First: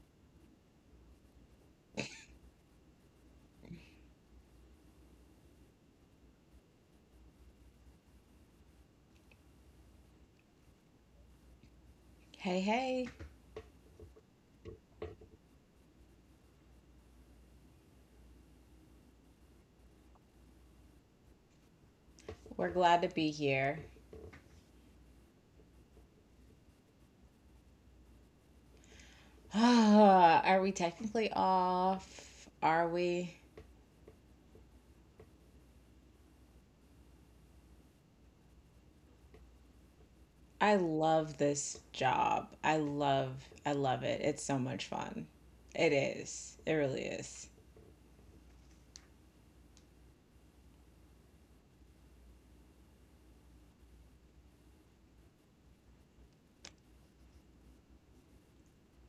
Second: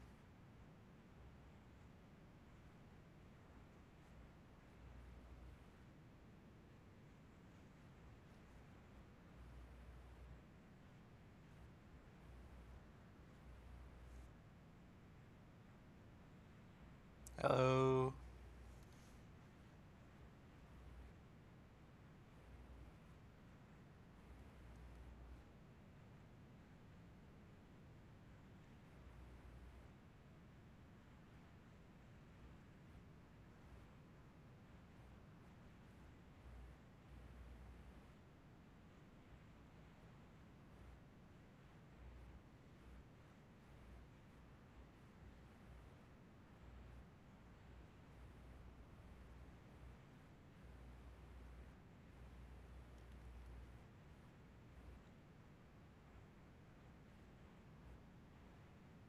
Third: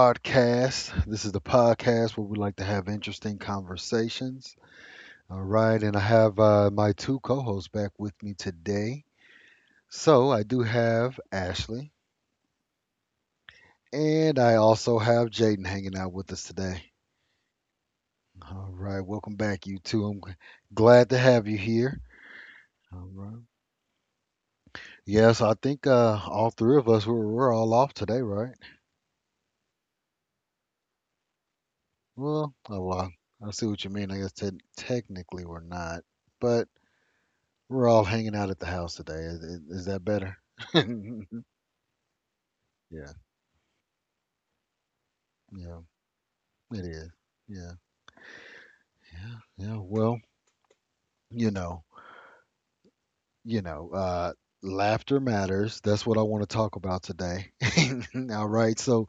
broadcast. This is the podcast where we like to have interesting conversations. All right, and I have my two co hosts back with me today. So I do have Ashley, Hey, hey, and I also have Jaden hanging out with us today. Oh, All right, welcome back, you two. I'm glad to have you here. we're glad to All be right. here. Yes, I think all three of us, we're all off today, right? Are we technically off? Well, a Are lot. we? I see what you mean. I guess technically we're not. But we're all hanging out at the house today. Is that better? I Yeah, love this job. I love it. It's so much fun. yeah, It is. It it really is. is. Yeah, yeah, yeah. Well, you know, you know, uh, laughter matters. That's what I want to talk about today. All right. So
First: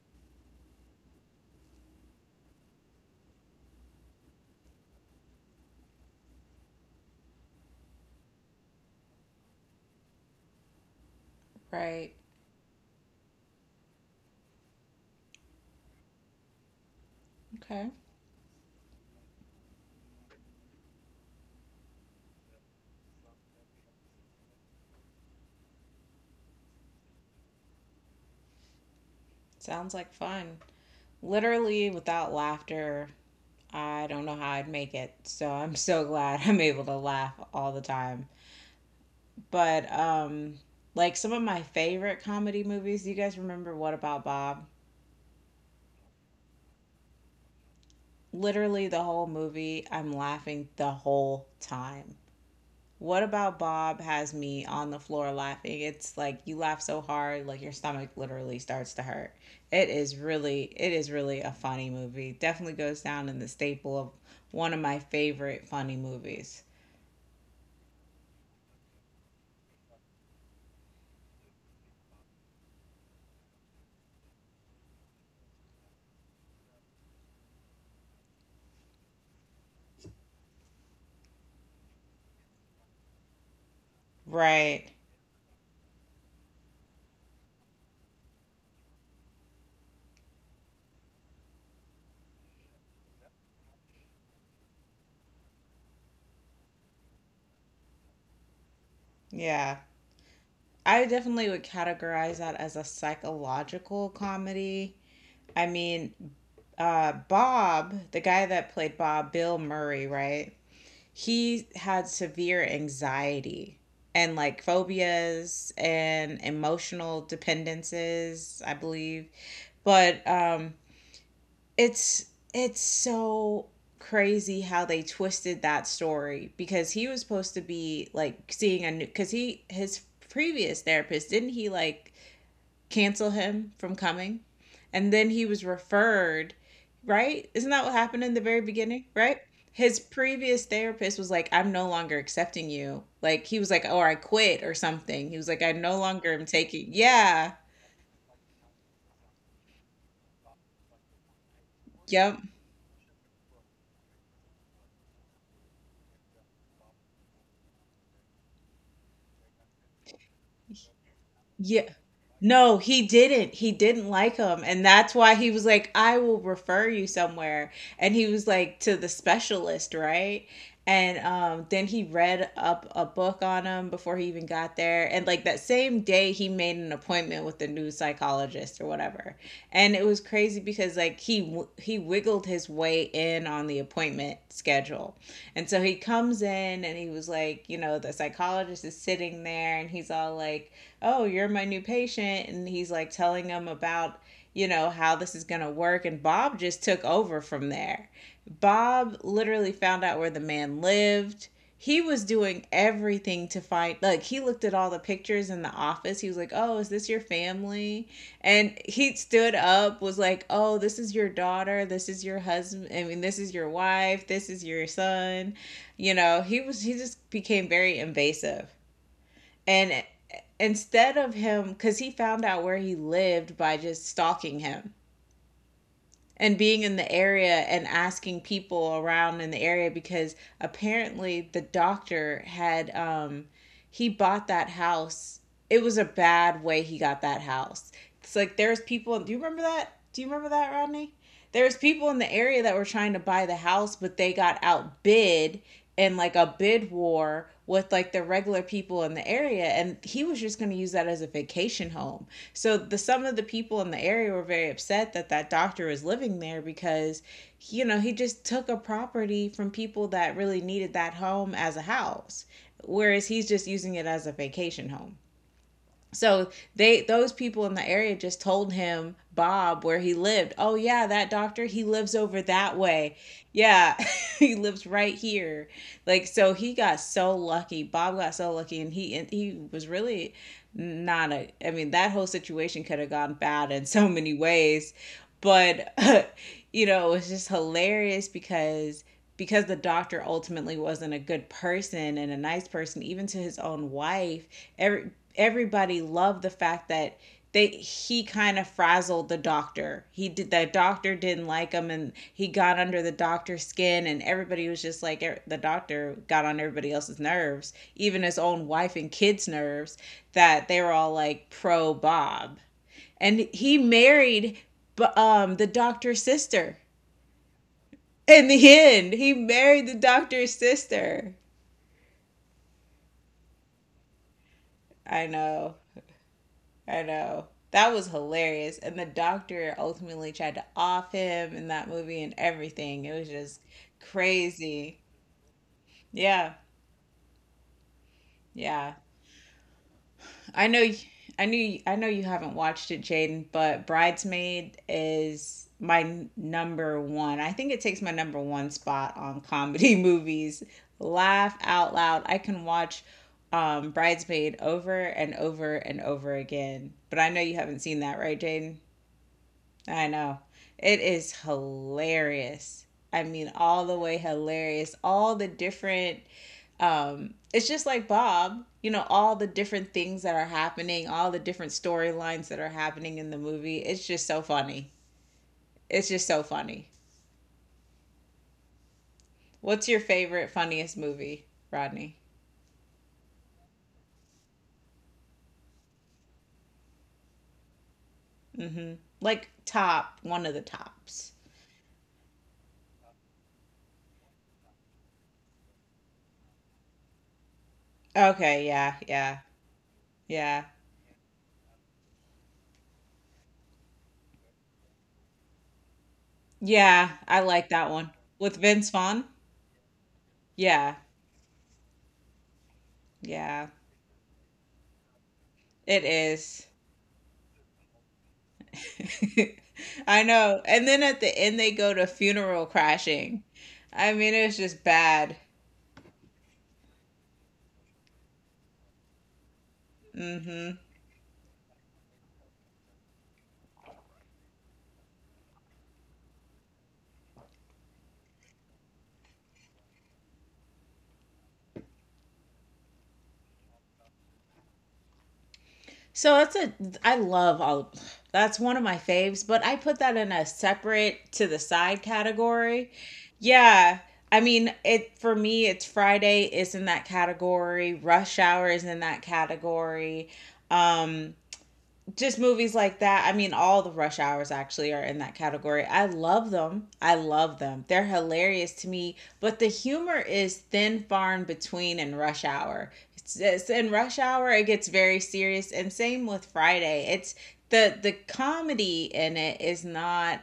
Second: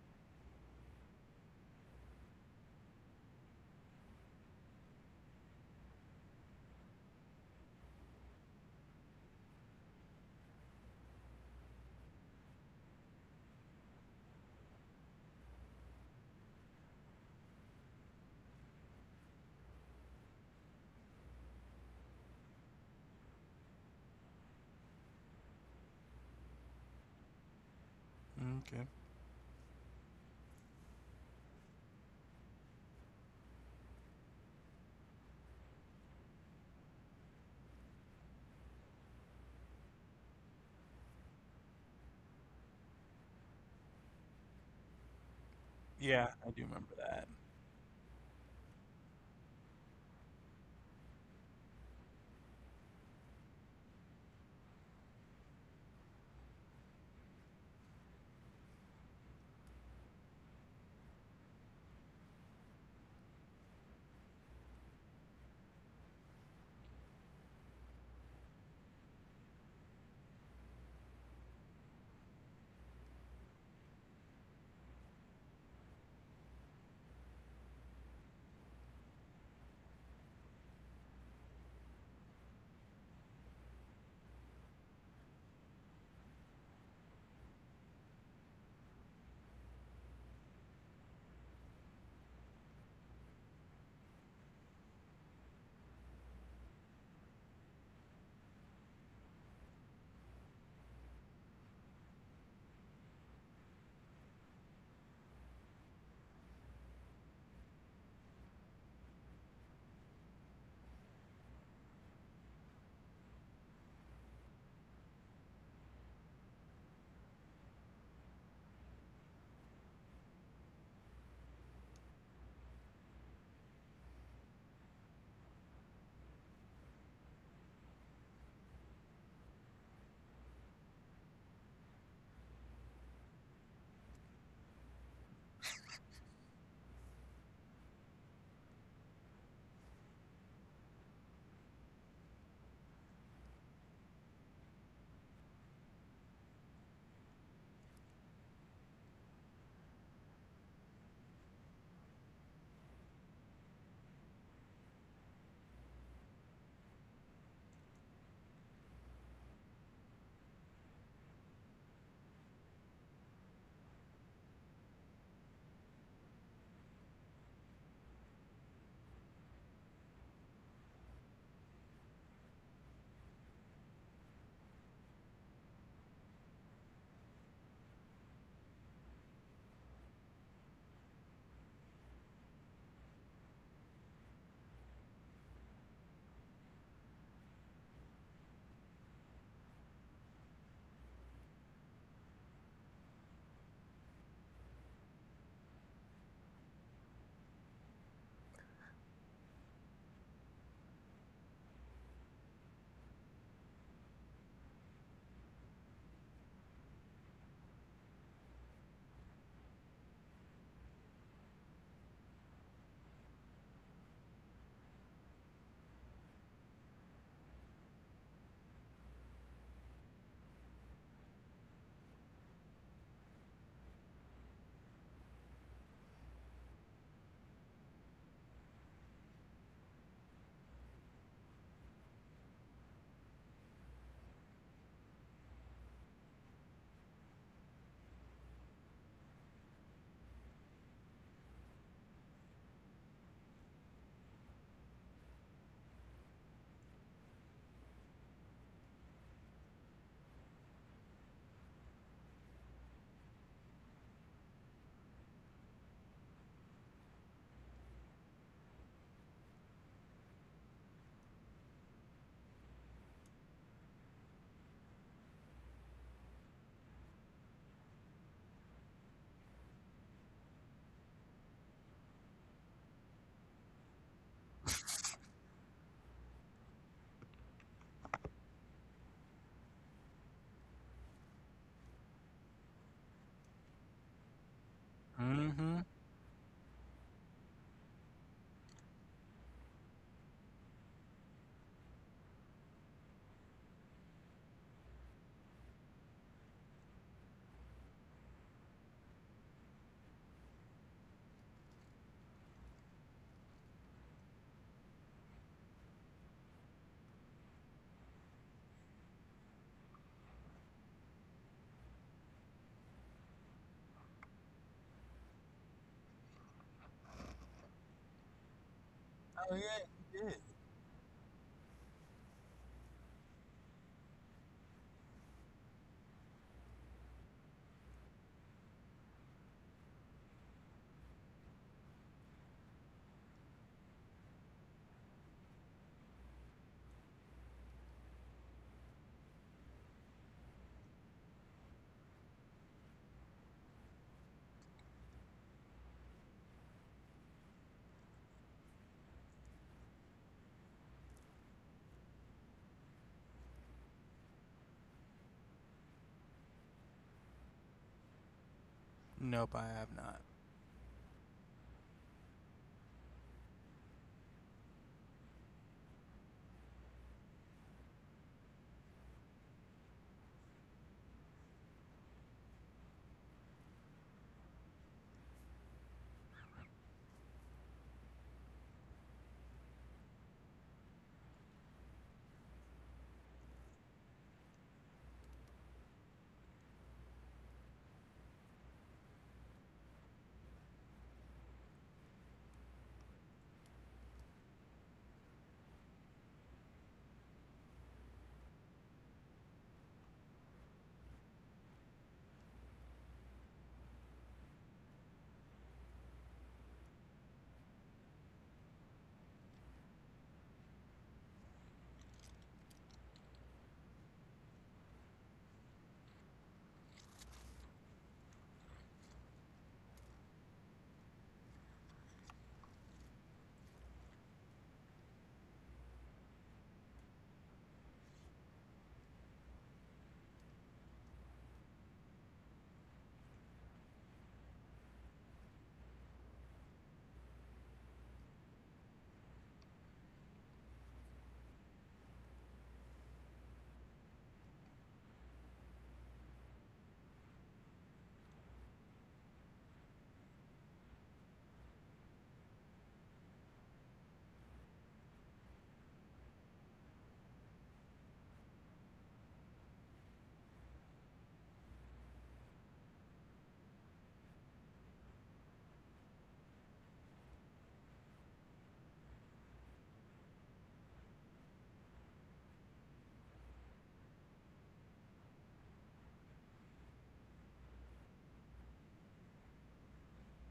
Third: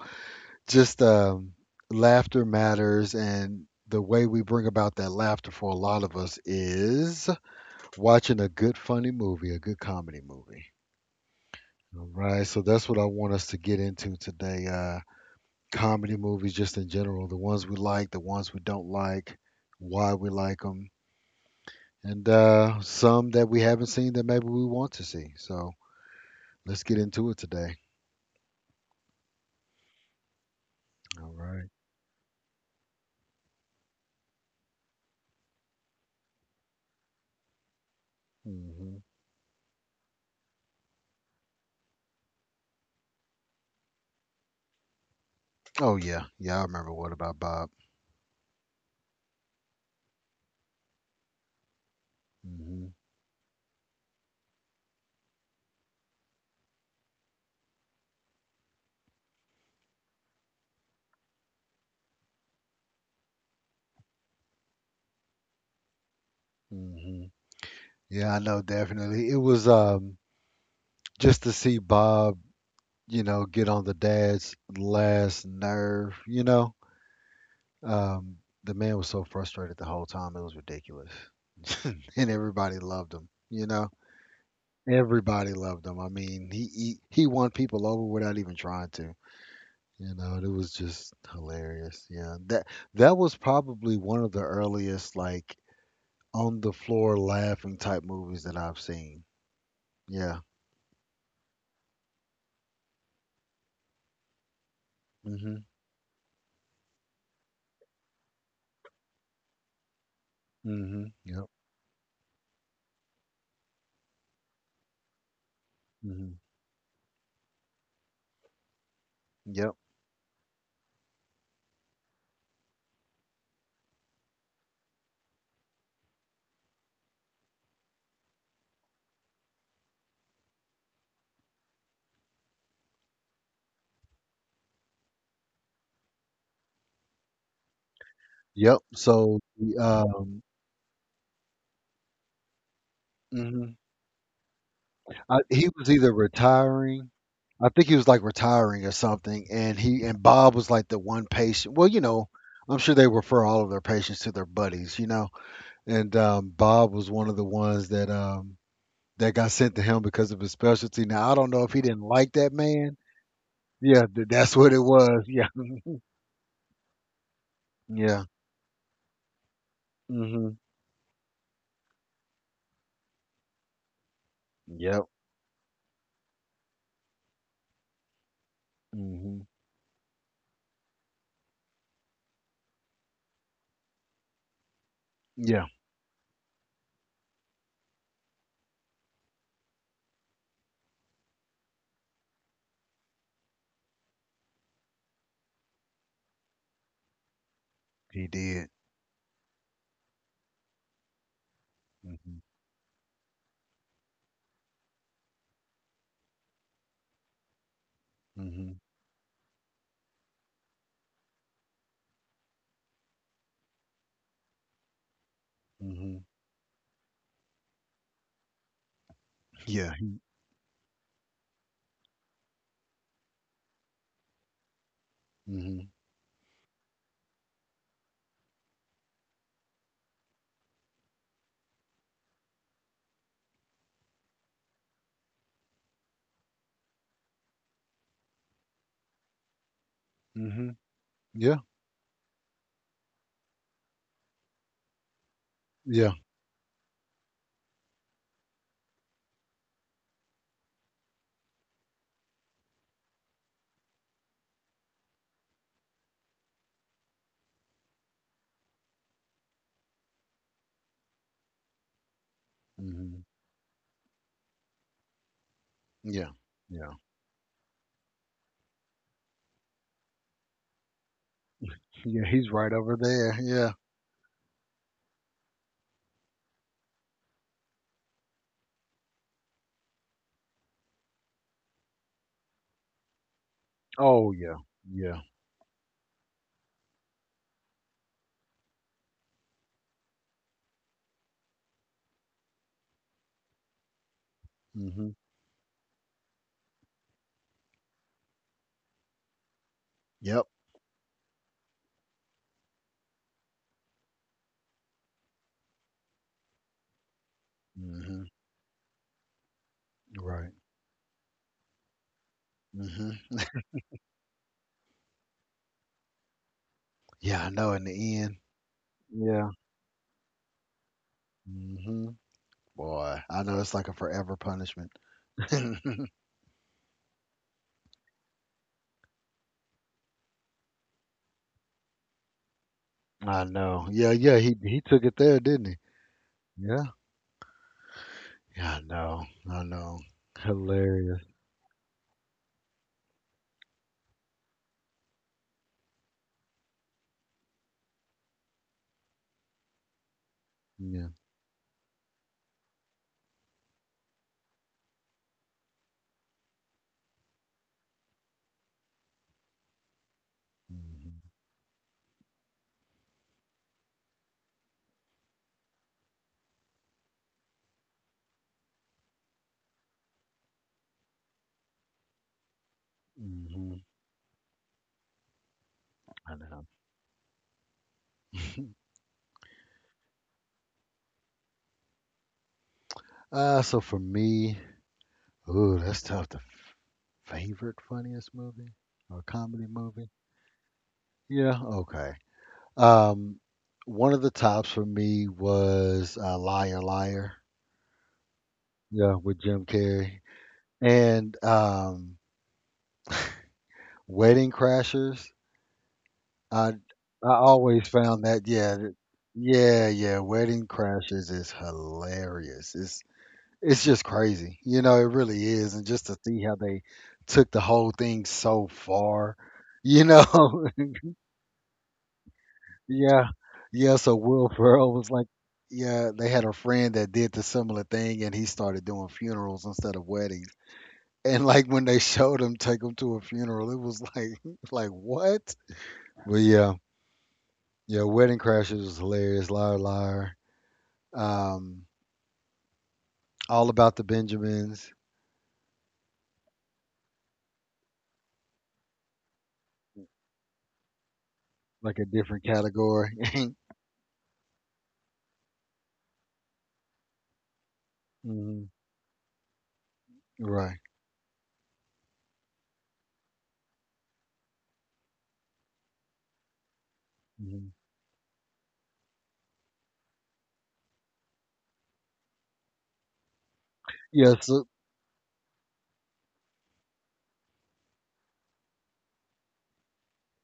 just laughter matters, and the way we bring about that laughter for a lot of us is watching a good funny movie, a good comedy movie. All Right. right. So that's what I want us to get into today. Comedy movies just in general, the ones we Okay. like, the ones we don't like, why we like them, and some that we haven't seen that maybe we want to see. So let's get into it today. okay. Sounds like fun. All right. Literally, without laughter, I don't know how I'd make it. So I'm so glad I'm able to laugh all the time. Mm-hmm. But, um, like some of my favorite comedy movies, do you guys remember What About Bob? Oh Yeah, yeah, I yeah, do I remember remember What that. About Bob. Literally the whole movie, I'm laughing the whole time. Hmm. What About Bob has me on the floor laughing. It's like you laugh so hard, like your stomach literally starts to hurt. It is really a funny movie. Definitely goes down in the staple of one of my favorite funny movies. Hmm. Yeah, I know definitely. It was just to see Bob, get on the dad's last nerve. Um, the man was so frustrated the whole time. It was ridiculous, and everybody loved him. Right. Everybody loved him. I mean, he won people over without even trying to. It was just hilarious. Yeah, that was probably one of the earliest like on the floor laughing type movies that I've seen. Yeah. Yeah. I definitely would categorize that as a psychological comedy. Mhm. I mean, Bob, the guy that played Bob, Bill Murray, right? Mhm. Yep. He had severe anxiety and like phobias Mhm. and emotional dependences, I believe. Yep. But it's it's so crazy how they twisted that story because he was supposed to be like seeing a new, cuz he his previous therapist didn't he like cancel him from coming. And then he was referred, right? Isn't that what happened in the very Yep. beginning, So right? the, His previous therapist was like, I'm no longer accepting you. Like, he was mhm. like, "Oh, I quit or something. He was like, he I was no either longer am taking. retiring Yeah. I think he was like retiring or something, and he and Bob was like the one patient. Well, Yep. I'm sure they refer all of their patients to their buddies. And Bob was one of the ones that that got sent to him because of his specialty. Now I don't know if he Yeah. didn't like that No, man. he didn't. He Yeah, didn't like that's him. what it And that's was. why Yeah, he was like, I will refer you somewhere. And yeah. he was like, to the specialist, right? Hmm. And then he read up a book on him before he even got Yep. there. And like that same day, he made an appointment with the new psychologist or whatever. Hmm. And it was crazy because like he wiggled his way in on the appointment schedule. Yeah, And so he comes in and he was like, you know, the psychologist is sitting there and he's all like, oh, you're my new patient. And he's like telling them about, you know, how this is going to work. And Bob just took over from there. he did. Bob literally found out where the man lived. He was Mm doing everything to find, like, he looked at all the pictures in the office. He was like, oh, is this your family? hmm. And he stood up, was like, oh, this is your daughter. This is your husband. I mean, this is your wife. This is your son. Hmm. You Hmm. know, he just became very invasive and Yeah. eh, instead of him because he found out where he lived by just stalking him Hmm. and being in the area and asking people around in the area because apparently the doctor had he bought that house. It was a bad way he got that house. It's like there's people, do you remember that? Do you remember Hmm. that, Rodney? Yeah. There's people in the area that were trying to buy the house, but they got outbid Yeah. in like a bid war with like the regular people in the area, and he was just going to use that as a vacation home. So the some of the people in the area were very upset that that doctor was living there because, you know, he just took a property from people that really needed that home as a house, Mm whereas hmm. he's just using it as a vacation home. Yeah. So Yeah. they those people in the area just told him, Bob, where he lived. Oh yeah, that doctor, he lives Yeah. over He's right that over way. there. Yeah. Yeah, he lives right here. Like, so he got so lucky. Bob got so lucky, and he was really not a, I mean that whole situation could have gone bad in so Oh many yeah. ways, Yeah. Mm-hmm. but you know, it was just hilarious because the doctor ultimately wasn't a good person and a nice person even to his own wife. Mm every, hmm. Everybody loved the fact that they he kind of frazzled the doctor. He Yep. did The doctor didn't like him and he got under the doctor's skin, and everybody was just like the doctor got on everybody else's nerves, Mm even hmm. his own wife and kids nerves, Right. that they were all like pro Bob. Mm hmm. And he married the doctor's sister. Yeah, I know. In the end. In the end, he Yeah. Oh yeah, married the you did. doctor's sister. Mm-hmm. Boy, I know it's like a forever punishment. I know. I know. That was hilarious. And the doctor ultimately tried to off him in that movie and everything. It was I just know. Yeah, yeah, he crazy. took it there, didn't he? Yeah. Yeah. Yeah, I Yeah. know. I know. I know, Hilarious. I I know you haven't watched it, Jaden, but Bridesmaid is my number one. I think it takes my number one spot on comedy movies. Yeah. Laugh out loud. I can watch Bridesmaid over and over and over again. But I know you haven't seen that, right, Jaden? Nope, I have I not. know. It Mhm. is hilarious. I mean, all the way hilarious. All the different it's just like Bob, you know, all the different things that are happening, all the different storylines that are happening in the movie. Mhm. It's just so funny. It's just I so know. funny. What's your favorite, funniest movie, Rodney? So for me, ooh, that's tough. The favorite funniest movie Mm-hmm. or Like comedy movie? top, one of the tops. Yeah, okay. Um, One of the tops for me was Liar Liar. Okay, yeah, Yeah, yeah, with Jim Carrey yeah. and Wedding Crashers. I Yeah, I I like always that one. found that With yeah Vince Vaughn? yeah, yeah, Wedding Yeah, Crashes is hilarious. It's yeah, it's just crazy, It really is, and it just to see how is. they took the whole thing so far, you I know. know. And then at the end, they go to funeral Yeah, crashing. yeah. I So mean, it Will was just Ferrell was like, bad. yeah, they had a friend that did the similar thing, and he started doing funerals instead of weddings. Mm-hmm. And like when they showed him take him to a funeral, it was like like what? But yeah. Yeah, Wedding Crashers was hilarious. Liar, liar. Um, all About the Benjamins, So that's a, I love all, that's one of my faves, but I put that in a separate to the like side a different category. category. Yeah. I mean, it for me it's Friday is in that category, Rush Hour Hmm. is in that category. Right. Um just movies like that. I mean, all the Rush Hours actually are in that category. I love them. I love Hmm. them. They're hilarious to me, but the humor is thin, far in between in Rush Hour. It's in Rush Yeah. Hour, So it gets very serious, and same with Friday. It's the comedy in it is not.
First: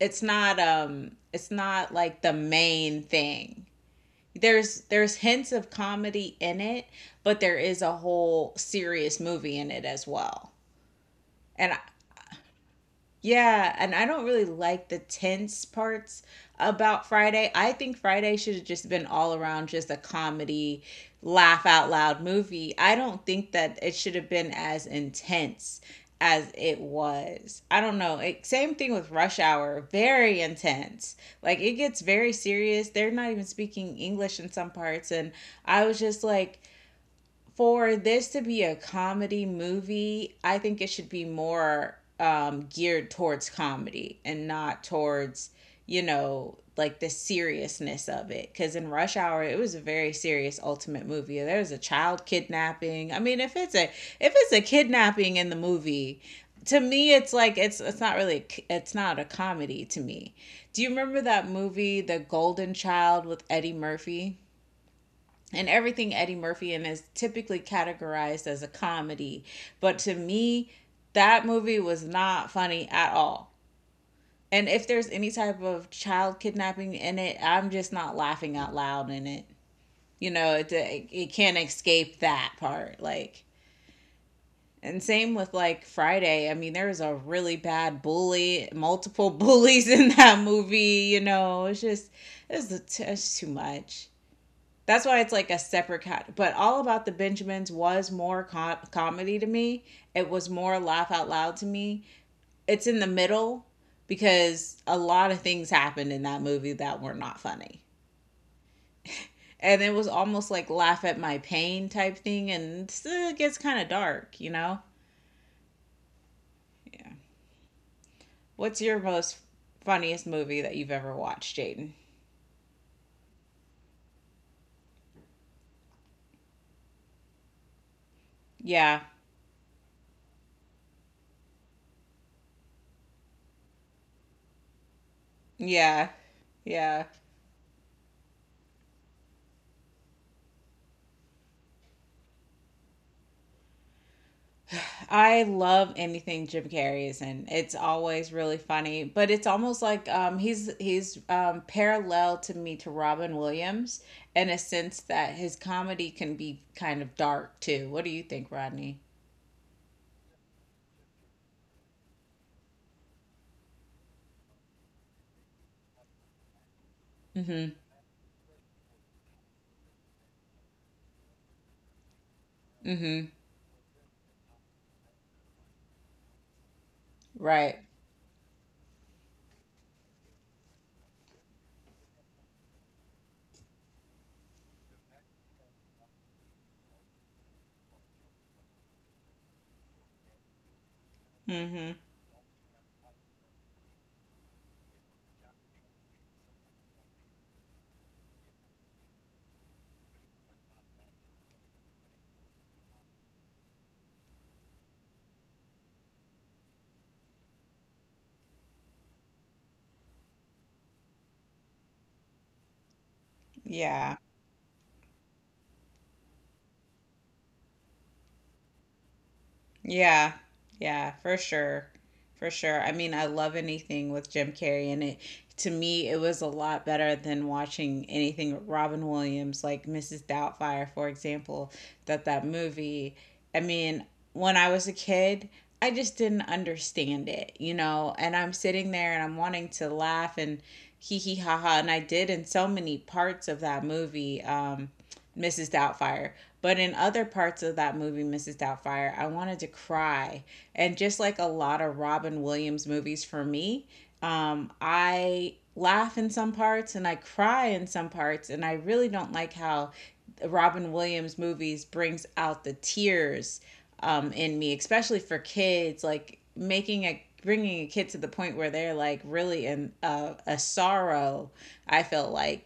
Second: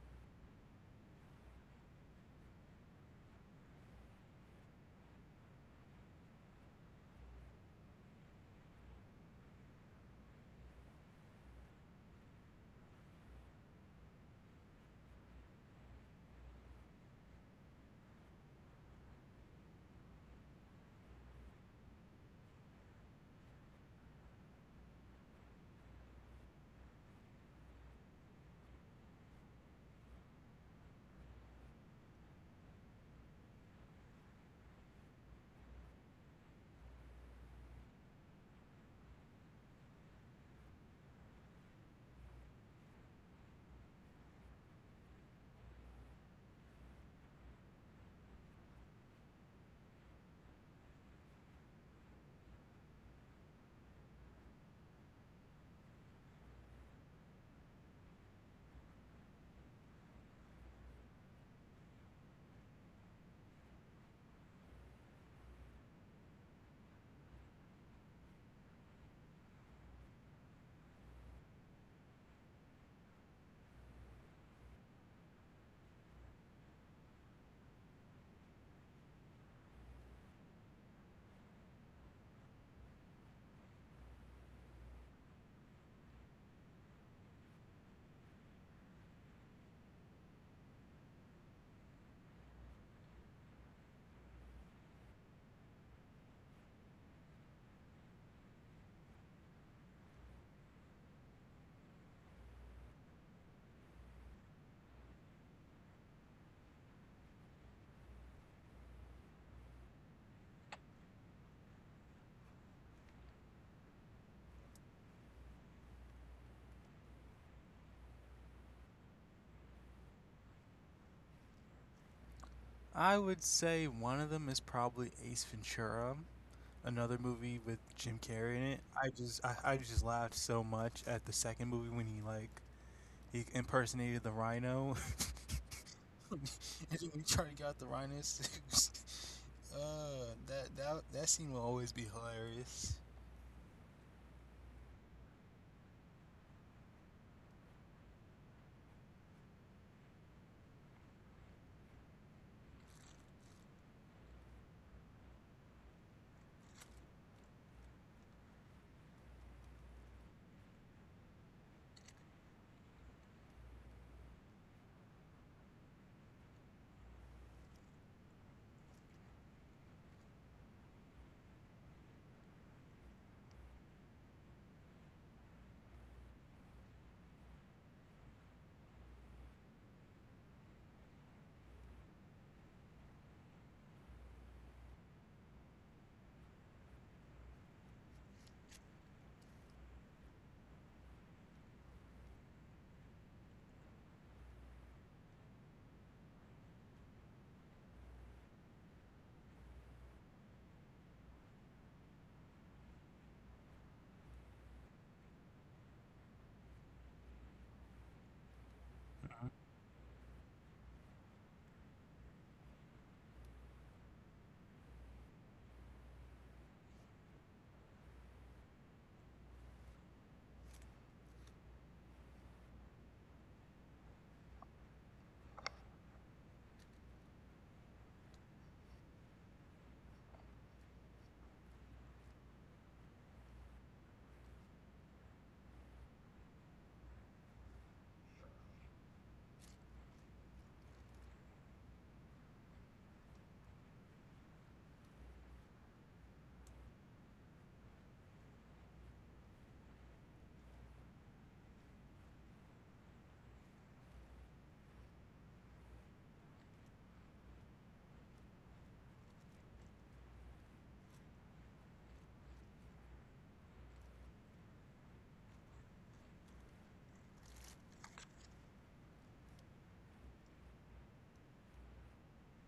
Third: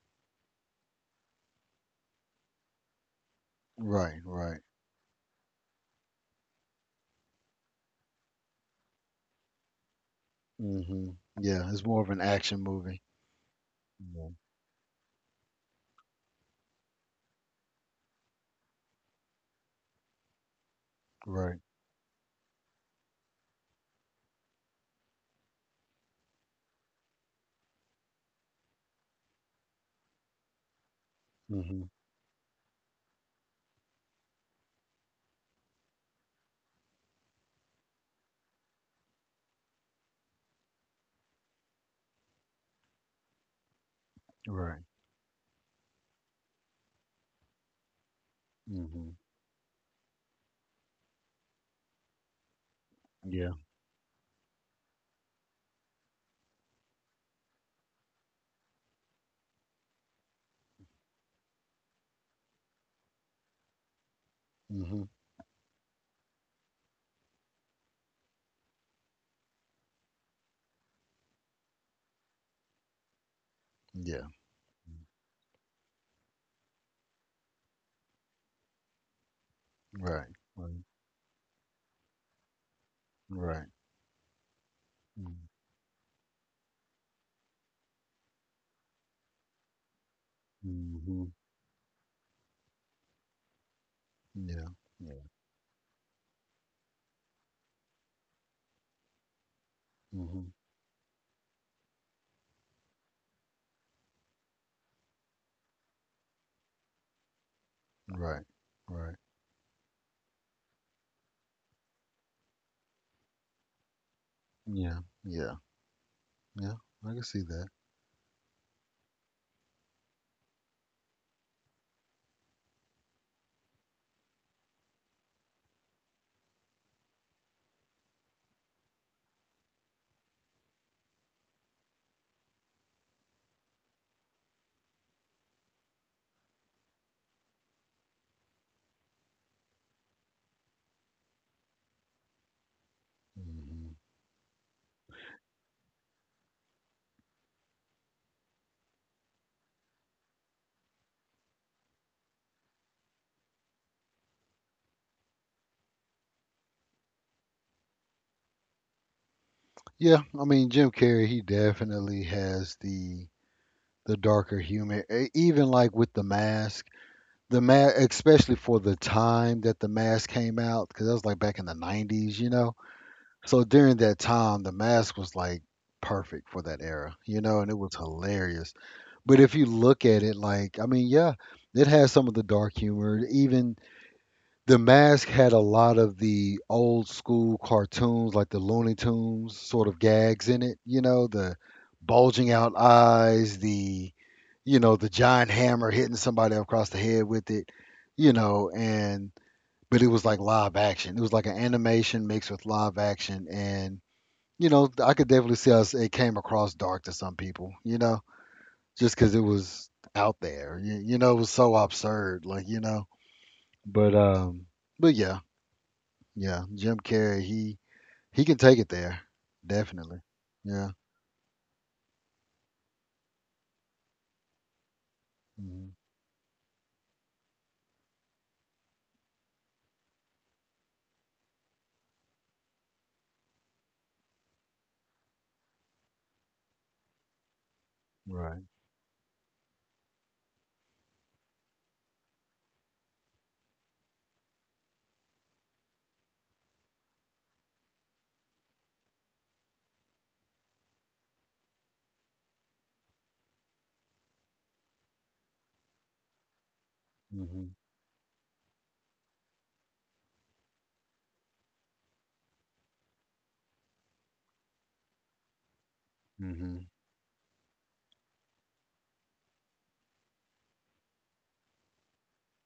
It's not it's not like the main thing. right, right. There's hints of comedy in it, but there is a whole serious movie in it as well. Hmm. Yeah, And it's more of an action movie. yeah, and I don't Yeah. really like the tense parts about Friday. I think Friday should have just been all around just a comedy, Right. laugh out loud movie. I don't think that it should have been as intense as it was. I don't know. It, same thing with Rush Hour, very intense. Like it Hmm. gets very serious. They're not even speaking English in some parts, and I was just like, for this to be a comedy movie, I think it should be more geared towards comedy and not Right. towards, you know, like the seriousness of it. Because in Rush Hmm. Hour, it was a very serious ultimate movie. There was a child kidnapping. I mean, Yeah. If it's a kidnapping in the movie, to me, it's like it's not really, it's not a comedy to me. Do you remember that movie, The Golden Child, with Eddie Murphy? Hmm. And everything Eddie Murphy in is typically categorized as a comedy. But to me, that movie was not funny at all. Yeah. And if there's any type of child kidnapping in it, I'm just not laughing out loud in it. Right. You know, Right. Can't escape that part. Like, Right. and same with like Friday. I mean, there was a really bad bully, multiple bullies in that movie. You Mm-hmm. know, it's too much. Yeah. That's why Yeah. it's like a separate cat. But All About the Benjamins was more com- comedy to me. It was Hmm. more laugh out loud to me. It's in the middle because a lot of things happened in that movie that were not funny. Right. Right. And it was almost like laugh at my pain type thing, and it gets kind of dark, you know? Yeah. Yeah. Yeah. Yeah. I can see that. What's your most funniest movie that you've ever watched, Jaden? I would say one of them is probably Ace Ventura, another movie with Jim Carrey in it. Yeah. I just laughed so much at the second movie when he impersonated the rhino. Yeah. And Yeah. then he tried to get out the rhinos. That that scene will always be hilarious. Hmm. I love anything Jim Carrey is in. It's always really funny, but it's almost like he's parallel to me to Robin Williams in a sense that his comedy can be kind of dark too. What do you think, Rodney? Yeah, I mean Jim Carrey, he definitely has the darker humor. Even like with the mask, the Mm-hmm. mask, especially for the time that the mask came out, because that was like back in the '90s. Mm-hmm. So during that time, the mask was like perfect for that era, and Right. it was hilarious. But if you look at it, like, I mean, yeah, it has some of the dark humor. Even the mask had a lot of the old school cartoons, like the Looney Tunes sort of gags in it, the Mm-hmm. bulging out eyes, the giant hammer hitting somebody across the head with it, and, but it was like live action. It was like an animation mixed with live action. And, I could definitely see how it came across dark to some people, just because it Mhm. was out there, it was so absurd, like, but, Yeah. um, but yeah, yeah, Jim Carrey, he can take it there, definitely. Yeah. Yeah. Yeah, for sure. For sure. I mean, I love anything with Jim Carrey in it. To Hmm. me, it was a lot better than watching anything with Robin Williams, like Mrs. Doubtfire, for example, that movie. I mean, when I was a kid, I just didn't understand it, you know, and I'm Right. sitting there and I'm wanting to laugh and hee hee ha ha, and I did in so many parts of that movie. Mrs. Doubtfire. But in other parts of that movie, Mrs. Doubtfire, I wanted to cry. And just like a lot of Robin Williams movies for me, I laugh in some parts and I Hmm. cry in some parts. And I really don't like how Robin Williams movies brings out the tears in me, especially for kids, like Hmm. making a bringing a kid to the point where they're like really in a sorrow I feel like,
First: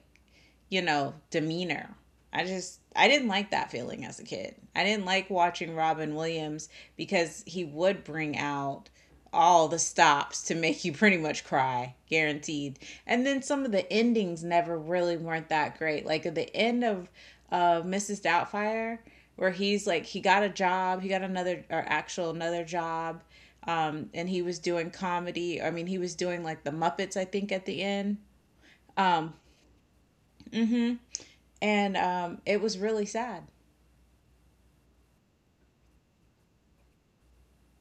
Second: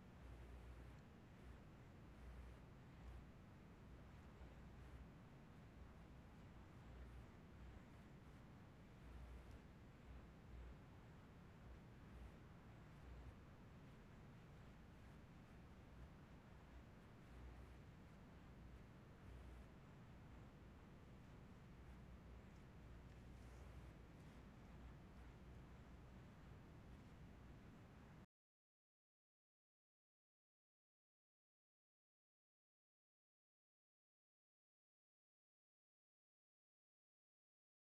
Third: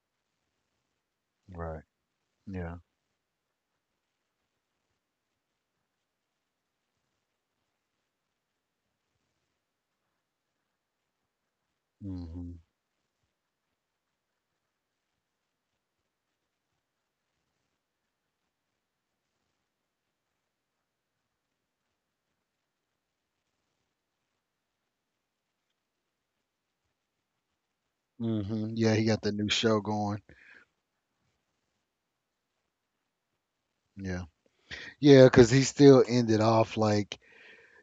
you know, Right. demeanor. I Yeah. just I didn't like that feeling as a kid. I didn't like watching Robin Williams because he would bring out all the stops to make you pretty much cry, Hmm. guaranteed. And then some of the endings never really weren't that great. Like at the end of Mrs. Doubtfire, where he's like he got a job, he got another or actual another job, and he was doing comedy. I mean, he was doing like the Muppets, I think, at the end. Hmm. Yeah, he got the Um, new show going. mm-hmm. And it was really sad. Yeah. Yeah, because he still ended off like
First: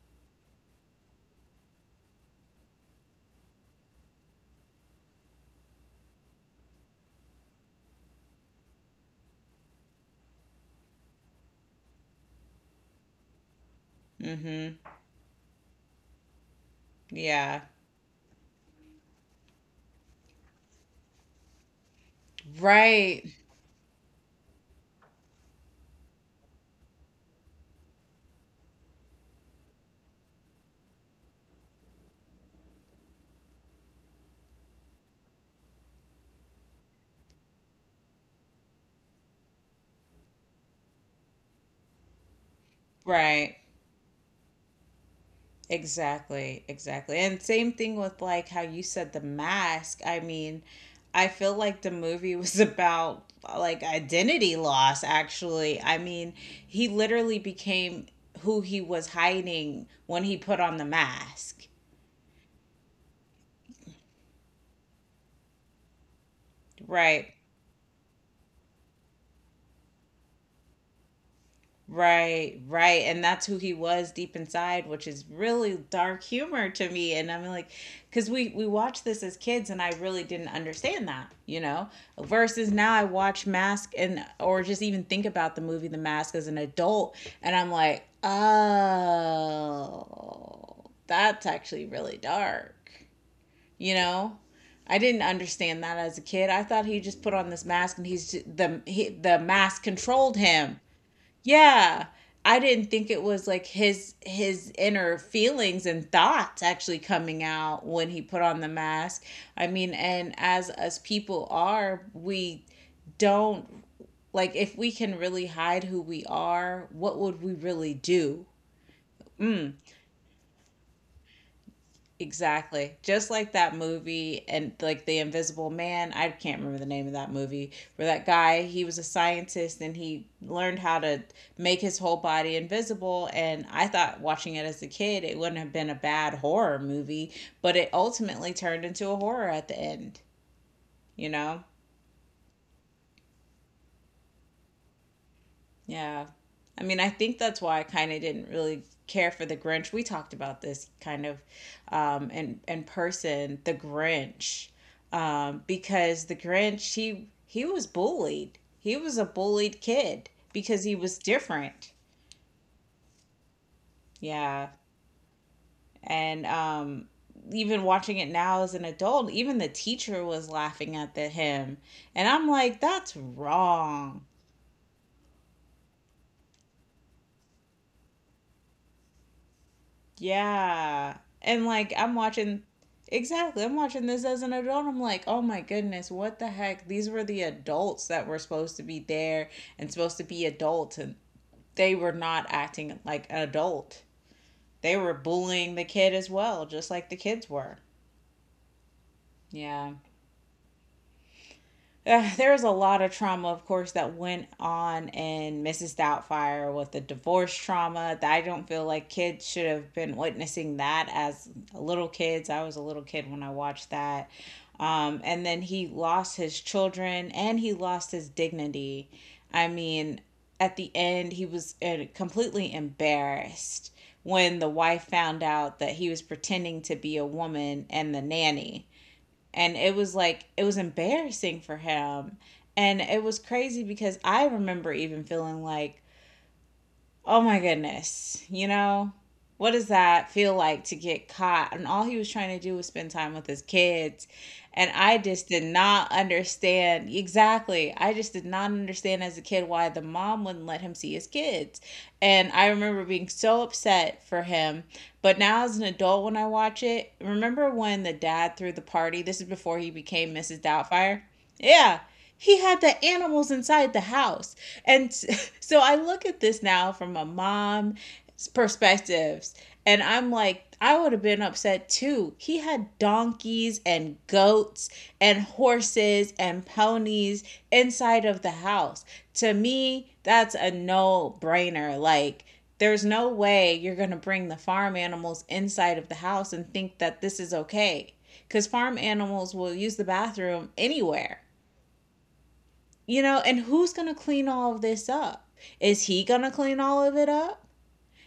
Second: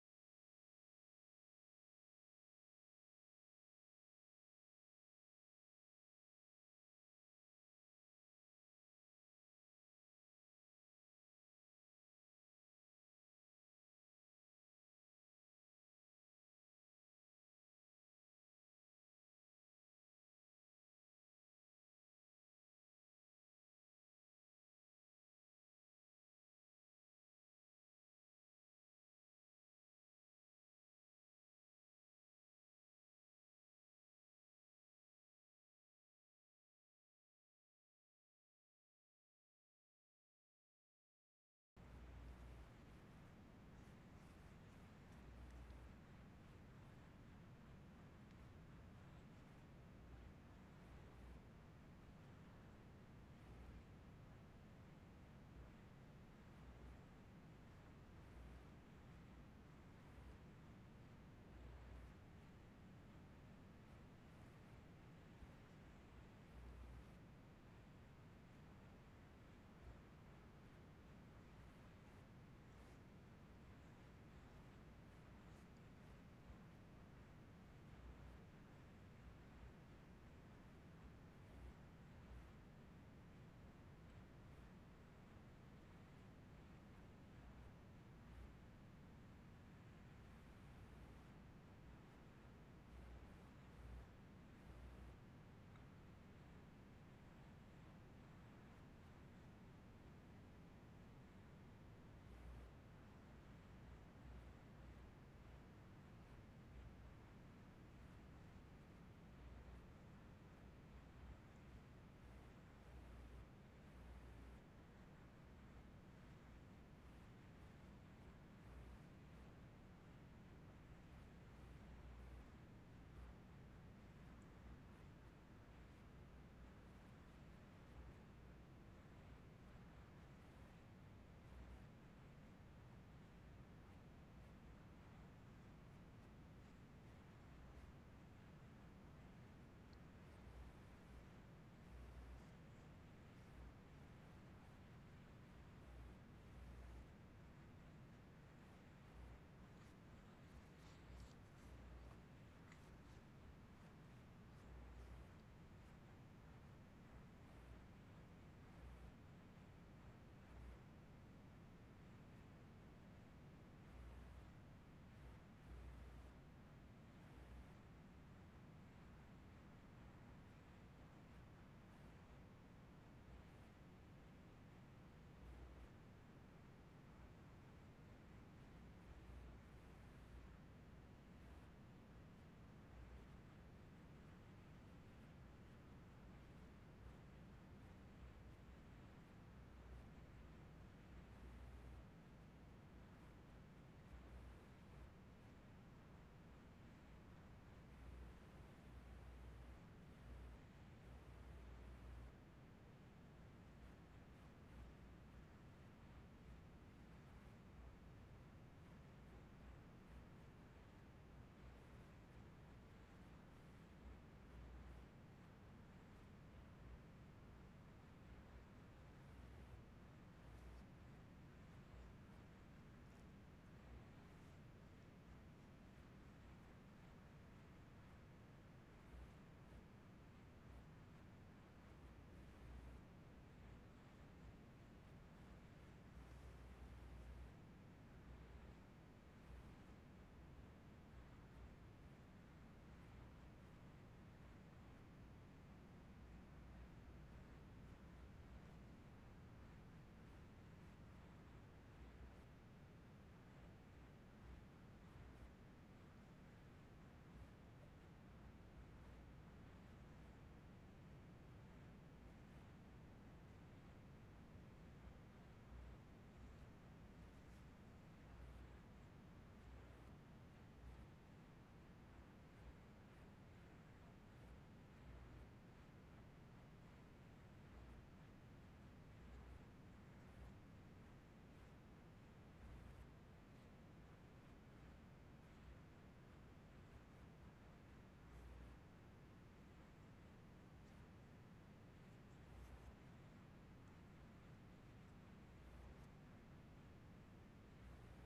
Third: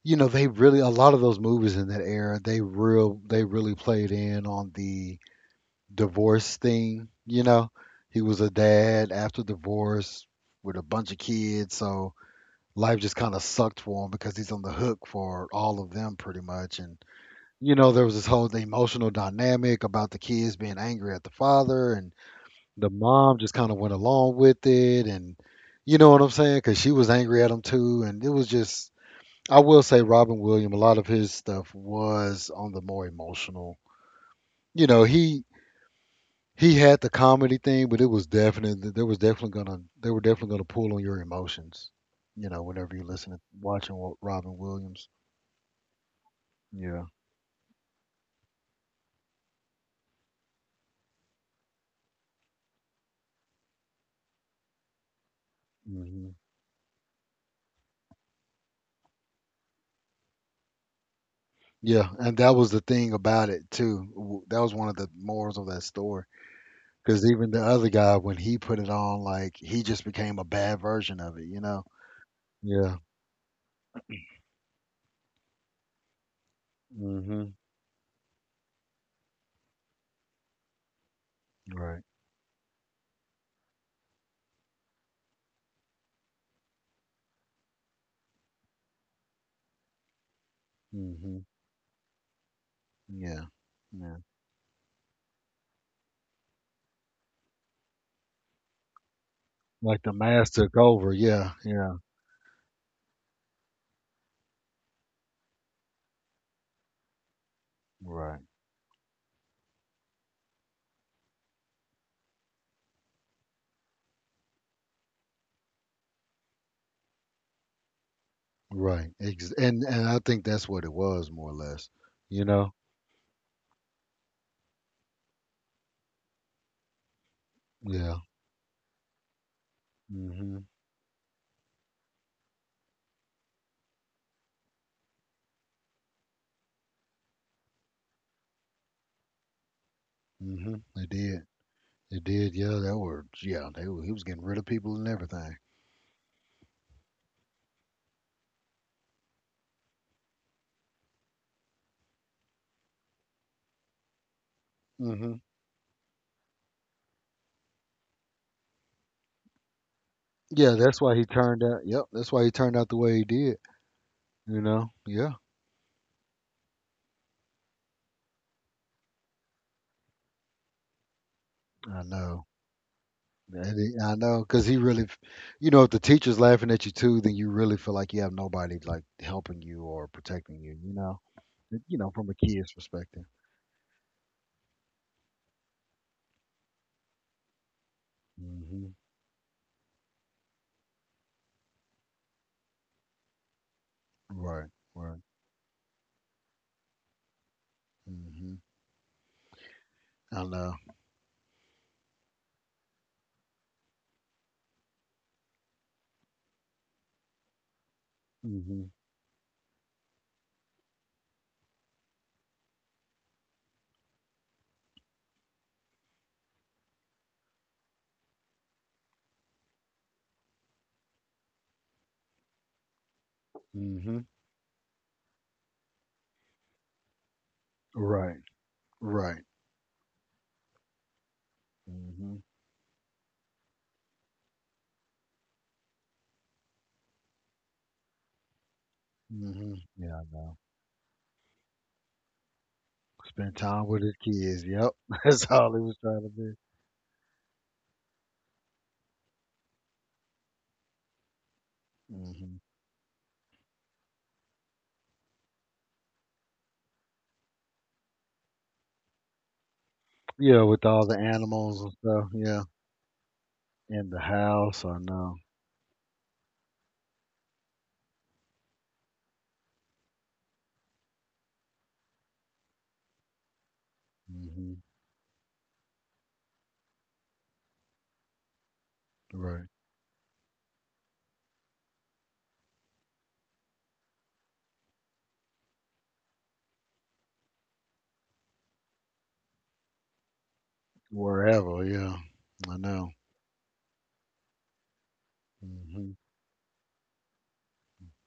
they really a lot of those movies in that era they really played in on the divorce thing. You know, he was a dad after divorce with a bunch of kids, so life just kind of sucked for him because he's on the Mm-hmm. hook for all of them pretty much. And Yeah. you know, there was this whole emotional dynamic about the kids being angry at the father, and the Right. mom just kind of went along with it, and you know what I'm saying? Because she was angry at him too, and it was just. I will say Robin Williams, a lot of his stuff was on the more emotional. You know, he he had the comedy thing, but it was definitely there was definitely gonna they were definitely gonna pull on your emotions. Whenever you're listening, Right. watching Robin Williams. Exactly. Yeah. Exactly. And same thing with like how you said the mask. I mean, I feel like the movie was about like identity loss, actually. I Hmm. mean, he literally became who he was hiding when he put on the mask. Yeah, and that was the thing about it too. That was one of the morals of that story. Because Right. even the other guy, when he put it on, like he just became a bad version of it, you know? Right, Yeah. right. And that's who he was deep inside, which is really dark humor to me. And I'm Hmm. like, because we watched this as kids and I really didn't understand that, you know? Right. Versus now I watch Mask and, or just even think about the movie The Mask as an adult. And I'm like, oh, Hmm. that's actually really dark, Yeah. you Yeah. know? I didn't understand that as a kid. I thought he just put on this mask and he's j- the he, the mask Like the controlled mask took him. over. Yeah. Yeah. Yeah. I didn't think it was like his inner feelings and thoughts actually coming out when he Right. put on the mask. I mean, and as us people are, we don't, like if we can really hide who we are, what would we really do? Right. Mm. And I think that's what it was more or less. You know? Exactly. Just like that movie and like The Invisible Man, I can't remember the name of that movie, where Yeah. that guy, he was a scientist and he Hmm. learned how to make his whole body invisible, and I thought watching it as a kid, it wouldn't have been a bad horror movie, but it ultimately turned into a horror at the end, Hmm. It you did. know? It did. Yeah. That were. Yeah. He was getting rid of people and everything. Yeah. I mean, I think that's why I kind of didn't really care for the Grinch. We talked about this kind of in person, the Grinch, Mhm. Because the Grinch, he was bullied. He was a bullied kid Yeah, because he that's why was he turned out. different. Yep, that's why he turned out the way he did. You Yeah, know. Yeah, and even watching it now as an adult, even the teacher was laughing at the him, I and know. I'm like, that's And I wrong. know, cause he really, you know, if the teacher's laughing at you too, then you really feel like you have nobody like helping you or protecting you. You Yeah. know. And like You know, I'm from a watching, kid's perspective. exactly, I'm watching this as an adult. I'm like, oh my goodness, what the heck? These were the adults that were supposed to Hmm. be there and supposed to be adults, and they were not acting like an adult. Right. They were Right. bullying the kid as well, just like the kids were. Hmm. Yeah. I know. There was a lot of trauma, of course, that went on in Mrs. Doubtfire with the divorce trauma. That I don't feel Hmm. like kids should have been witnessing that as little kids. I was a little kid when I watched that. And then he lost his children and he lost his dignity. I mean, at the end, he was completely embarrassed Hmm. when the wife found out that he was pretending to be a woman and the Right. nanny, Right. and it was like it was embarrassing for him, Hmm. and it was crazy because I remember even feeling like, oh my goodness. You know, what Hmm. does Yeah, I that feel know. like to get caught? And all he was trying to do was spend time with Spend his time with his kids. kids. And Yep. I just That's did all he was not trying to do. understand, exactly, I just did not understand as a kid why the mom wouldn't let him see his kids. And Mm-hmm. I remember being so upset for him. But now, as an adult, when I watch it, remember when the dad threw the party? This is before he became Mrs. Yeah, with all the Doubtfire. animals and Yeah, stuff, he yeah, had the animals inside the in the house. house, I And know. so I look at this now from a mom's perspectives, and I'm like, I would have been upset too. He had donkeys and Hmm. goats and horses and ponies inside of the house. To Right. me, that's a no brainer. Like, there's no way you're going to bring the farm animals inside of the house and think that this is okay. Because farm animals will use the bathroom anywhere. Wherever, yeah, I know. You know, and who's going to clean all of this up? Is Hmm. he going to clean all of it up?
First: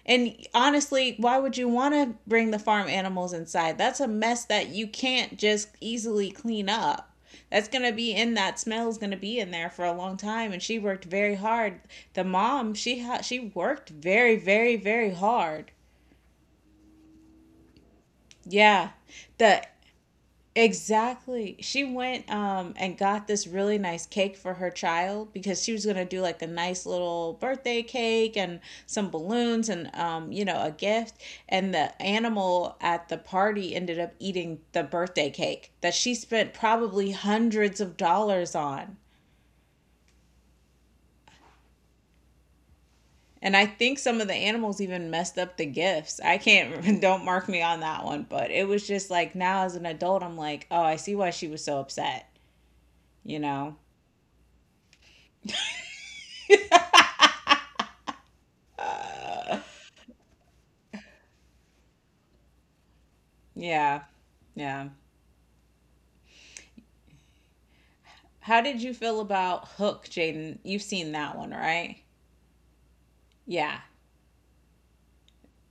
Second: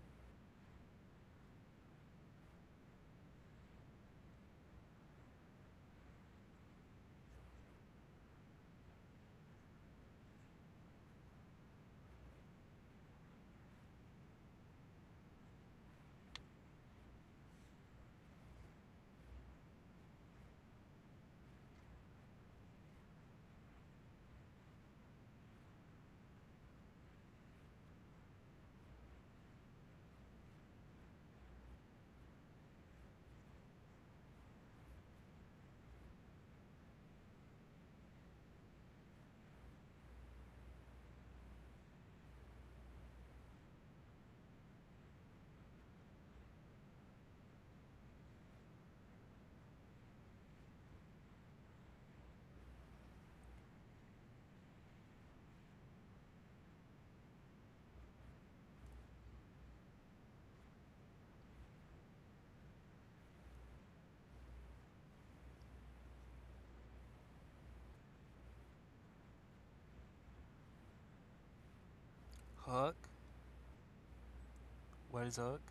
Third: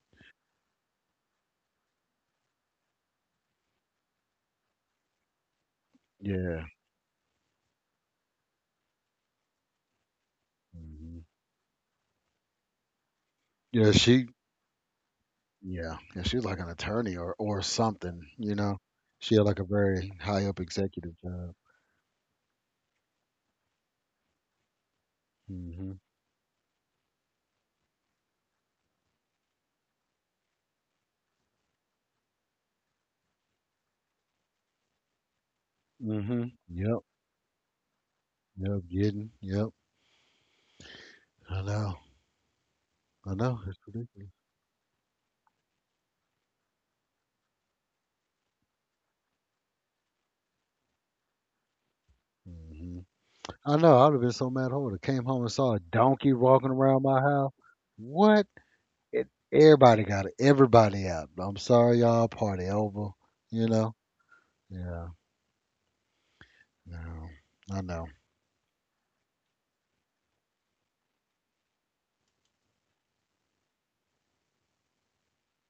And honestly, why would you want to bring the farm animals inside? That's a mess that you can't just easily Yeah. clean up. That's going to be in, that smell is going to be in there for a long time, and she worked Hmm. very hard. The mom, she worked Yeah, very very very hard. yeah, yeah, she's like an attorney or something. Yeah. She had like The a very high up executive job. Exactly. She went and got this really nice cake for her child because she was Hmm. going to do like a nice little birthday cake and some balloons and you know, a gift, and the animal at the party ended up eating the birthday cake that she Hmm. spent Yep. probably hundreds of dollars Yep. on. Getting. Yep. I know. I And know. I It's think some of ridiculous. the animals even messed up the gifts. I can't, don't mark me on that one, but it was just like now as an adult, I'm like, oh, I see why she was so upset, Hmm. you know? I know. I would have been so mad. I would have came home and saw a donkey walking around my house. What? Everybody got it. Everybody out. I'm sorry, y'all. Party over. You know. Yeah. Yeah. Yeah. No. I know. How did you feel about Hook, Jaden? You've seen that one, right? Hook, Yeah. what is Hook?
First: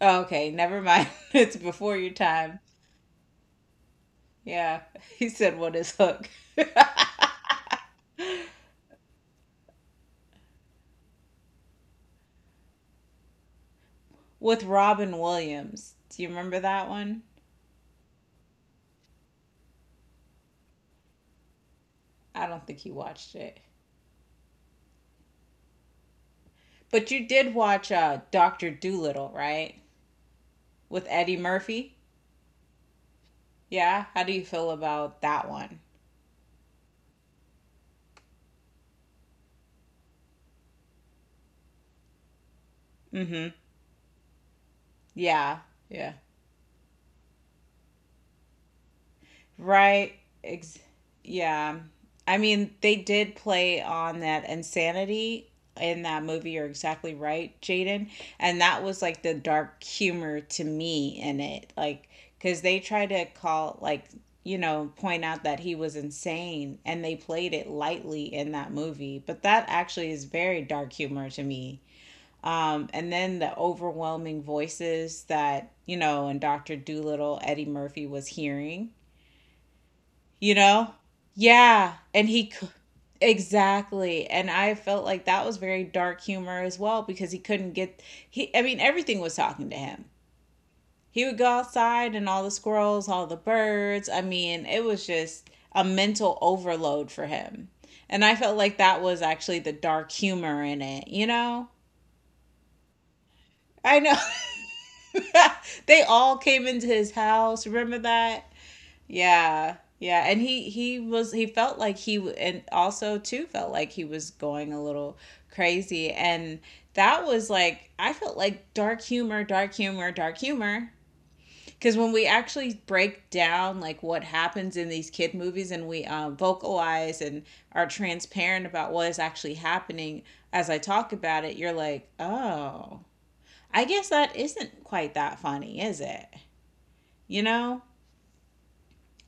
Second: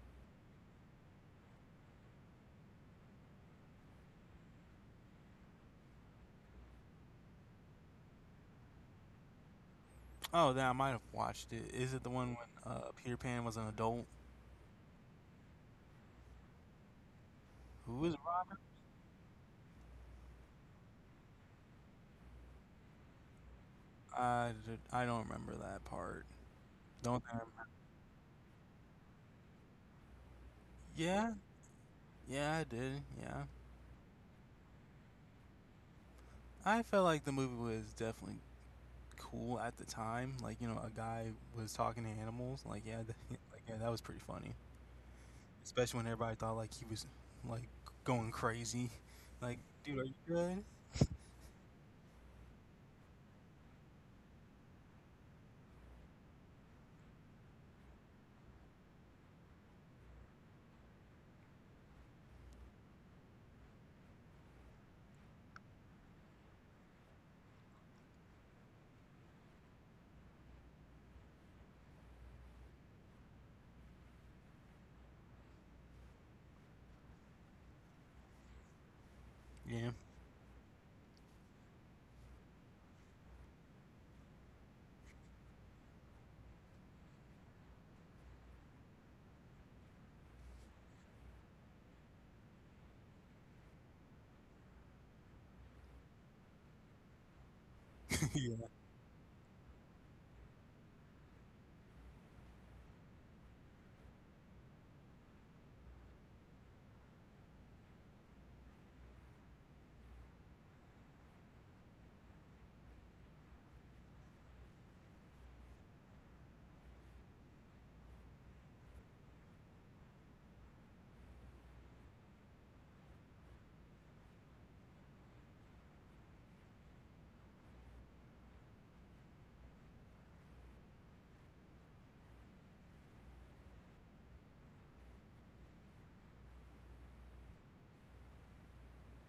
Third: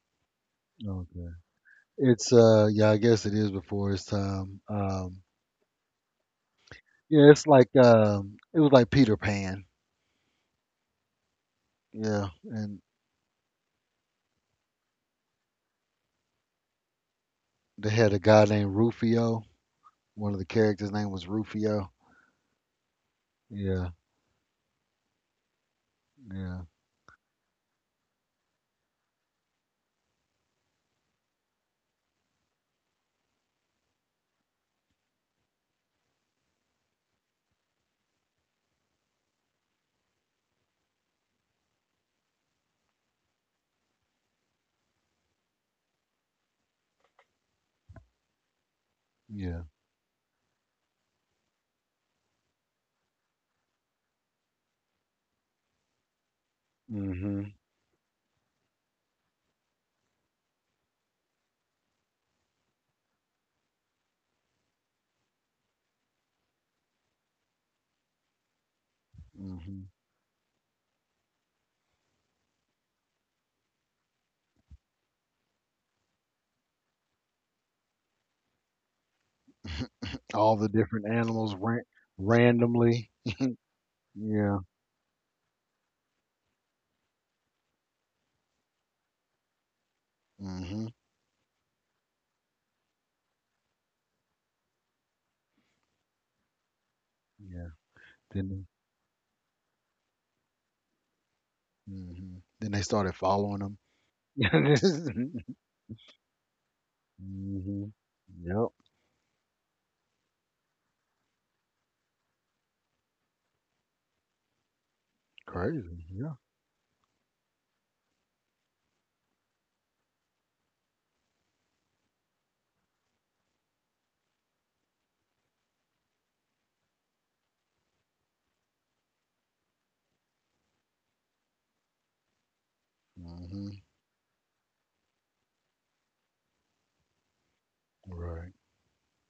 Oh, okay, never mind. Okay. It's before your It's time. uh. Yeah. I guess it is before its time. Yeah. He said, what is Hook? Yeah. It was like Peter Pan. Oh, then I might have watched it. Is it the Yeah. one when And Peter Pan was an adult? With Robin Williams. Do you remember that one? they Who had was a guy Robert? named Rufio. One of the characters' name was Rufio. I don't think you watched it. Yeah. I don't remember that part. Yeah. But you Don't I? Rem- did watch Dr. Dolittle, right? With Yeah, Eddie Murphy? yeah, I did. Yeah, Yeah. How do you feel about that one? I felt like the movie was definitely cool at the time. Like you know, a guy was talking to animals. Like yeah, that, Mm hmm. like yeah, that was pretty funny. Yeah. Especially when Yeah. everybody thought like he was like going crazy. Like, Yeah. dude, are Right. you good? Ex- yeah. I mean, they did play on that insanity in that movie. You're exactly Mhm. right, Jaden. And that was like the dark humor to me in it. Like, because they try to call, like, you know, point out that he was insane and they played it lightly in that movie. But that Mhm. actually is very dark humor to me. And then the overwhelming voices that, you know, and Dr. Doolittle, Eddie Murphy was hearing, Yeah, All you the know? different animals ran Yeah. And randomly. exactly. And Yeah. I felt like that was very dark humor as well because he couldn't get, he, I mean, everything was talking to him. Mhm. He would go outside and all the squirrels, all the birds. I mean, it was just a mental overload for Yeah. him. And I felt Then yeah. like that was actually the dark humor in it, you know? Mhm. Then they started following him. I know. Mhm. They all came into his house. Remember that? Yep. Yeah. Yeah, and he was, he felt like he w- and also too felt like he was going a little Crazy. crazy, Yeah. and that was like I felt like dark humor, dark humor, dark humor, because when we actually break down like what happens in these kid movies and we vocalize and are transparent about what is actually happening, as I talk about it, you're like, "Oh, Hmm. I guess that isn't quite that funny, is it?" You know? Right.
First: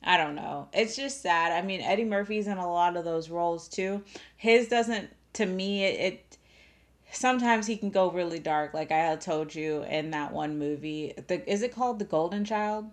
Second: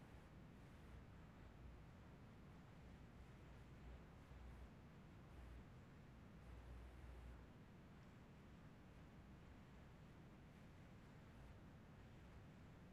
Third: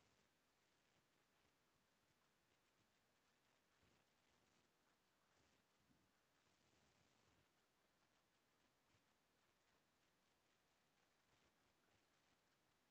I don't know. It's just sad. I mean, Eddie Murphy's in a lot of those roles too. His doesn't to me it sometimes he can go really dark, like I had told you in that one movie. The Is it called The Golden Child?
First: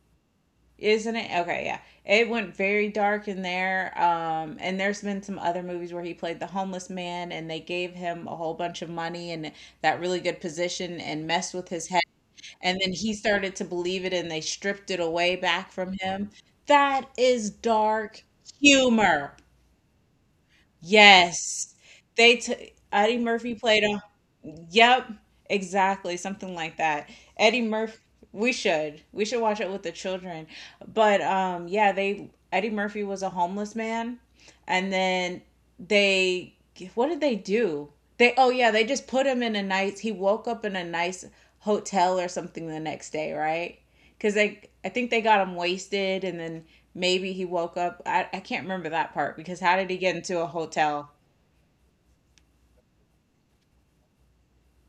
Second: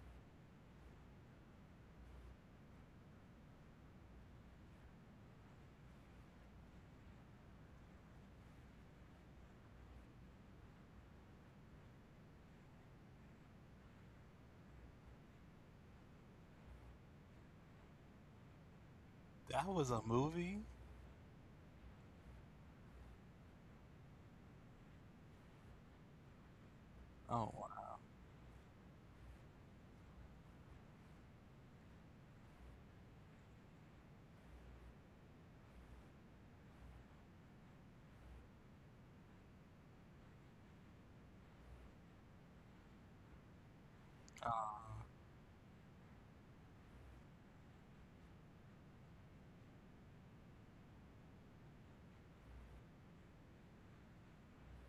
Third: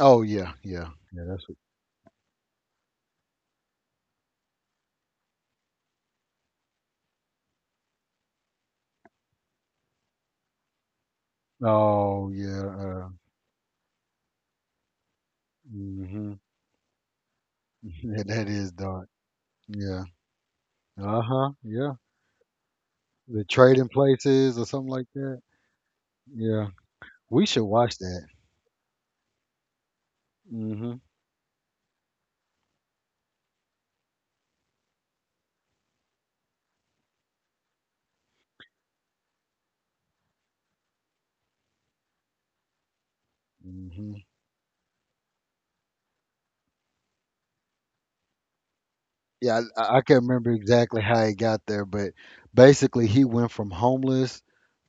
Oh yeah, yeah, Isn't yeah. it? That's Okay, yeah. It went very dark in there. And there's been some other movies where he played the homeless man and they gave him a whole bunch of money and that really good position, and messed what. with his head, Oh yeah. and then he started to believe it and they stripped it away back from him. Hmm. That is Yeah, dark that is dark. humor. That was a Yeah. movie. Uh huh. Yes. Yeah. They took, Eddie The Murphy played Trading him. Places or something like Yep, that. exactly, something Yeah. like that. We Oh, Eddie should wow. Murphy, watch that. we should. We should watch it with the children. Hmm. But yeah, they, Eddie Murphy was a homeless man, and then they, what did they do? They, oh yeah, they just put him in a nice, he woke up in a nice hotel or something the next day, right? Hmm. Because they, Ah. I think they got him wasted and then maybe he woke up. I can't remember that part because Yeah. how I, did I he I get can't into a remember exactly hotel? how he got there, but basically he went from homeless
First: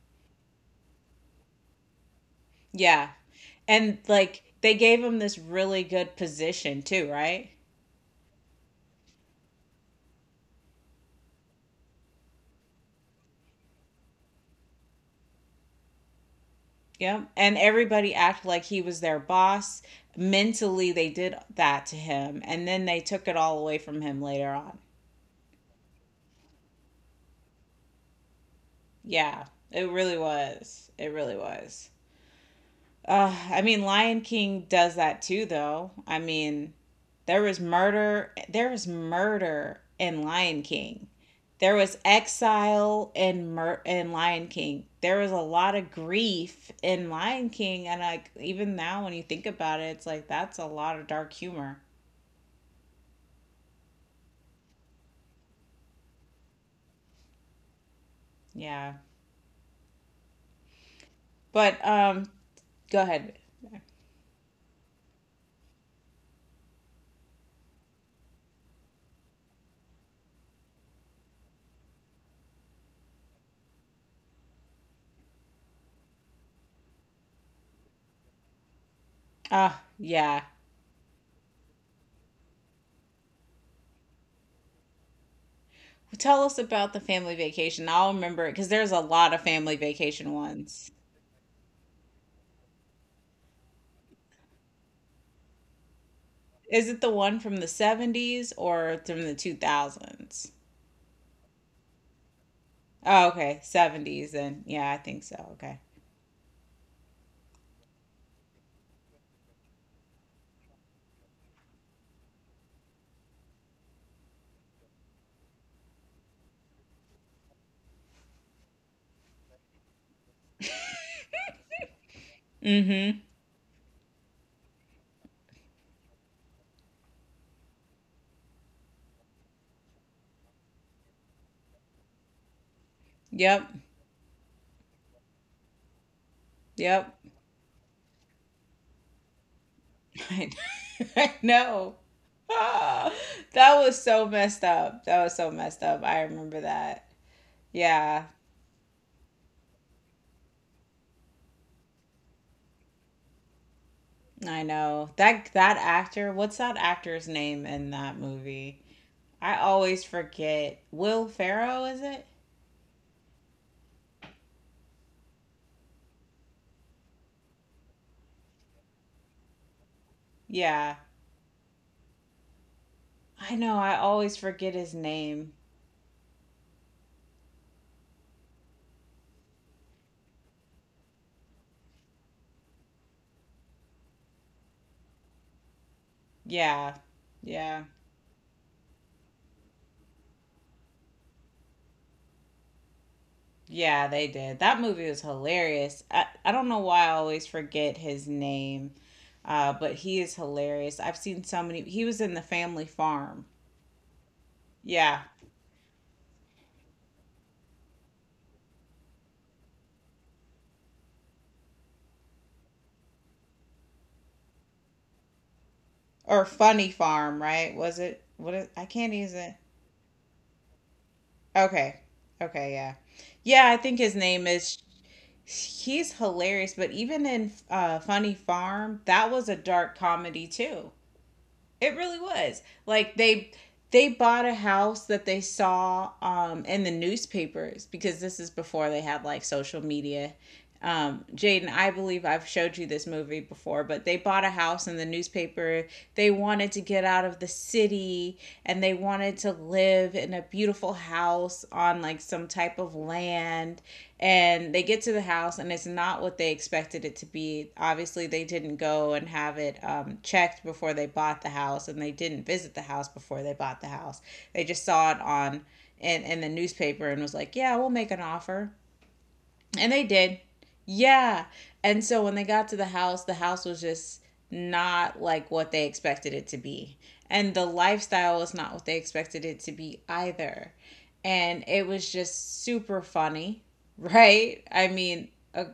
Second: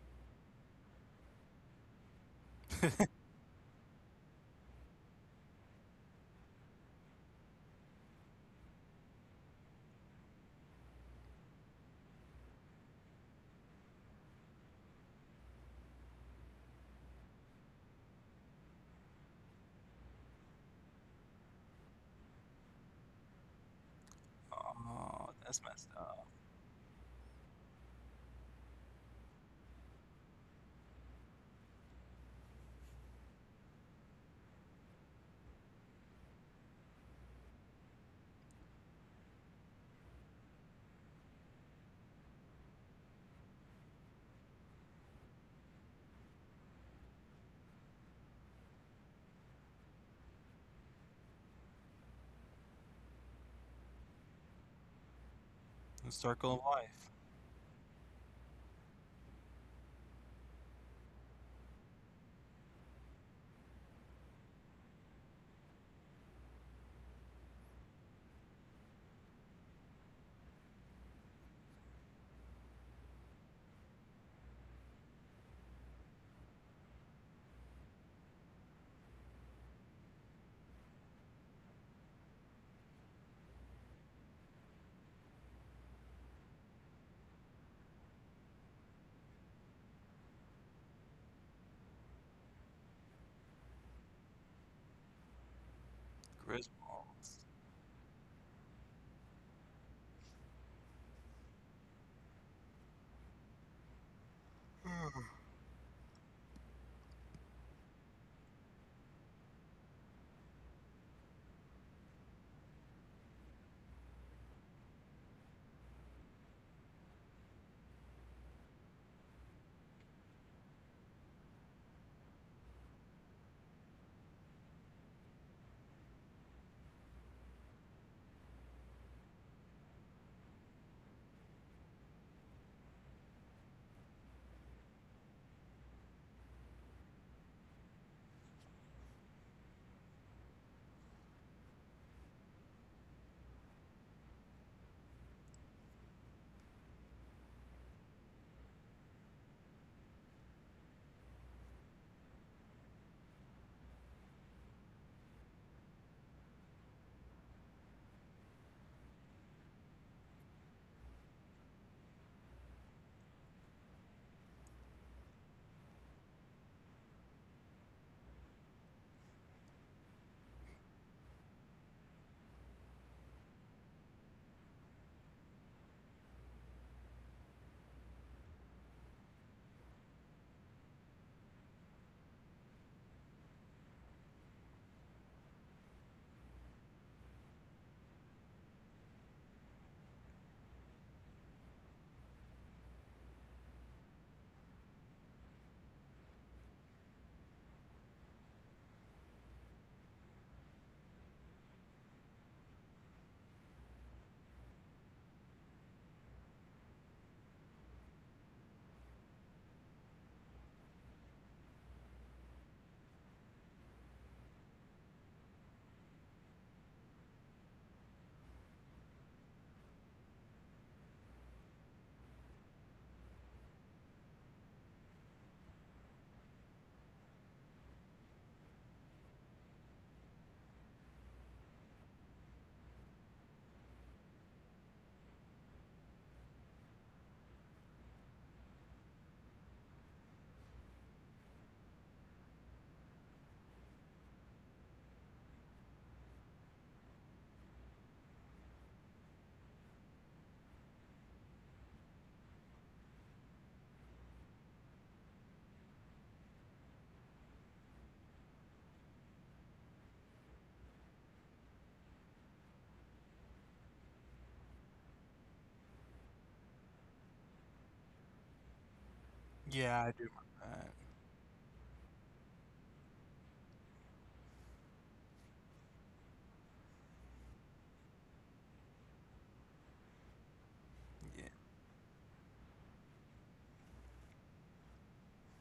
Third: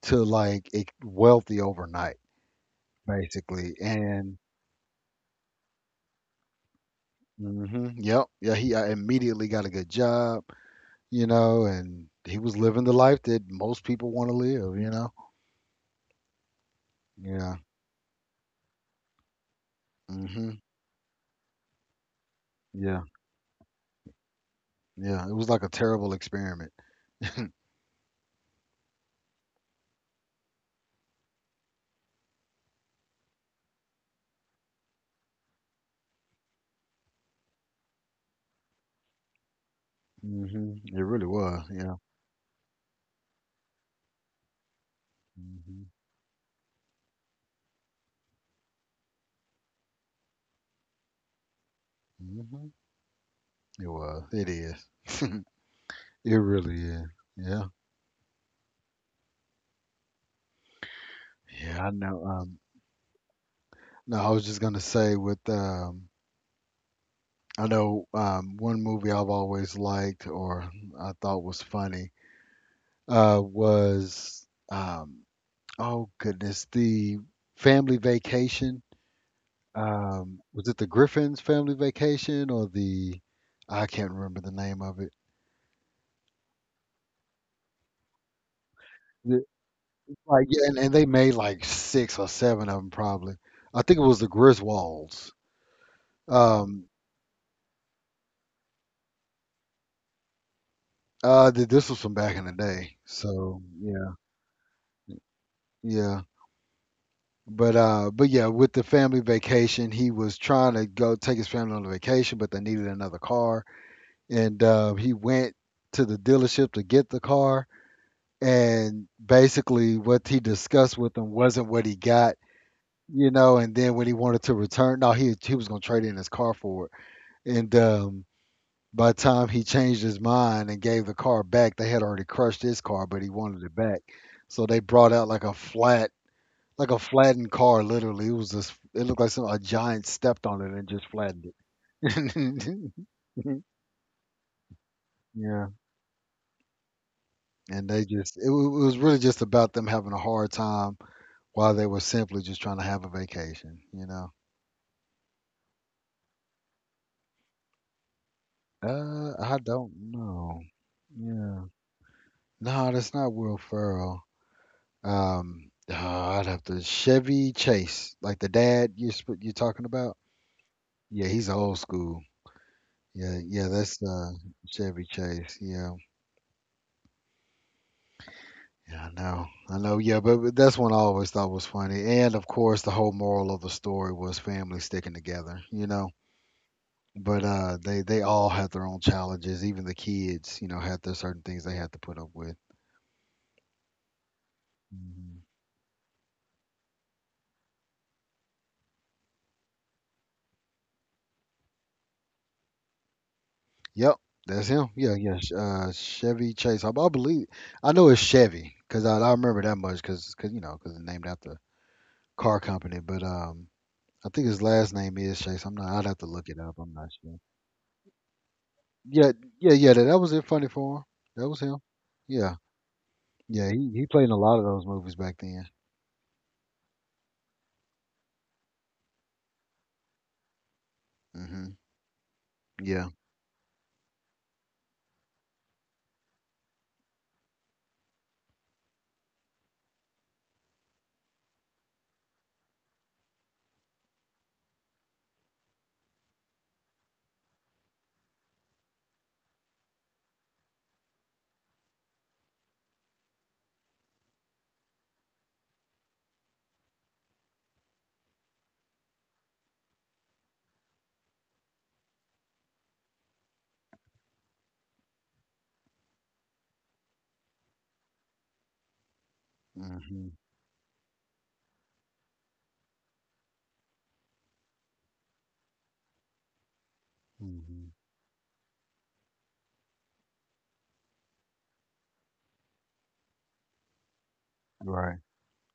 to like wealthy overnight. Yeah. Basically. And And like they gave him this really good position too, right? Yep, yeah, he immediately got a good job, and he was living the life that most people want to live. Yep. And Yeah. everybody acted like he was their boss. Hmm. Mentally, they did that to him and then they Yeah. took it all away from him later on. Yeah. Oh, It was that's like a messed terrible up. experiment. Yeah. It really was. It really was. I mean, Lion King does that too, though. I mean, there was murder. There was murder in Lion Hmm. It King. really was. There Yeah. was exile in in Lion King. There was a lot Hmm. of grief in Lion King, and even now, when you think about it, it's like that's a lot of dark humor. Hmm. It was. It is. The It circle of really is. life. Yeah. Yeah, but Yeah. I know. Go ahead. No, I was just gonna say with. I know one movie I've always liked or I thought was funny was um, oh goodness, the Family Vacation. Uh, yeah. Was it the Griffin's Family Vacation or the I can't remember the name of it. Tell us about the family vacation. I'll remember it because there's a lot of The- family vacation Like yeah, and, ones. and they made like six or seven of them probably. I think it was the Griswolds. Um, Is it the one Griswolds. from the 70s or from the 2000s? This was from back in the day, Oh, so okay, yeah, 70s then. Yeah, I think so. Okay. yeah. But yeah, with the family vacation, he was trying to go take his family on a vacation, but they needed another car, and he went to the dealership to get the car, and basically what he discussed with them wasn't what he got Mm-hmm. you know And then when he wanted to return, no, he was going to trade in his car for it, and by the time he changed his mind and gave the car back, they had already crushed his car, but he wanted Yep. it back. So they brought out like a Yep. flattened car. Literally, it was just, it looked like some, a giant stepped I on it and just flattened know. it. Ah, that was so messed up. That was so Yeah, messed up. I remember that. and they Yeah, just, it was really just about them having a hard time while they were simply just trying to have a vacation. I know. That actor, what's that actor's name in that movie? I I don't always know. forget. Will Yeah, Ferrell, is it? no, that's not Will Ferrell. I'd have to, Chevy Chase, like the dad you're talking about. Yeah. Yeah, he's old school. Yeah, I yeah, know. I that's always forget his Chevy name. Chase. Yeah, yeah, I know. I know. Yeah, but that's one I always thought was funny. And of course, the whole moral of the story was family sticking together, you know? Yeah. But uh, Yeah. they they all had their own challenges. Even the kids, had their certain things they had to put up with. Yeah, they did. That movie was Mhm. hilarious. I don't know why I always forget his name, but he is hilarious. I've seen so many. He was in The Family Farm. Yep, that's him. Yeah, Yeah. yeah. Chevy Chase. I believe I know it's Chevy because I remember that much because you know because it's named after car company. But I think his last name is Chase. I'm not. I'd have to Or look it up. Funny I'm not sure. Farm, right? Was it? What is, I can't Yeah, use it. yeah, yeah. That was it. Funny for him. That was him. Okay. Yeah, Okay, yeah. yeah. Yeah, I He think he his played in a name lot of is. those movies back then. He's hilarious, but even in Funny Farm, that was a dark comedy too. Mhm. It really was. Yeah. Like they bought a house that they saw in the newspapers because this is before they had like social media. Jaden, I believe I've showed you this movie before, but they bought a house in the newspaper. They wanted to get out of the city and they wanted to live in a beautiful house on like some type of land. And they get to the house and it's not what they expected it to be. Obviously, they didn't go and have it checked before they bought the house and they didn't visit the house before they bought the house. They just saw it on in the newspaper and was like, yeah, we'll make an offer, and they Yeah, I Mhm. do did. remember Yeah. And so when they got to the house was just not like what they expected it to be. And the Mhm. lifestyle was not what they expected it to be either. And it was just super funny, right? I Right. mean,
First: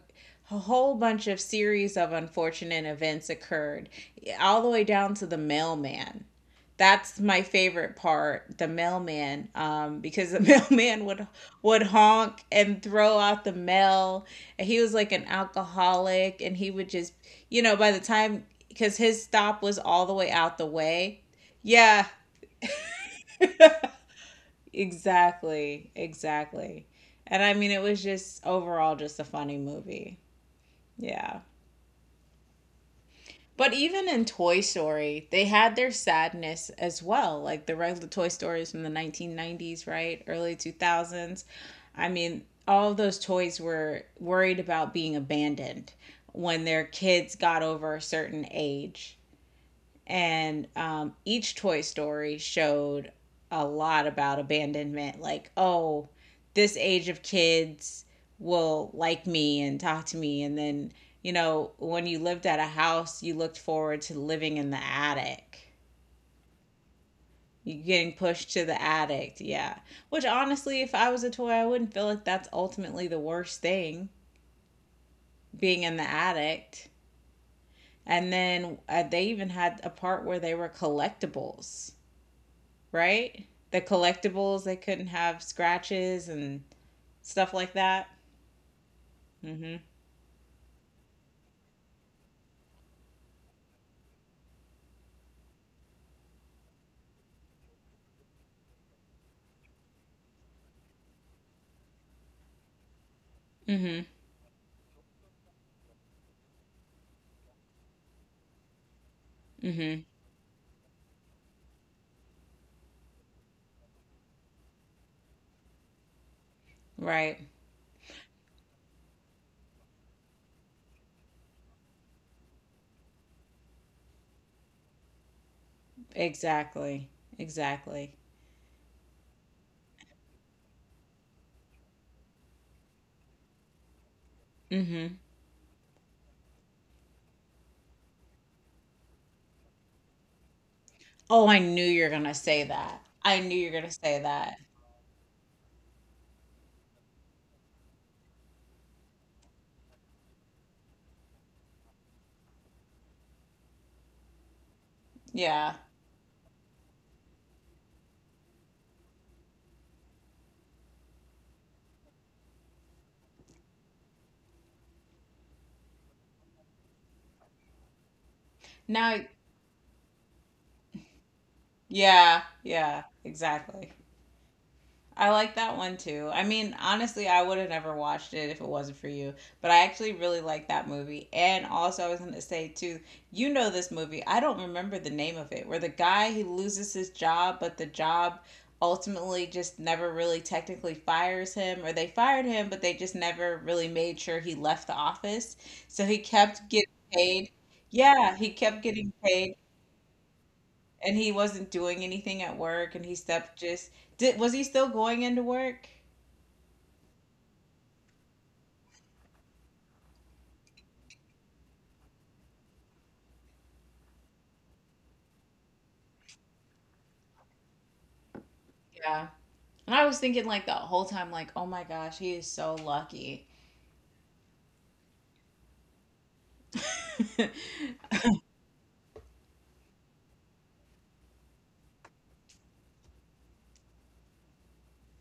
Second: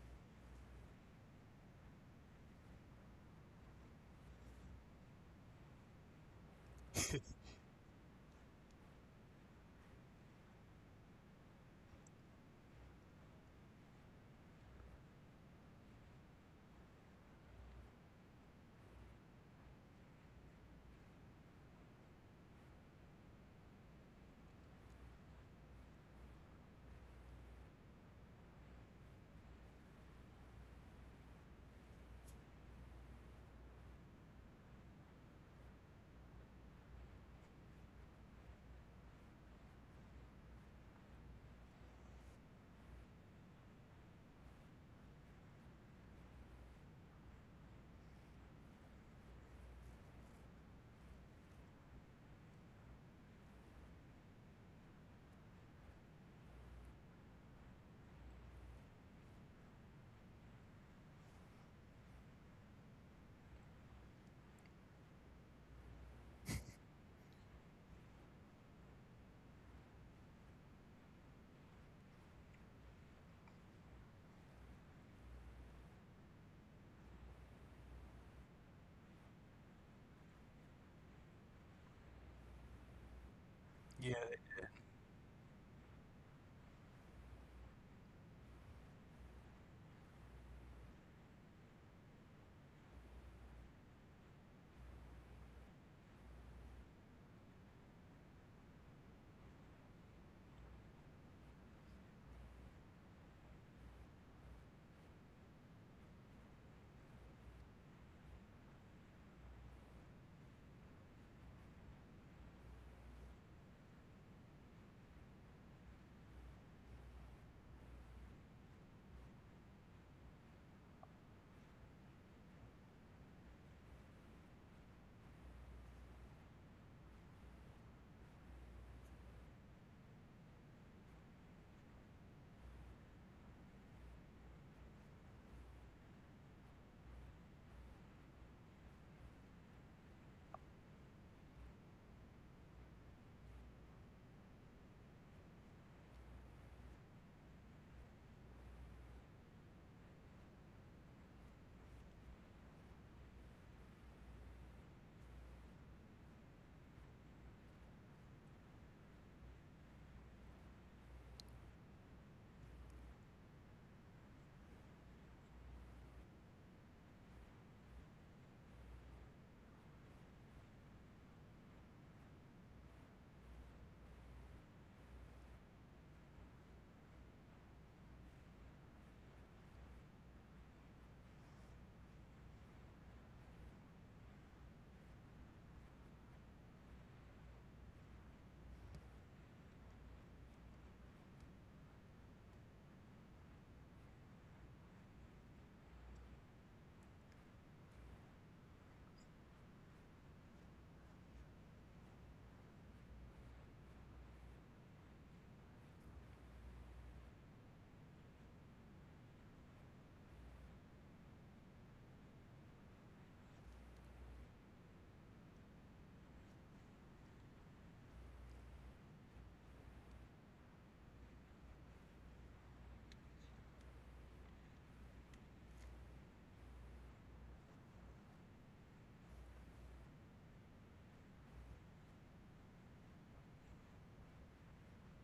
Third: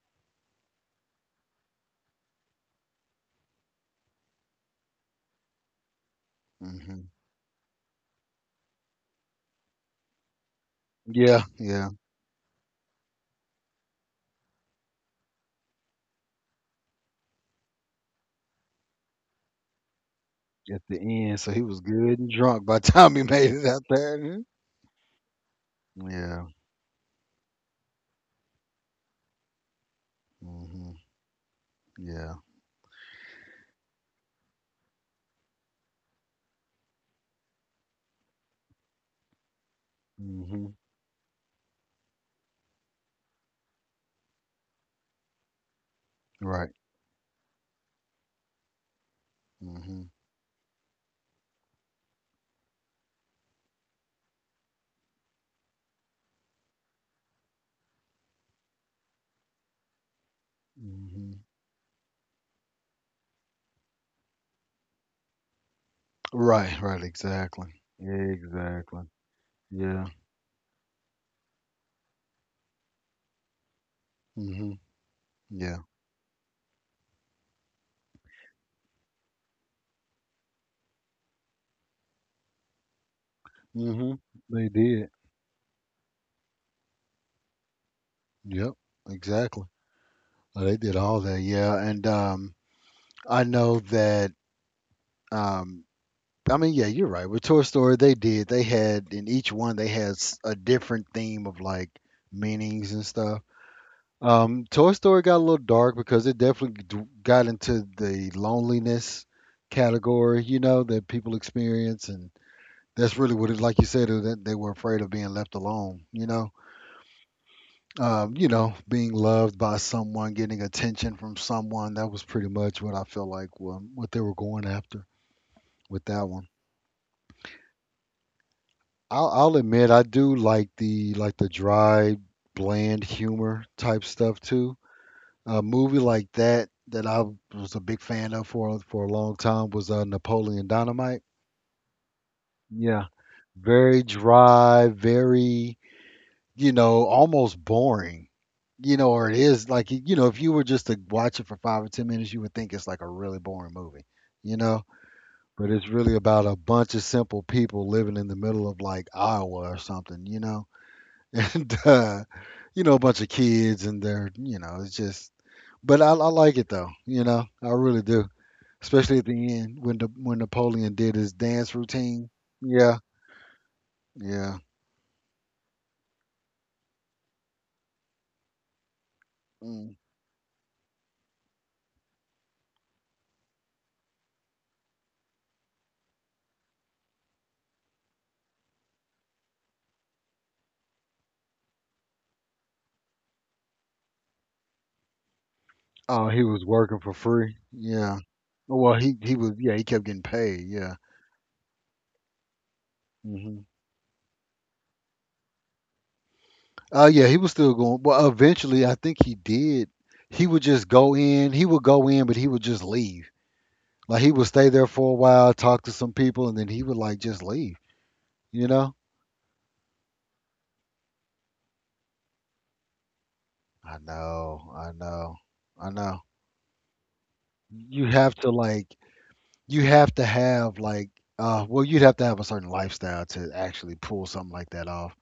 a whole bunch of series of unfortunate events occurred, all the way down to the mailman. Mhm. That's that. my favorite part, the mailman, because the mailman Yeah, would yeah. honk and throw out the mail, and he was like an alcoholic, and he would just, you know, by the time, because his stop was all the way out the At the way. end, so he was Yeah, good and drunk by the time he made it out there. Mhm. exactly, Yeah. exactly. And I mean, it was just overall just a funny movie. Hmm. Yeah. Yeah. But even in Toy Story, they had their sadness as well. Like the regular Toy Stories from the 1990s, right? Early Hmm. 2000s. I mean, all of those toys were worried about being abandoned when Right. their kids got over a certain age, Hmm. and each Toy Story showed a lot about abandonment. Like, oh, this age of kids will like me and talk to me. And then, you Hmm. know, when you lived at a house, you looked forward to living in the attic. Right. Right. Exactly. You getting pushed to the Exactly. attic, yeah. Yeah. Which honestly, if I was a toy, I wouldn't feel like that's ultimately the worst thing Hmm. being Yeah. in the attic. And then they even had a part where they were collectibles, right? The Yeah. Hmm. Yeah. collectibles, They they couldn't did. have scratches and stuff like that. Yep. Exactly. Mhm. They did all that. Yeah. And I know that, um, I mean, yeah, you're right. With Toy Story, they did. They had in each one, they had a different theme of like meanings and stuff. Mhm. Toy Story got a little dark because it definitely got into the loneliness Mhm. category, you know, that people experience, and that's really what it, like you said, that they were afraid of being left alone, you know, Right. um, you know, being loved by someone, getting attention from someone. That was pretty much what I felt like what they were going after with that one. Exactly. Exactly. I'll admit I do like the dry, bland humor type stuff too. Mhm. A movie like that that I was a big fan of for a long time was Napoleon Dynamite. Oh, I knew you were going to say that. Yeah, I knew you were going to very say that. dry, very, almost boring. Or it is, like, if you were just to watch it for 5 or 10 minutes, you would think it's like a really boring movie. You know, but Yeah. it's really about a bunch of simple people living in the middle of like Iowa or something. You know, and a bunch of kids and they're, it's just. But I like it though, I really do. Especially Now, at the end when Napoleon did his dance routine. yeah. Yeah, Yeah. Exactly. yeah. I like that one too. I mean, honestly, I would have never watched it if it wasn't for you. But I Mm. actually really like that movie. And also, I was going to say too, you know this movie. I don't remember the name of it, where the guy he loses his job, but the job ultimately just never really technically fires him, or they fired him, but they just never really made sure he left the office. So he Oh, he was kept getting working for paid. free. Yeah. Yeah, he kept Well, getting he was. paid, Yeah, he kept getting paid. Yeah. and he wasn't doing anything at work, and he Hmm. stepped just did. Was he still going into work? Yeah, he was still going. Well, eventually, I think he did. He would just go in. He would go in, but he would just leave. Like he would stay there for a while, talk to some people, and then he would, like, just leave. You know? Yeah. And I was thinking like the whole time, like, oh my gosh, he is so lucky. I know, I know, I know. You have to like, you have to have like, Well, you'd have to have a certain lifestyle to actually pull something like that off.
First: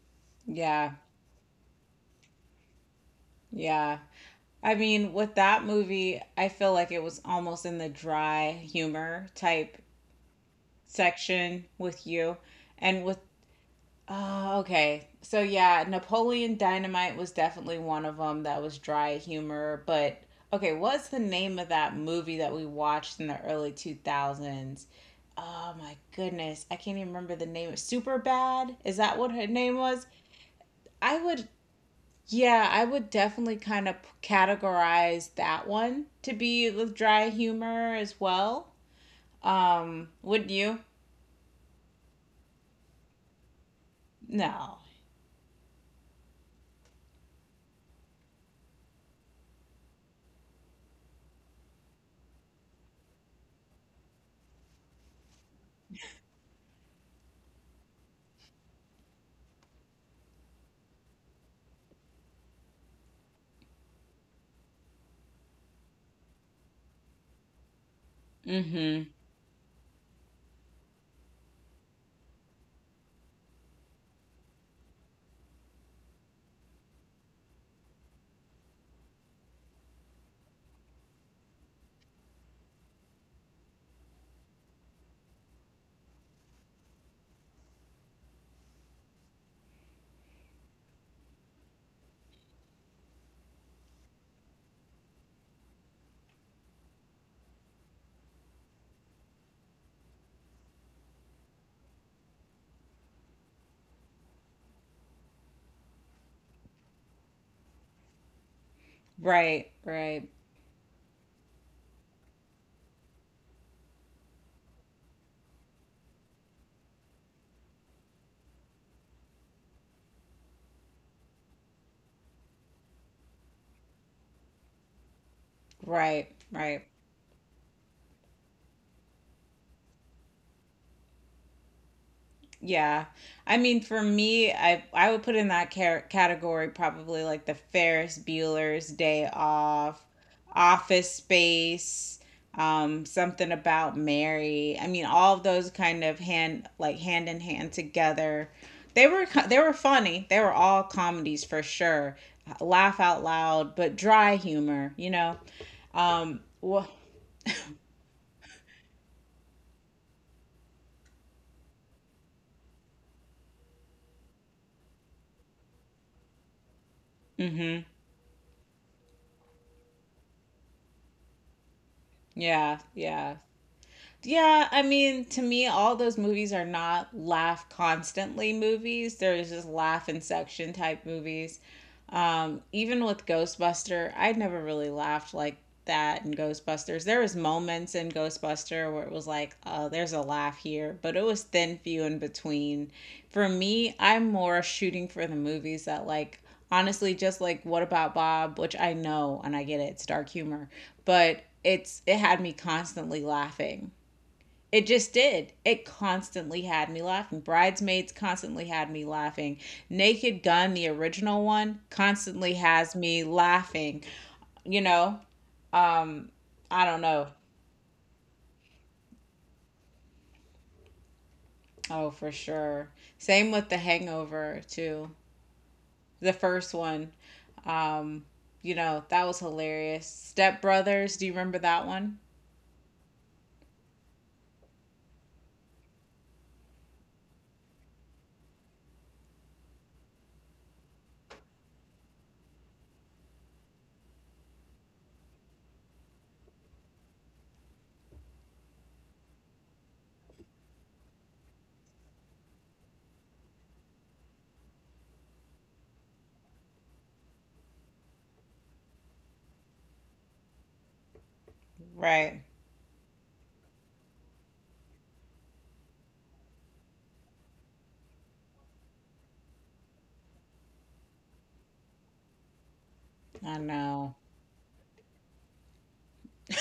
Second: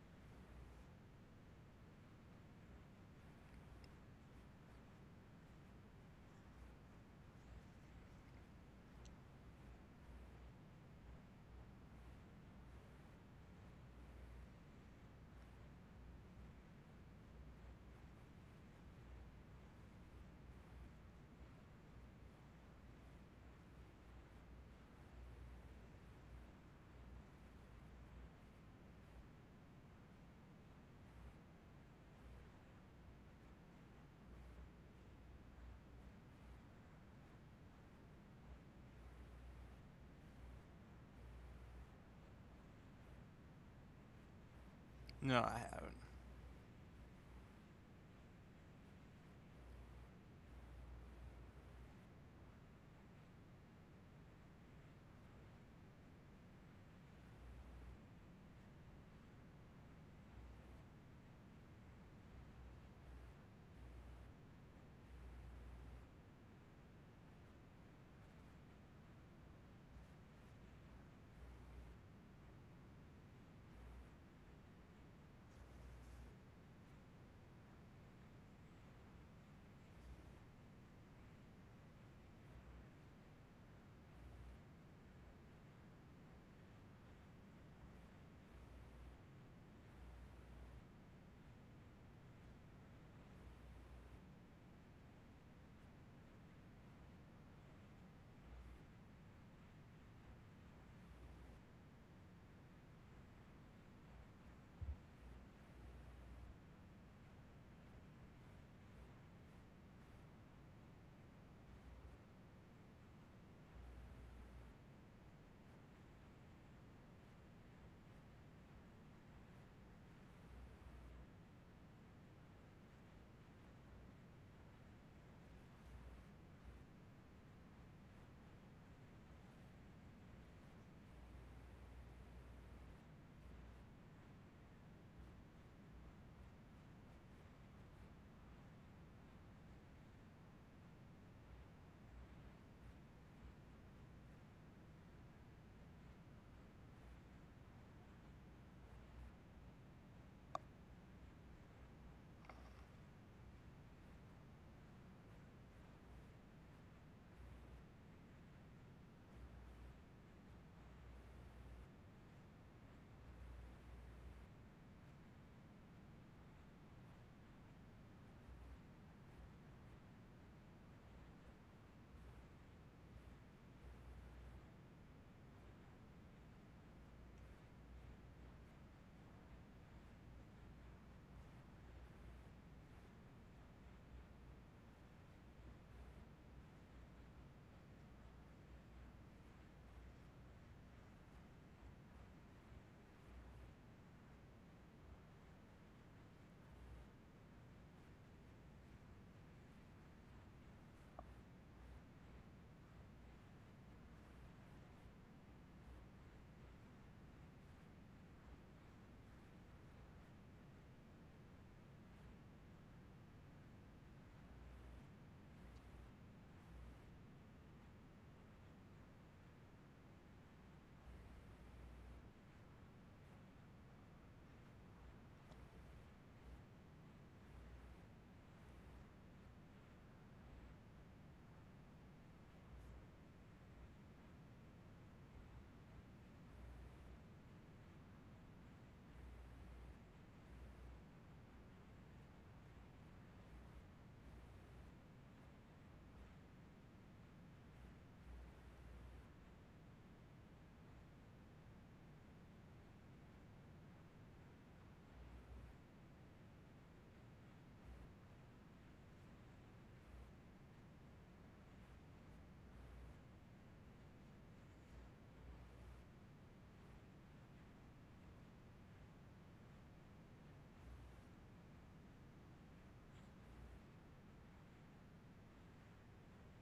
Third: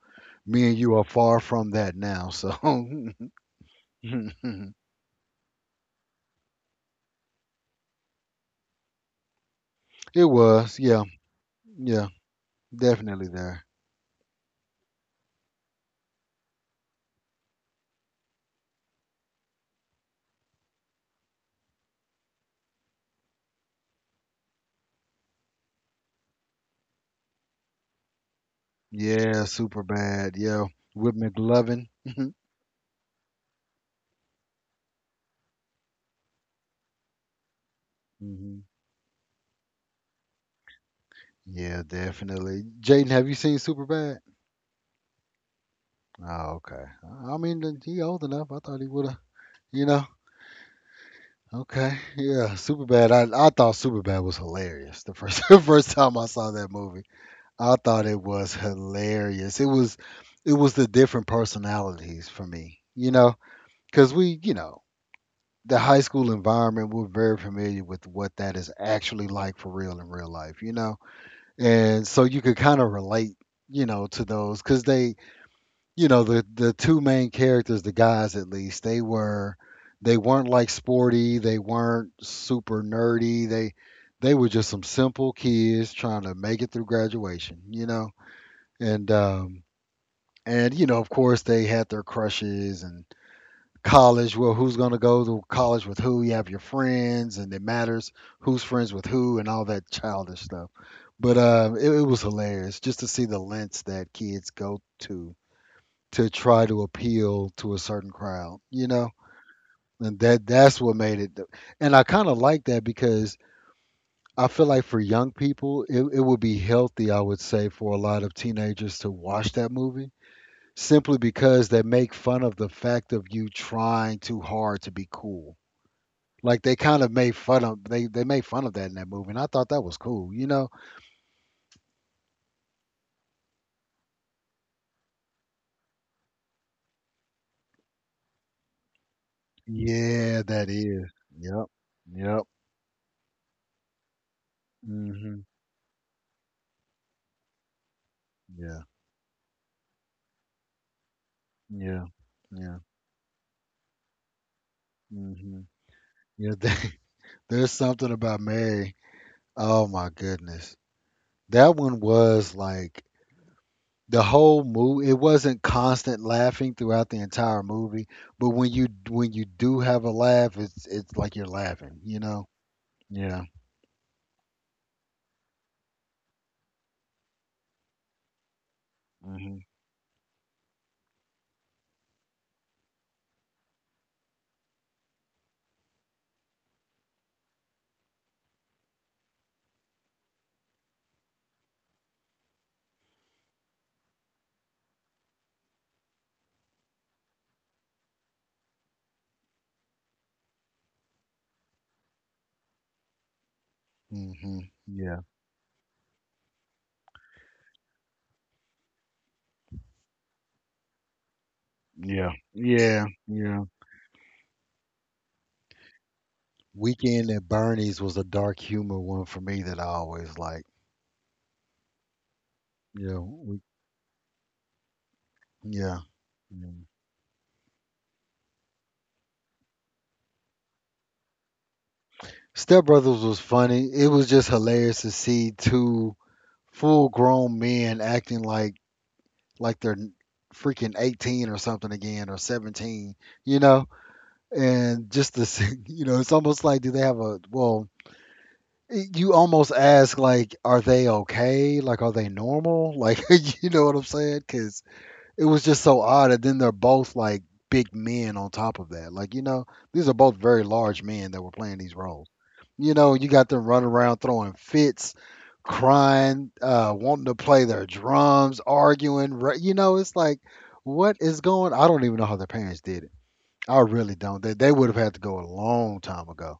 Me and Yeah. you are far from that now, so Yeah. it I mean, with that movie, I feel like it was almost in the dry humor type was, yeah, section with yeah, you. And with definitely there. Oh, okay. So yeah, Napoleon Dynamite was definitely one of them that was dry humor, but okay, what's the name of that movie that we watched in the early 2000s? Oh my goodness, I can't even remember the name. Super Bad? Is that what Yeah, her name super was? bad. Yeah, with I would McLovin. yeah, I would definitely kind of categorize that one to be with dry humor as Hmm. well. Would you? Yeah, definitely. Jaden, have you seen Superbad? No. No, I haven't. Oh, okay. I mean, then he old enough. I thought he would have, you know. Okay, yeah, Superbad. I thought Superbad was hilarious the first the first time I saw that movie. I thought it was hilarious. It was the different personalities for me, you know, because we, you know, the high school environment, we're very familiar with what that is Mhm. actually like for real in real life, you know, and so you could kind of relate, you know, to those because they, you know, the two main characters, the guys, at least, they weren't like sporty, they weren't super nerdy, they were just some simple kids trying to make it through graduation, you know. And and, you know, of course they had their crushes. And college, well, who's going to go to college with who. You have your friends, and it matters who's friends with who and all that childish stuff. But it was hilarious just to see the lengths that kids go to try to appeal to a certain crowd, you know? Right, And right, that's what made it. And I kind of like that because I feel like for young people, it would be healthy, I would say, for a lot of teenagers to watch that movie simply because they make fun of the fact of you trying too hard to be cool. right, Like they right. kind of made fun of, they made fun of that in that movie, and I thought that was cool, you know? Yeah. I mean, for me, I would put in that category probably like the Ferris Bueller's Day Off, Yeah, that is. Office Yep. Space, Yep. Something about Mary. I mean, all of Mhm. those kind of hand like hand in hand together. Yeah. They were they were funny. They were all comedies for Yeah. sure. Yeah. Laugh out loud, but dry humor, you know. Mhm. Um, Yeah. wh- There's something about Mary. Oh my goodness. That one was, like, the whole movie, it wasn't constant laughing throughout the entire mhm. movie, but when you do have a laugh, it's like you're laughing, you know? Yeah, yeah. Yeah. Yeah, I mean, to me, all those movies are not laugh constantly movies. There's Mhm. just laugh in section type movies. Even with Ghostbuster, I never really laughed like that in Ghostbusters. There was moments in Ghostbuster where it was like, oh, there's a laugh here, but it was thin few in between. For me, I'm more shooting for the movies that like honestly just like What About Bob, which I know and I get it, it's dark humor, but it's it had me constantly laughing. Mhm. It just Yeah. did. It constantly had me laughing. Bridesmaids constantly had me laughing. Naked Gun, the original one, Yeah. constantly has Yeah. me Yeah. laughing. You know, I don't know. Weekend at Bernie's was a dark humor one for me that I always like. Oh, for sure. Yeah. Same with The Hangover, too. Yeah. The first Mm-hmm. one, you know, that was hilarious. Step Brothers, do you remember that one? Step Brothers was funny. It was just hilarious to see two full grown men acting like they're freaking 18 or something again, or 17, you know? And just to see, it's almost like, do they have a, well, you almost ask like, are they okay? Like, are they normal? Like, you know what I'm saying? Cuz it was just so odd. And then they're both like big men on top of that. Like, these are both very large men that were playing these roles. Right. You know, you got them running around throwing fits, crying, wanting to play their drums, arguing. It's like, what is going, I don't even know how their parents did it. I I know. really don't. They would have had to go a long time ago,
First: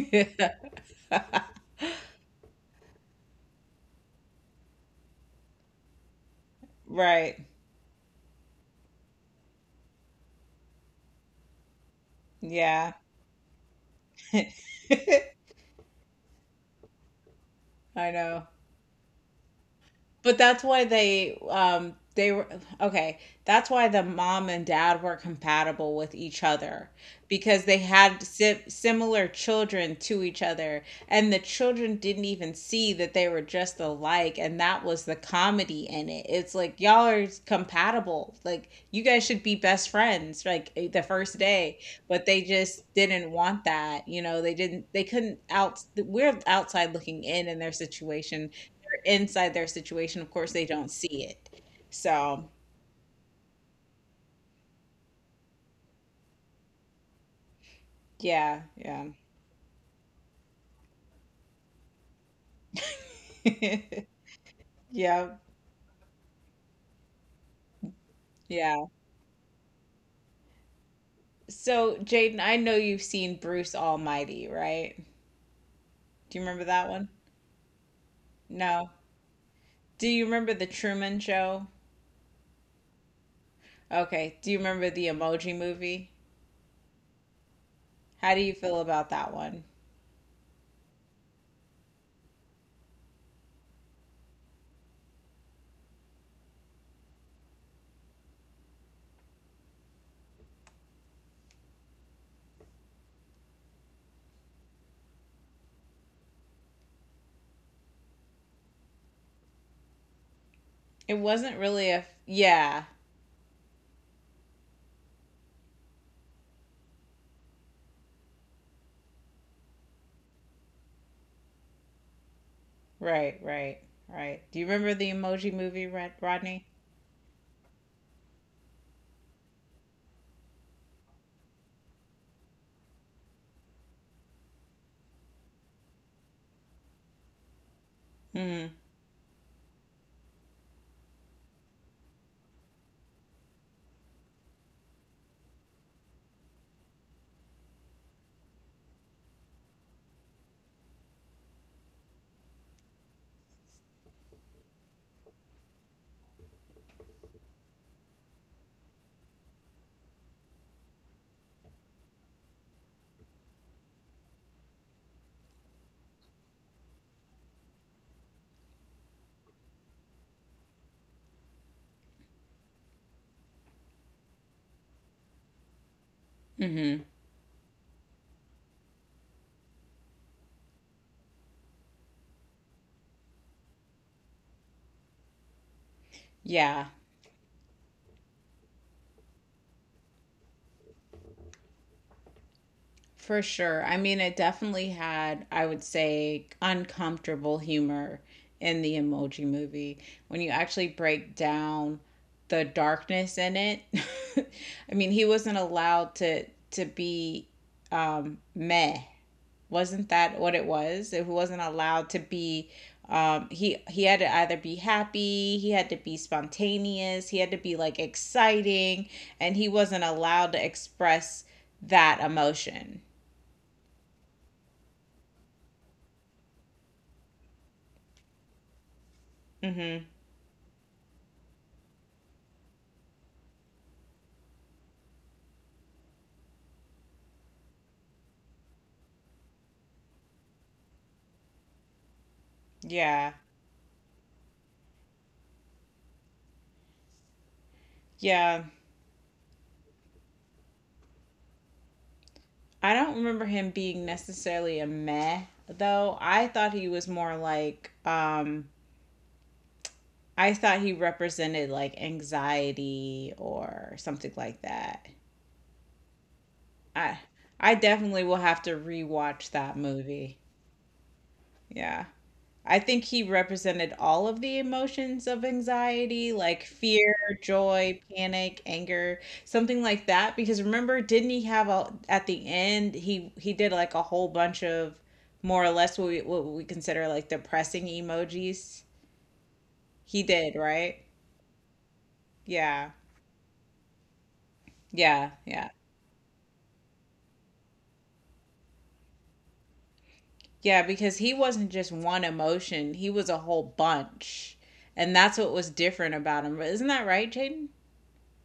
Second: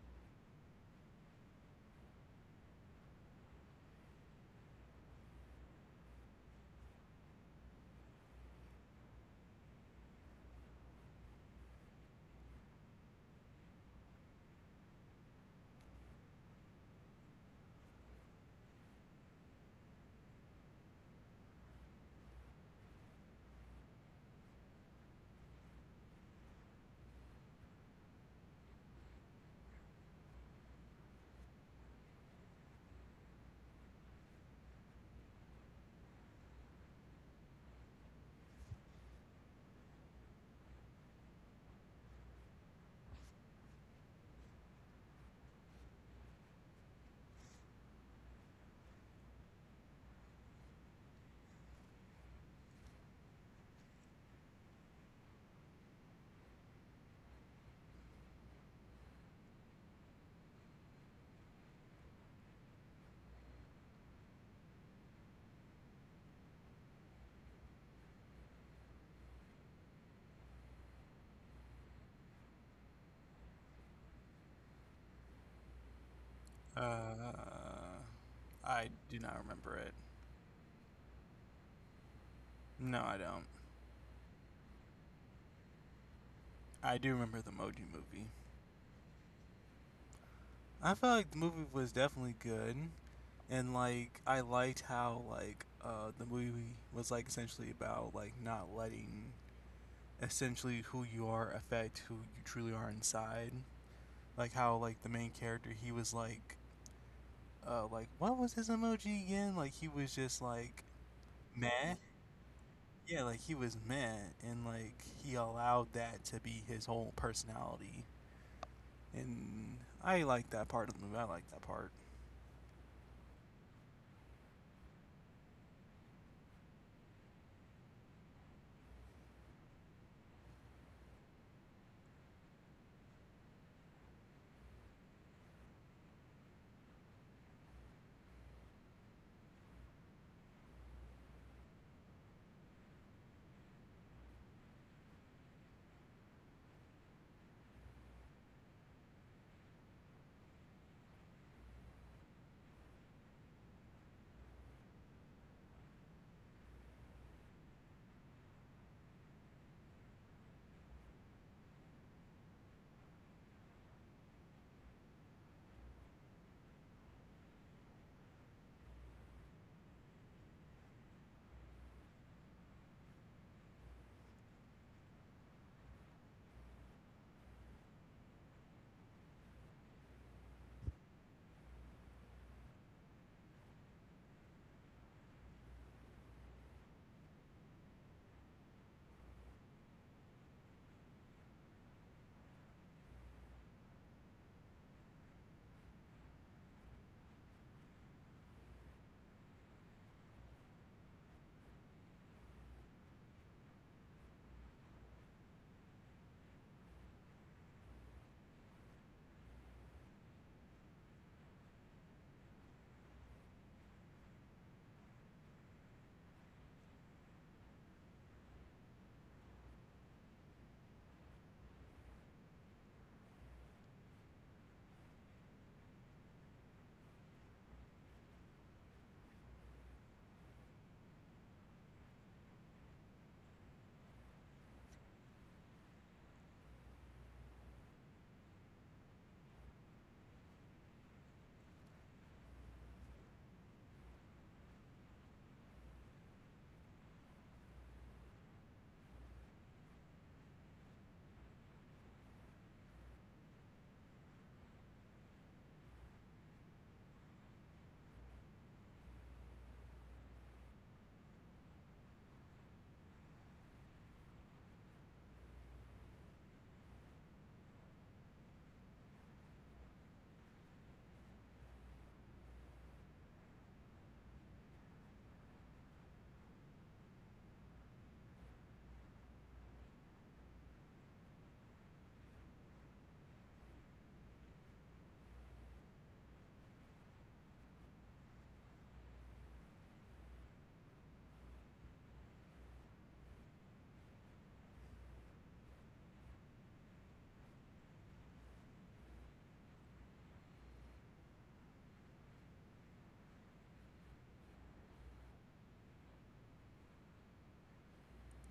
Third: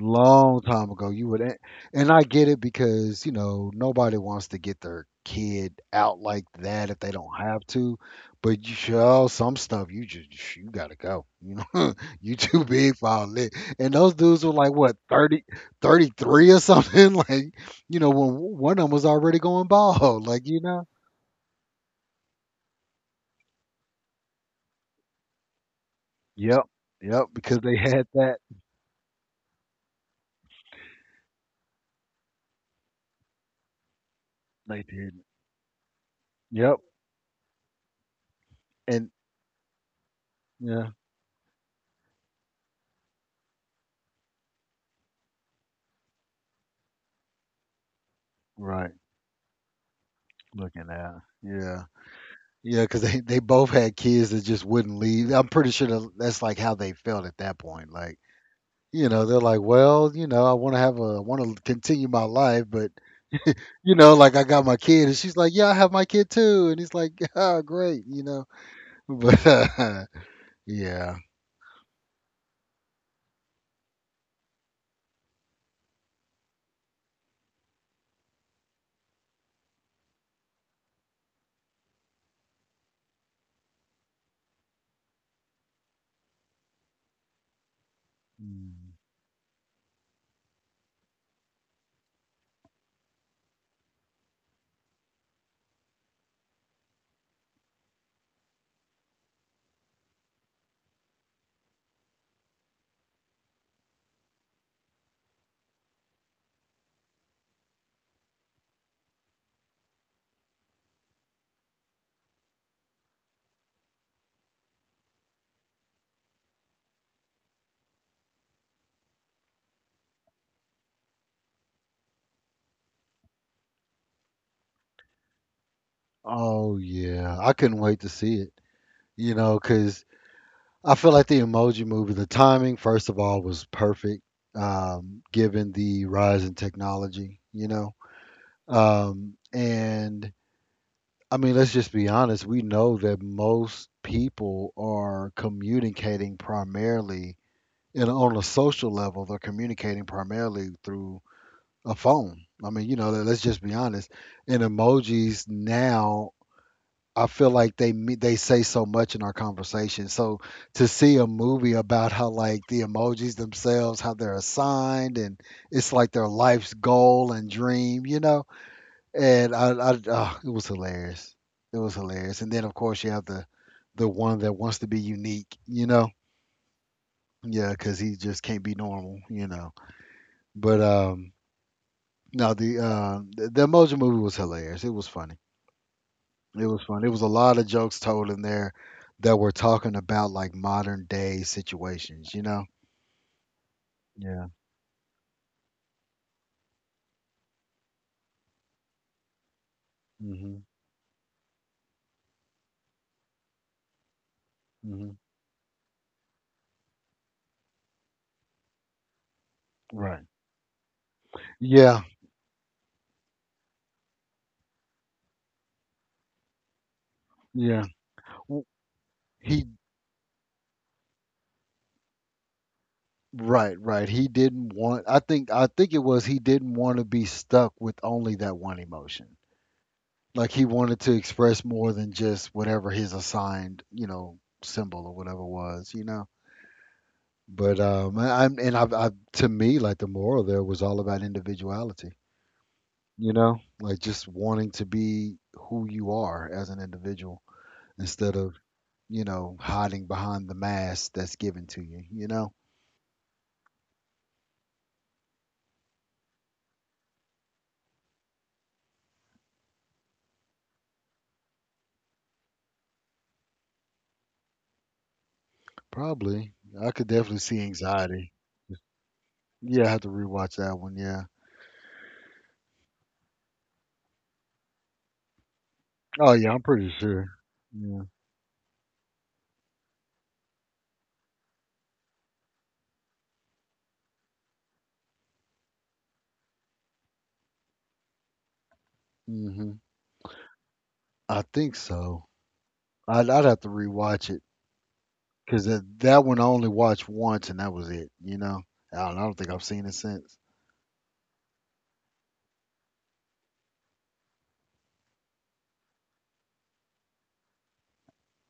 long time ago. And I get it, because, nobody wants to get their kid out like that if they don't Right. have to. But you show some stuff, you gotta go. You too Yeah. big for all that. And those dudes I were like what, 30, 33 or something. Like, when know. one of them was already going bald. But that's why they were okay. That's why the mom and dad were compatible with each Yep, other yep, because because they they had had that. Similar children to each other and the children didn't even see that they were just alike and They that was the did. comedy in it. It's Yep. like y'all are compatible. Like you And guys should be best friends like eh, yeah. the first day, but they just didn't want that. You know, they didn't they couldn't out we're outside looking in their situation Right. inside their situation, of course, they Looking don't at. see it. Yeah. So, Yeah, because they both had kids that just wouldn't leave. I'm pretty sure that's like how they felt at that point. Like, yeah, yeah. They're like, well, I want to have want to continue my life, but, you know, like I got my kid. And Yeah, she's like, yeah, I have my kid too. And he's like, oh, great. yeah. But yeah. So, Jaden, I know you've seen Bruce Almighty, right? Do you remember that one? Uh, I No. do not remember it. Do you remember The Truman Show? No, I don't. Okay. Do you remember the Emoji Movie? I do remember the Moji movie. How do you feel Mm. about that one? I felt like the movie was definitely good, and like I liked how like the movie was like essentially about like not letting essentially who you are affect who you truly are inside, like how like the main character he was like what was his emoji again? Like he was just like It wasn't really meh. a. Yeah, Yeah, like he was meh, and like he allowed that to be his whole personality. And I like that part of the movie. I like that part. right, right, right. Do you remember the Emoji Movie, Rodney? Oh, yeah. I couldn't wait to see it, because I feel like the emoji movie, the timing, first of all, was perfect, given the rise in technology. Mm-hmm. And I mean, let's just be honest. We know that most people are communicating primarily, and on a social level, they're communicating primarily through a phone. I mean, let's just be honest. And emojis now, I feel like they say so much in our conversation. So to see a movie about how like the emojis themselves, how they're assigned, and it's like their life's goal and dream, you know, and I oh, it was hilarious. It was hilarious. And then of course you have the one that wants to be unique, you know, Mm-hmm. yeah, because he just can't be normal, you know. But no, the Emoji Movie was hilarious. It was funny. It was Yeah. fun. It was a lot of jokes told in there that were talking about like modern day situations, you know. For sure. I mean, it Yeah. definitely had, I would say, uncomfortable humor in the emoji movie. When you hmm actually break down the darkness in it, I hmm mean, he wasn't allowed to be meh. Wasn't Right. that what it was? He wasn't Yeah. allowed to be he had to either be happy, he had to be spontaneous, he had to be Yeah. like W- exciting, and He he wasn't allowed to express that emotion. Right, right. He didn't want, I think it was he didn't want to be stuck with only that one emotion. Mm-hmm. Like he wanted to express more than just whatever his assigned, you know, symbol or whatever was, you know. But I've to me like the moral there was all about individuality, you Yeah. know, like just wanting to be who you are as an individual instead of, Yeah. you know, hiding behind the mask that's given to you, you know. I don't remember him being necessarily a meh though. I thought he was more like I thought he represented like anxiety or something like that. Probably. I could I definitely see I definitely anxiety. will have to rewatch that Yeah, I have to movie. rewatch that one. Yeah. Yeah. I think he represented all of the emotions of Oh anxiety, yeah, I'm like pretty fear, sure. Yeah. joy, panic, anger, something like that. Because remember, didn't he have a at the end he did like a whole bunch of more or less what we consider like depressing emojis? hmm He did, right? I think so. Yeah. I'd have to rewatch it Yeah, because yeah. that one I only watched once and that was it. You know. I don't think I've seen it since. Yeah, because he wasn't just one emotion, he was a whole bunch. And that's what was different about him. Isn't that right, Jaden?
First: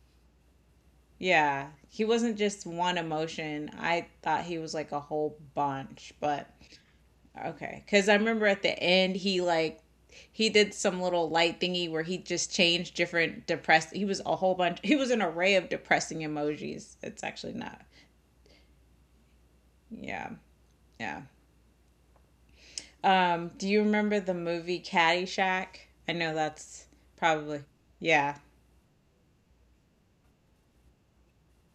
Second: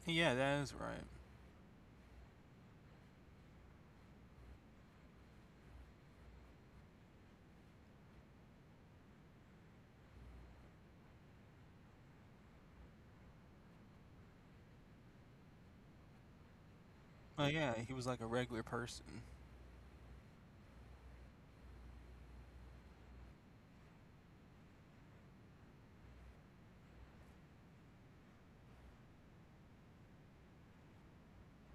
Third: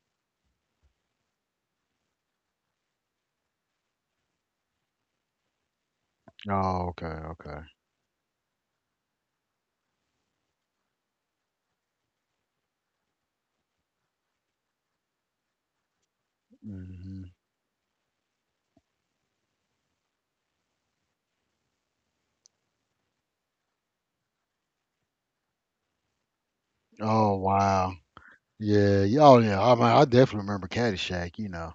Yeah, that is right. Yeah, he wasn't just one emotion. I thought he was like a whole bunch, but Oh, okay, okay. okay. Because I remember at the end, he like he did some little light thingy where he just changed different depressed. He was a whole bunch. He was an array of depressing emojis. It's hmm Oh actually yeah, not. he was like a regular person. Yeah, yeah. Do you remember the movie Caddyshack? I know that's Oh probably wow. yeah. Yeah, yeah, oh yeah. I mean, I definitely remember Caddyshack. You know.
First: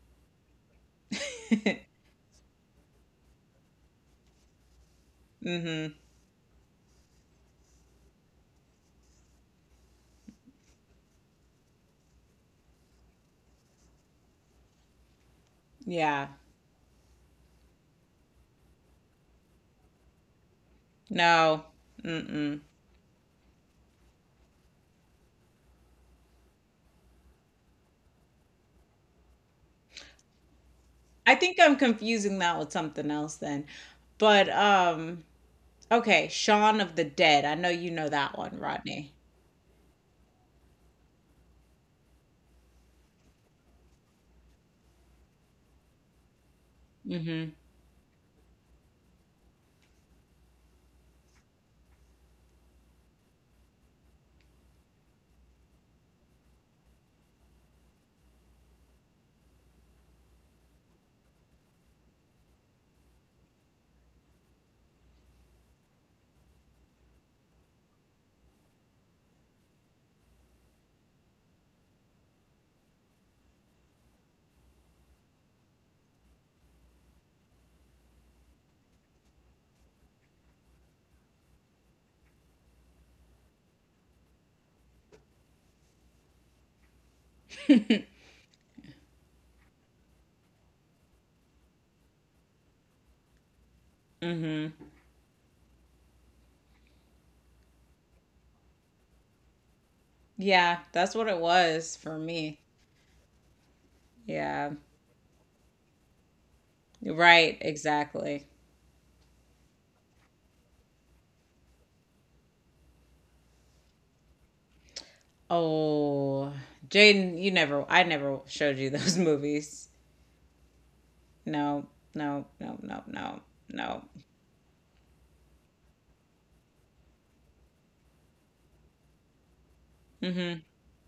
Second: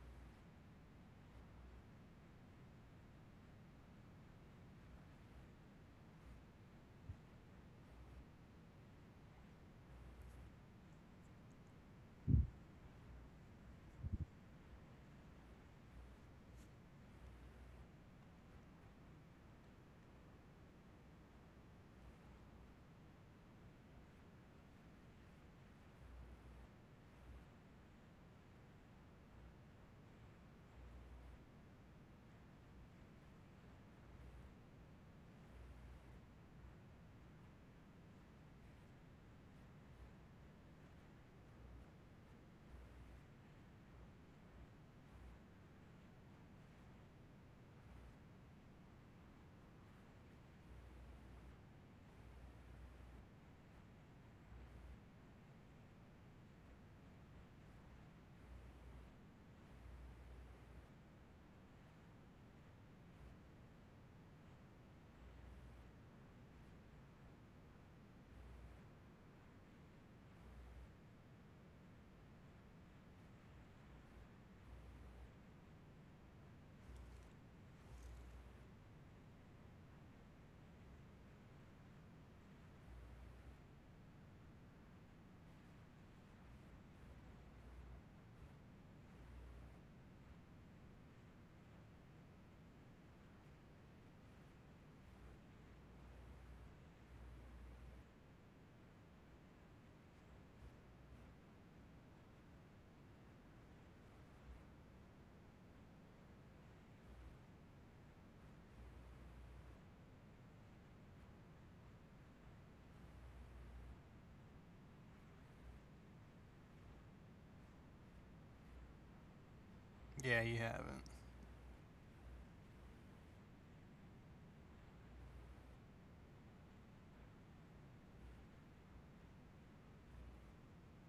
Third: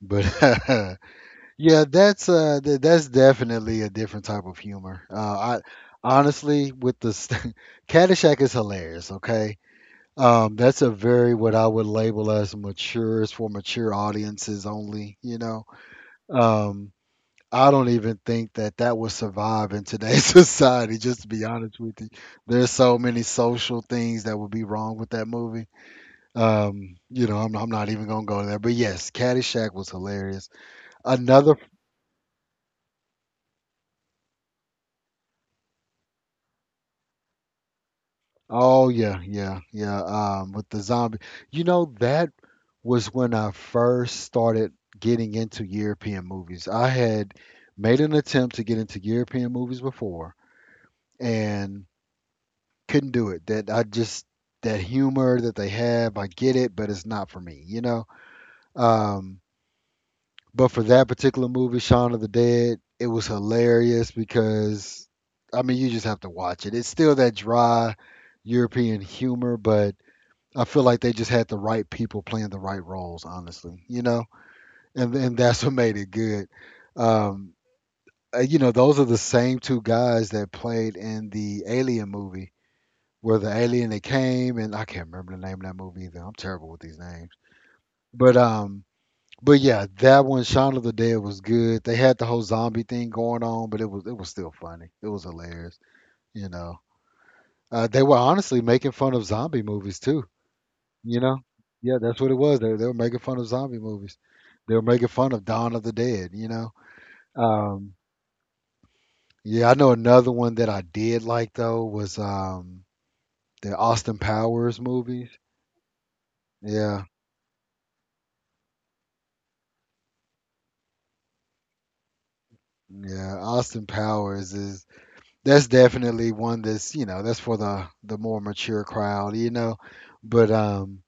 But yeah, that's definitely a different type of humor. I Mm-hmm. honestly, Caddyshack is hilarious. Okay. That's a very, what I would label as mature, it's for mature audiences only, you know. Yeah. Um, I don't even think that that would survive in today's society, just to be No. honest with you. Mm-mm. There's so many social things that would be wrong with that movie. You know, I'm not even gonna go there. But yes, Caddyshack was hilarious. I Another. think I'm confusing that with something else then. But okay, Shaun of the Dead. I know you know that one, Oh Rodney. yeah, yeah, yeah. With the zombie, you know, that was when I first started getting into European movies. I had Hmm. made an attempt to get into European movies before and couldn't do it. That I just that humor that they have, I get it, but it's not for me, you know. Um, but for that particular movie, Shaun of the Dead, it was hilarious because I mean you just have to watch it. It's still that dry European humor, but I feel like they just had the right people playing the right roles, honestly, you know, and that's what made it good. Um, you know, those are the same two guys that played in the Alien movie, where the alien that came, and I can't remember the name of that movie either. I'm terrible with these names, but um, but yeah, that one, Shaun of the Dead, was good. They had the whole zombie thing going on, but it was still funny. It was hilarious, you know. They were honestly making fun of zombie movies too. Yeah, that's You what it know? was Yeah, for that's what it me. was. They were making fun of zombie movies. Yeah. They were making fun of Dawn of the Dead, you know? Right, Um, exactly. yeah, I know another one that I did like, though, was the Austin Powers movies. Oh, Yeah, Jaden, you never I never showed you those movies. Yeah, you haven't. No, no, no, no, yeah. no, Austin no. Powers is, that's definitely one that's, you know, that's for the more mature crowd, you know? But, Hmm. um,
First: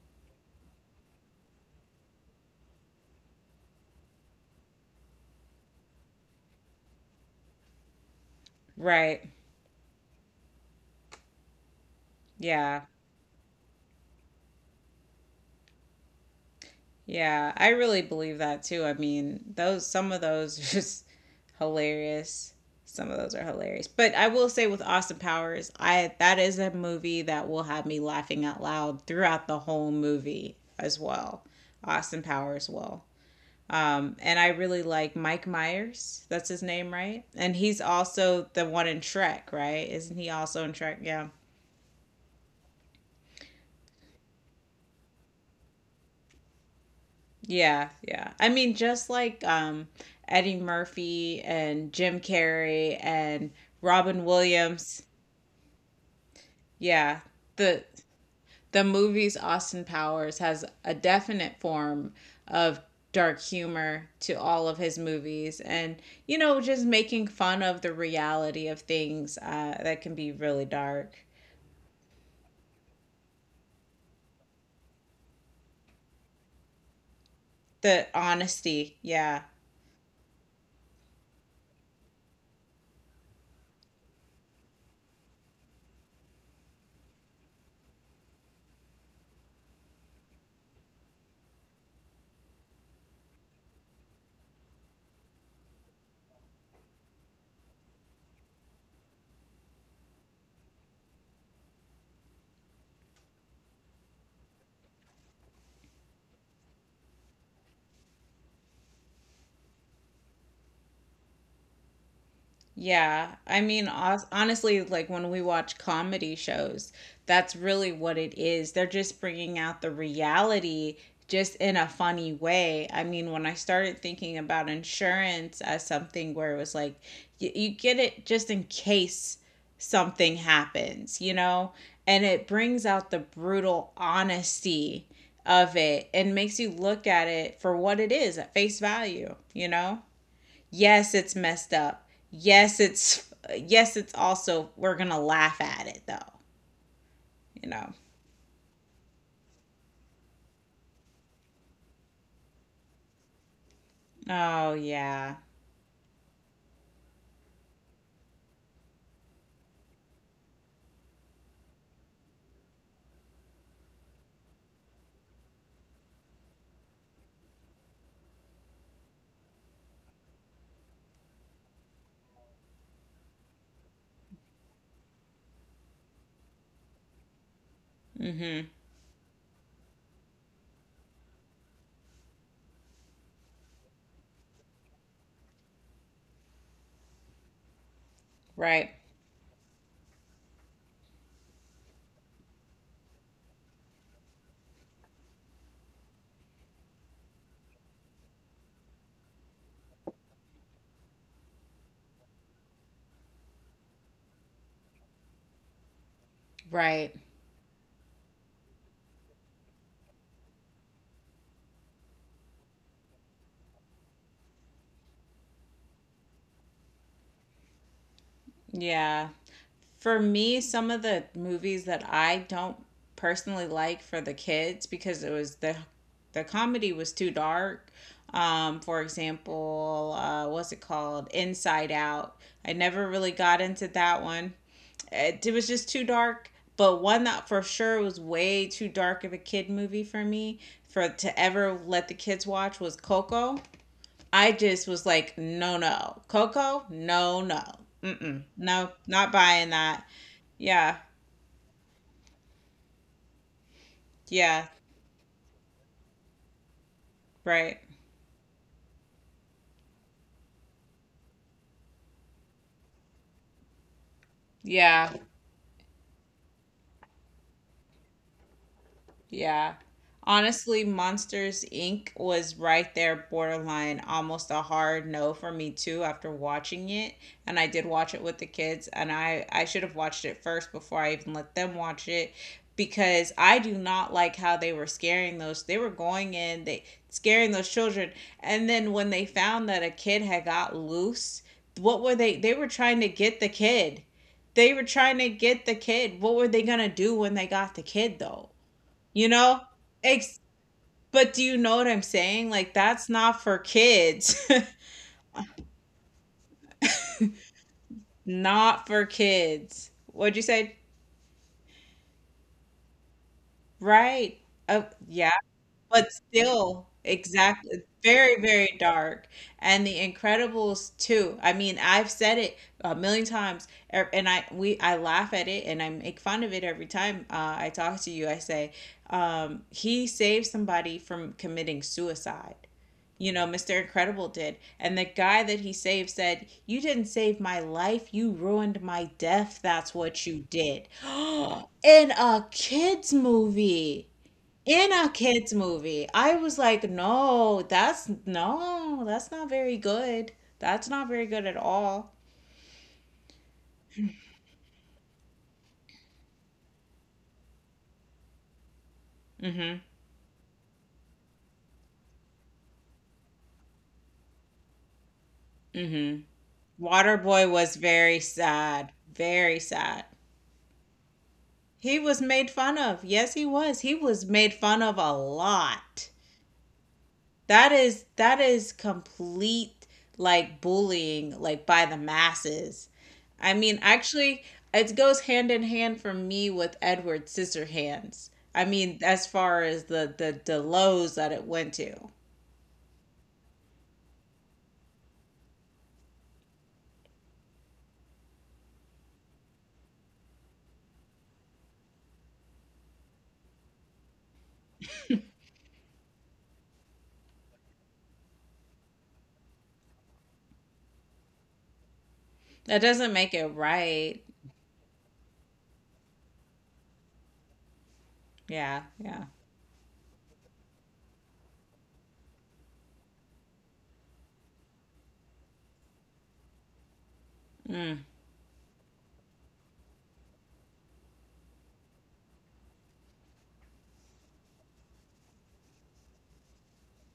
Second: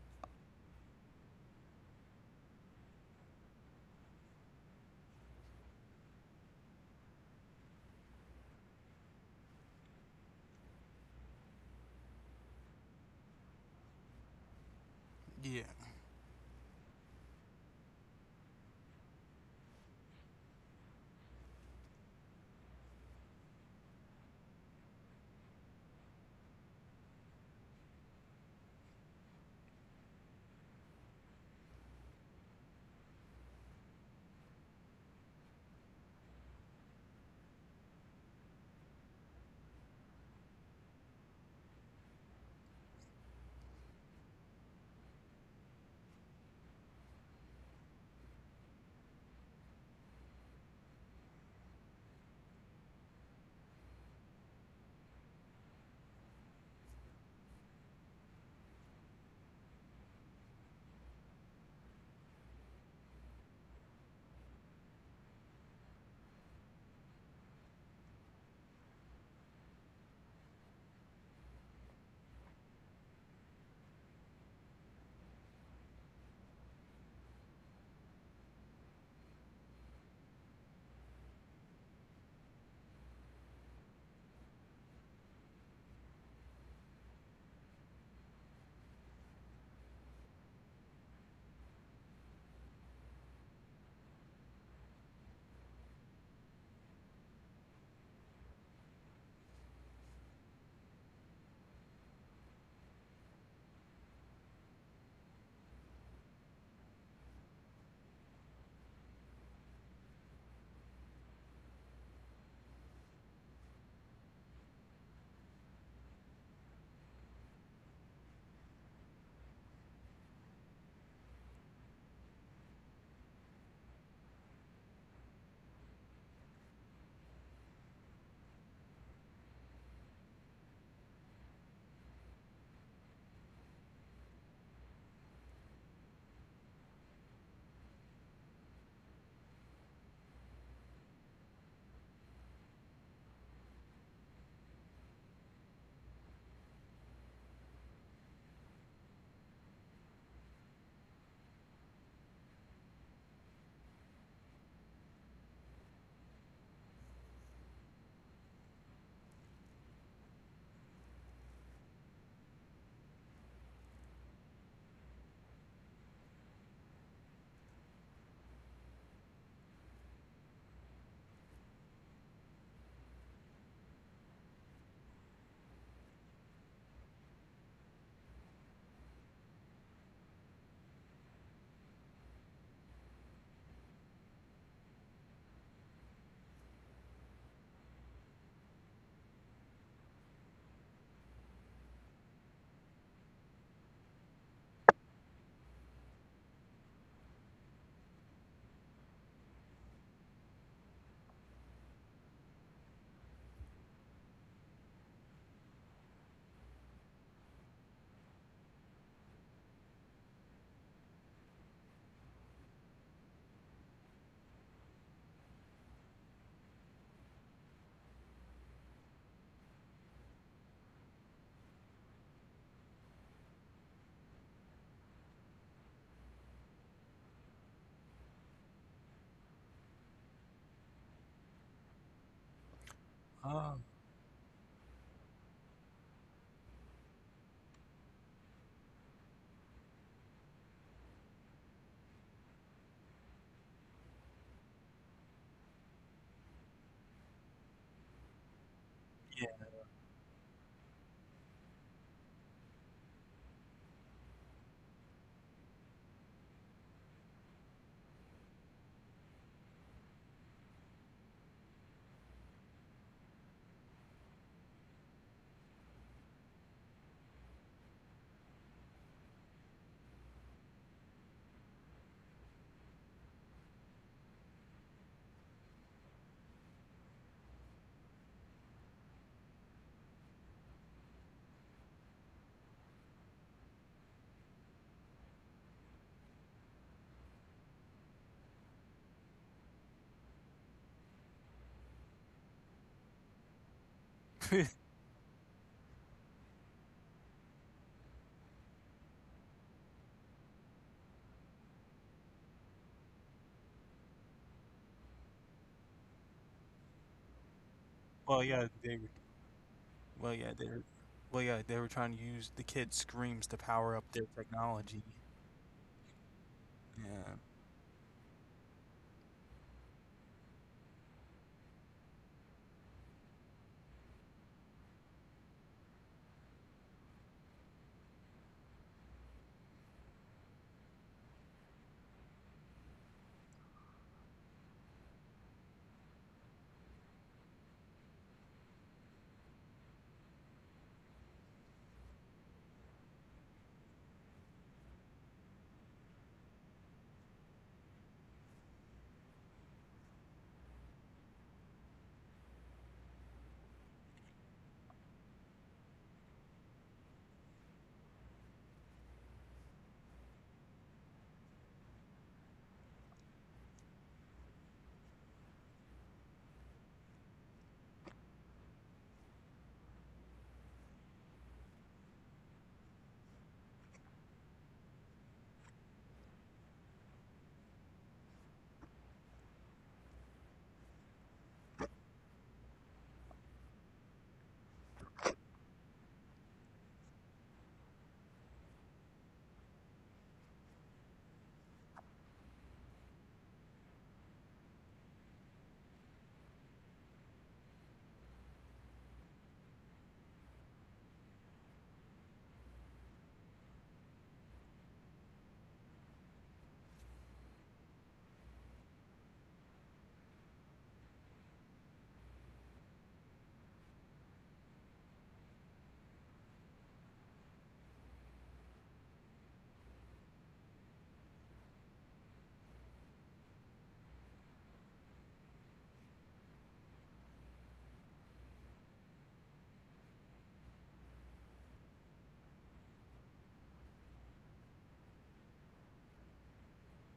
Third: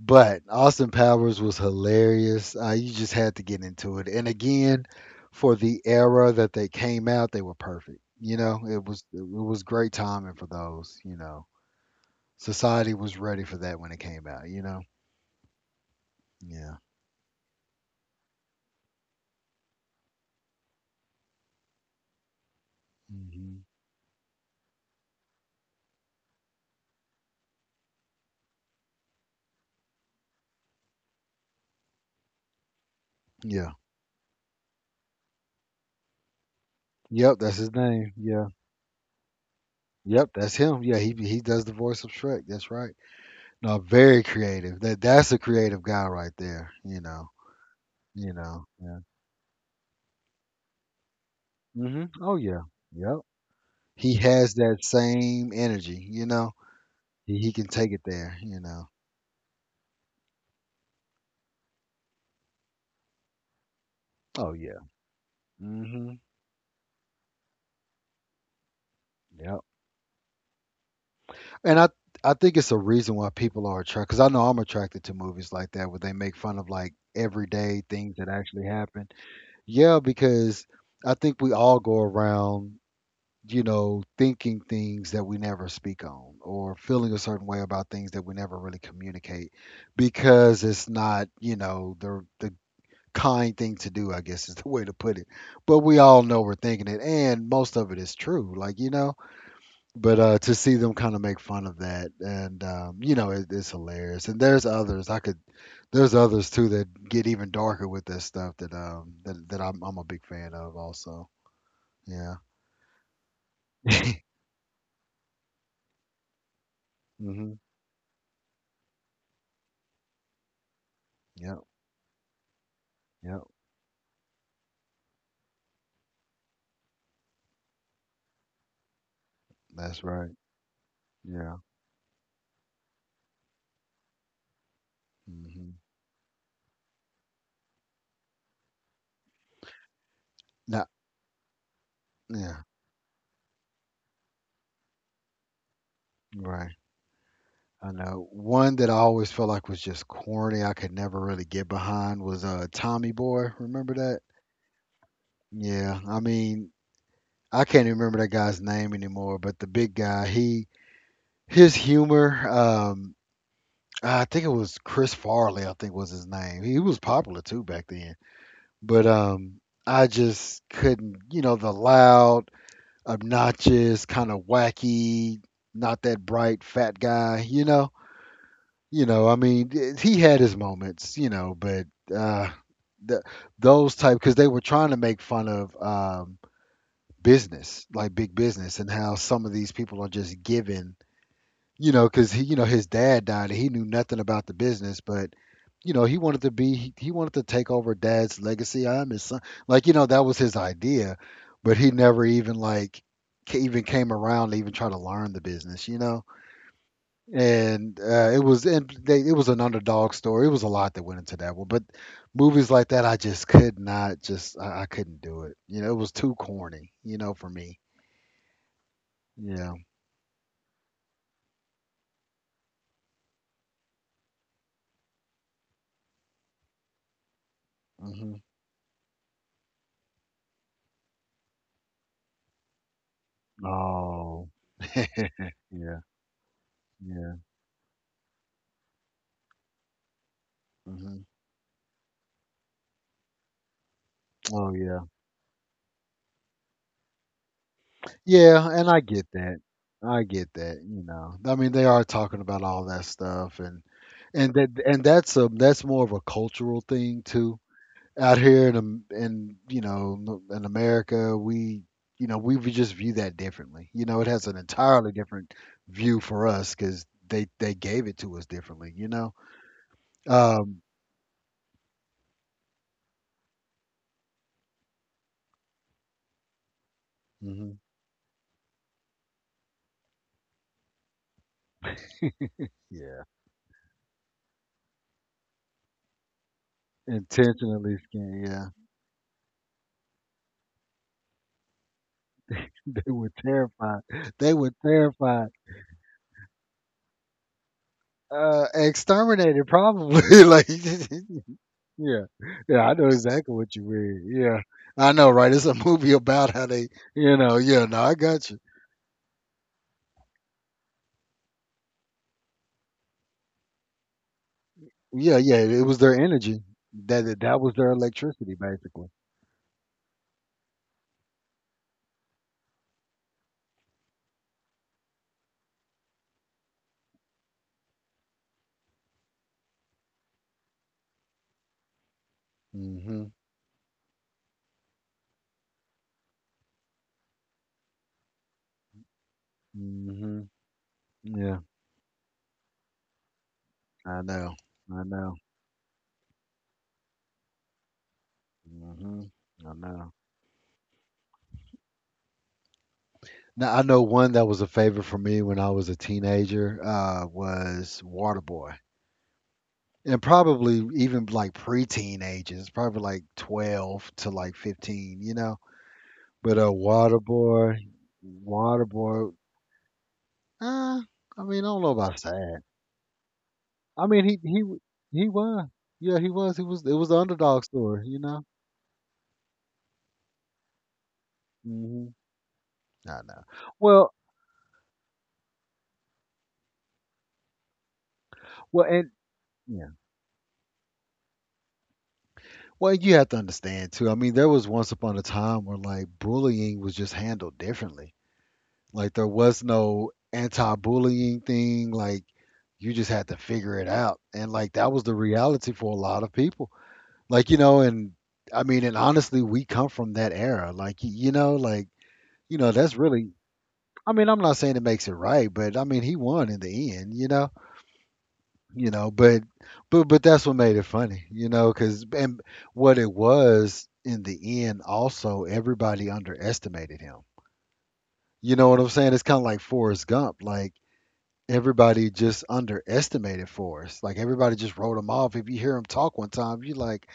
But Austin Powers was hilarious. You just had to get into it. And again, for the era that they came out, they were perfect. You know, it was it Right. was great timing for those. You know, Yeah. society was ready for that when it came out. You know, Yeah. yeah. Yeah, I really believe that too. I mean, those some of those are just hilarious. Some of those are hmm hilarious. But I will say with Austin Powers, I that is a movie that will have me laughing out loud throughout the whole movie as well. Austin Powers will. yeah. And I really like Mike Myers. That's his name, right? Yep, And that's his he's name. Yeah, also the one in Shrek, right? Isn't he yep, that's also in him. Shrek? Yeah, he Yeah. he does the voice of Shrek. That's right. No, very creative. That that's a creative guy right there. You know, Yeah, yeah. you I know. mean, Yeah. just like Eddie Murphy and Jim Oh yeah. Carrey Yep. and He Robin has that Williams. same energy, you know. Yeah, He can the take it there, you the know. movies Austin Powers has a definite form of dark humor to Oh all of yeah. his movies, and Mhm. you know, just making fun of the reality of things Yep. That can be really dark. And I think it's a reason why people are attracted because I know I'm attracted to movies like that where they make fun of like everyday The things that actually honesty, happen. yeah. Yeah, because I think we all go around, you know, thinking things that we never speak on or feeling a certain way about things that we never really communicate because it's not, you know, the kind thing to do, I guess, is the way to put it. But we all know we're thinking it, and most of it is true, like, you know. But to see them kind of make fun of that, and you know, it's hilarious. And there's others I could, there's others too that get even darker with this stuff that I'm a big fan of also. Yeah. Yeah, I mean, honestly, like when we watch comedy shows, that's Mhm. really what it is. They're just bringing out the reality just Yep. in a funny way. I mean, when Yep. I started thinking about insurance as something where it was like, you get it just in case That's right. something happens, you Yeah. know? And it brings out the brutal honesty Mhm. of it and makes you look at it for what it is at face value, you know? Now. Yes, it's messed up. Yeah. Yes, it's also we're going to laugh at it though, Right. you I know. know. One that I always felt like was just corny, I could never really get behind was Tommy Boy. Remember that? Oh yeah. Yeah. I mean, I can't even remember that guy's name anymore, but the big guy, he his humor, I think it was Chris Farley, I think was his name. He was popular too back then. But I just couldn't, you know, the loud, obnoxious, kind of wacky, not that bright fat guy, you know? Mhm. You know, I mean, he had his moments, you know, but uh, th- those type because they were trying to make fun of business, like big business, and Right. how some of these people are just given, you know, because he, you know, his dad died and he knew nothing about the business, but you know, he wanted to take over dad's legacy. I'm his son, like, you know, that was his idea, but he never even like even came around to even try to learn the business, you know, Right. and it was, and they, it was an underdog story. It was a lot that went into that one, but movies like that, I just could not, just I couldn't do it. You know, it was too corny. You know, for me. Yeah. Yeah. For me, some of the movies that I don't personally like for the kids because it was the comedy was too dark. hmm For example, what's it called? Inside Out. I never really got Um. into that Oh, one. It was just yeah, too dark. But one yeah. that for sure was way too dark of a kid movie for me for hmm to ever let the kids watch was Coco. I Oh, just yeah, was like, no, no, Coco, no, no, yeah. And no, I get not Yeah. that. buying that. I get that. Yeah, You know, I mean, they are talking about all that stuff, and yeah, that and that's a, that's more of a cultural thing too. right. Out here in in, you know, in America, we, you know, we would just view that differently. You know, it has an entirely Yeah, different view for us because they gave it to us differently. You know, yeah. um, Honestly, Monsters Inc. was right there, borderline, almost a hard no for me too after watching it. And I hmm did watch it with the kids, and I should have watched it first before I even let them watch it yeah, because I do not like how they were scaring those. They were going in, they scaring those intentionally children. skin. Yeah, And then when they found that a kid had got loose, what were they? They were trying to they were get the terrified. kid. They were They were trying to terrified. get the kid. What were they going to do when they got the kid, though? You know? Exterminated Ex- probably. like, yeah, but do you know what I'm saying? Like, yeah, I know that's not exactly for what you mean. kids. Yeah, I know, right? It's a movie about how they, you know, yeah. No, I well, got you. yeah, not they. for were- kids. Well, What'd you yeah, they. say? were- Well, yeah, they were trying to use the kid's screams to power up their Right. Technology. Yeah. Yeah, yeah, it was But their energy. still, That Yeah. that that was exactly. their Very, electricity, very basically. dark. And The Incredibles too. I mean, I've said it a million times, and I laugh at it and I make fun of it every time I talk to you. I say, he saved somebody from committing suicide. hmm You know, Mr. Incredible did. And the guy that he saved said, "You didn't save my life. You ruined my death. That's what you hmm did." Yeah, In a kid's movie. I know. In I a know. kid's movie. I was like, no, that's no, hmm that's not I very know. good. That's not very good at all. Now, I know one that was a favorite for me when I was a teenager, was Waterboy, Mm and probably even like pre-teen ages, probably like 12 to like 15, you know. hmm. Mm hmm. But Waterboy was Waterboy, very sad. Waterboy. Very sad. Uh, I mean, I don't know He about was made sad. fun of. Yes, he was. He I was mean, made fun of a he was. lot. Yeah, he was. He was. It was the underdog That is story, you that know. is complete like bullying like by the hmm masses. I know. I mean, Well, actually, it goes hand in hand for me with Edward Scissorhands. I well, mean, and as far as yeah. the lows that it went to. Well, you have to understand too. I mean, there was once upon a time where like bullying was just handled differently. Like there was no anti-bullying thing. Like you just had to figure it out, and like that was the reality for a lot of people. Like you know, and I mean, and honestly, we come from that era. Like you know, like you know, That that's doesn't really. make it I right. mean, I'm not saying it makes it right, but I mean, he won in the end, Yeah, you know, yeah. but but that's what made it funny, you know, because and what it was in the end, also everybody underestimated him. You know what I'm saying? It's kind of like Forrest Gump, like everybody just underestimated Forrest, like everybody just wrote him off. If you hear him talk one time, you're like,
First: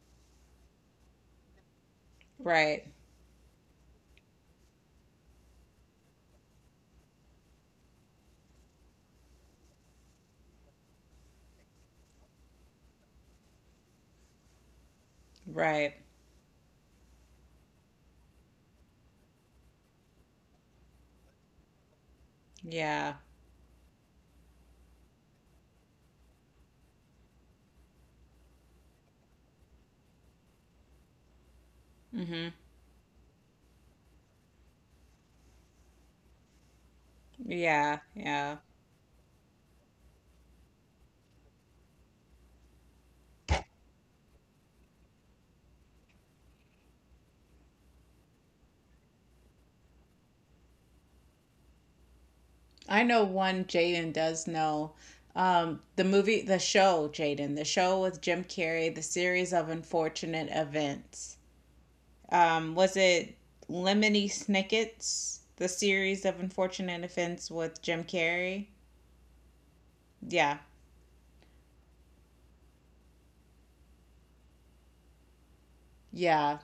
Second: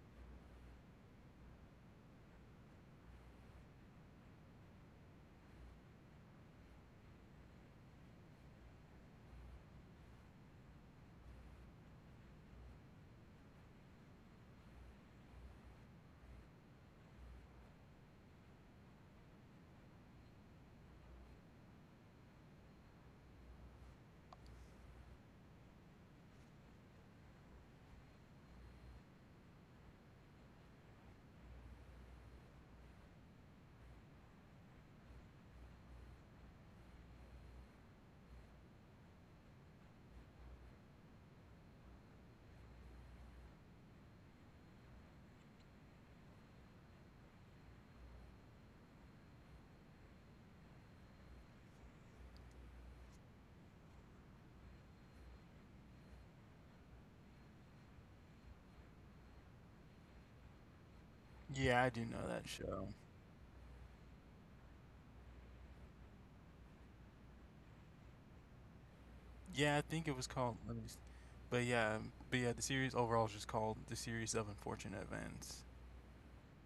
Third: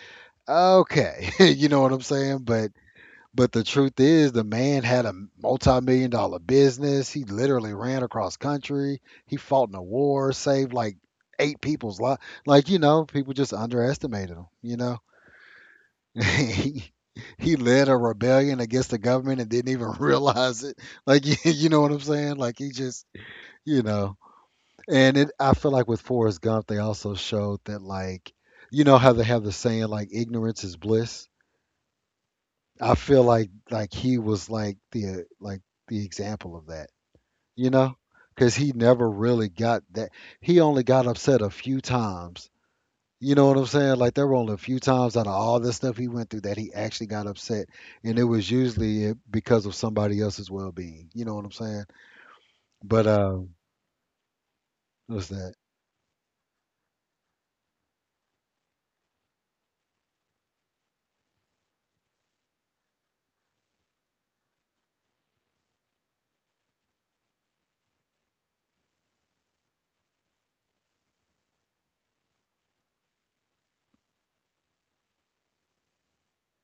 okay, you know what I'm saying? But Right. But the truth is, the man had a multi-million dollar business. He literally ran across country. He fought in a war, saved like eight people's life. Like, you know, people just underestimated him, you know. Right. he, he led a rebellion against the government and didn't even realize it. Like, you know what I'm saying? Like, he just, Yeah. you know. And it, I feel like with Forrest Gump, they also showed that, like, you know how they have the saying, like, ignorance is bliss? Mhm. I feel like he was like the example of that, you know, Yeah, because yeah. he never really got that. He only got upset a few times. You know what I'm saying? Like there were only a few times out of all the stuff he went through that he actually got upset, and it was usually because of somebody else's well-being. You know what I'm saying? I But know one Jaden does know. What's that? The movie, the show, Jaden, the show with Jim Carrey, the series of unfortunate events. Yeah, I do know that show. Was it Lemony Snicket's, the series of unfortunate events with Jim Carrey? Yeah, I think it was called. Yeah, Let me s- But yeah, the series overall is just called the series of unfortunate events. yeah.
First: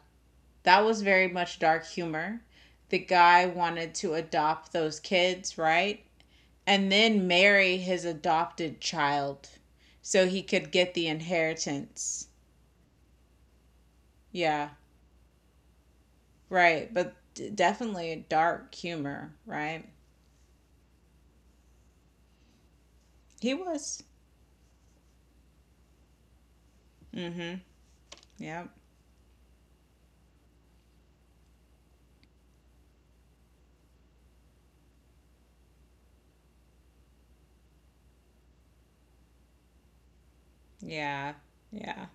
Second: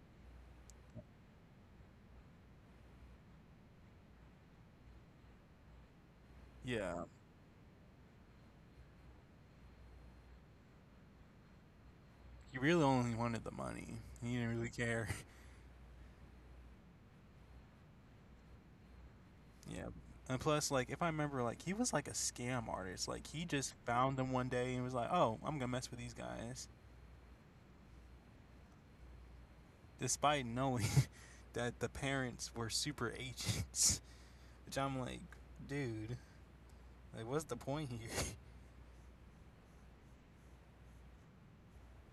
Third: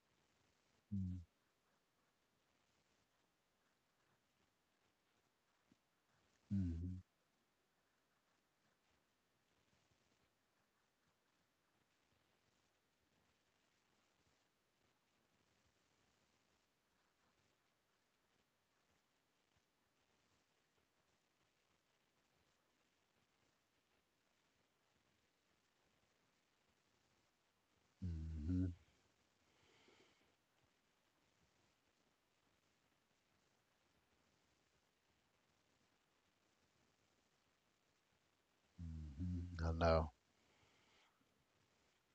That was Mm-hmm, very much dark humor. The guy wanted to adopt those kids, right? And mm-hmm, Yeah, then marry his adopted child so he could get the inheritance. he really only wanted the money. He didn't Yeah. really care. Right, but definitely dark humor, right? Yeah, and plus, like if I remember, like he was like a scam artist. Like he He just was. found them one day and was like, "Oh, I'm gonna mess with these guys," Mm-hmm. Yep. hmm despite knowing that the parents were super agents. Which I'm like, dude, like what's the point here? I know. Yeah. Yeah.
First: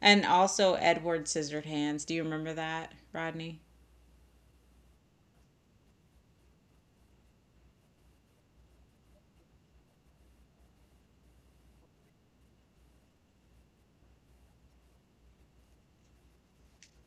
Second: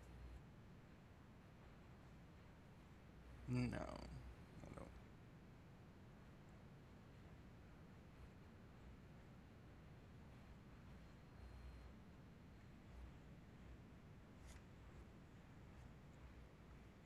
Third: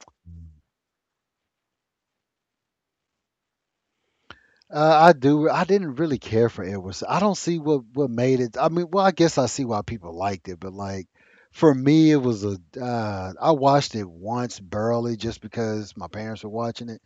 And Mm-hmm. also Edward Scissorhands. Do you remember that, Rodney? No, I don't. I do. I didn't really care for Edward. I don't see what made it. I mean, well, I guess I see why people liked it, but like for me, it was a. I watched it once barely, just because my parents were watching it,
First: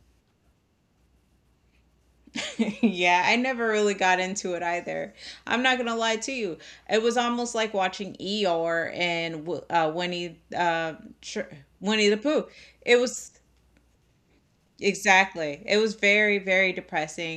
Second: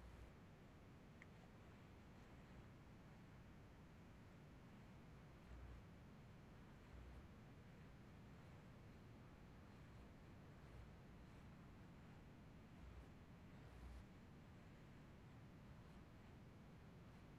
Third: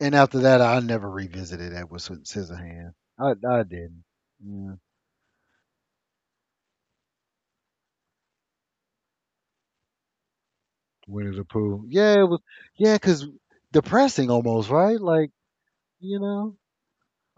and after that, I never revisited Scissorhands. yeah, I I I never really didn't. got into it Yeah, either. I'm not gonna lie to you. It was almost like watching Eeyore and Winnie the Tr- Pooh. Winnie the Yeah, it was. Pooh. Yeah, It cause was depressing almost, right? Like exactly. It was you very, know. very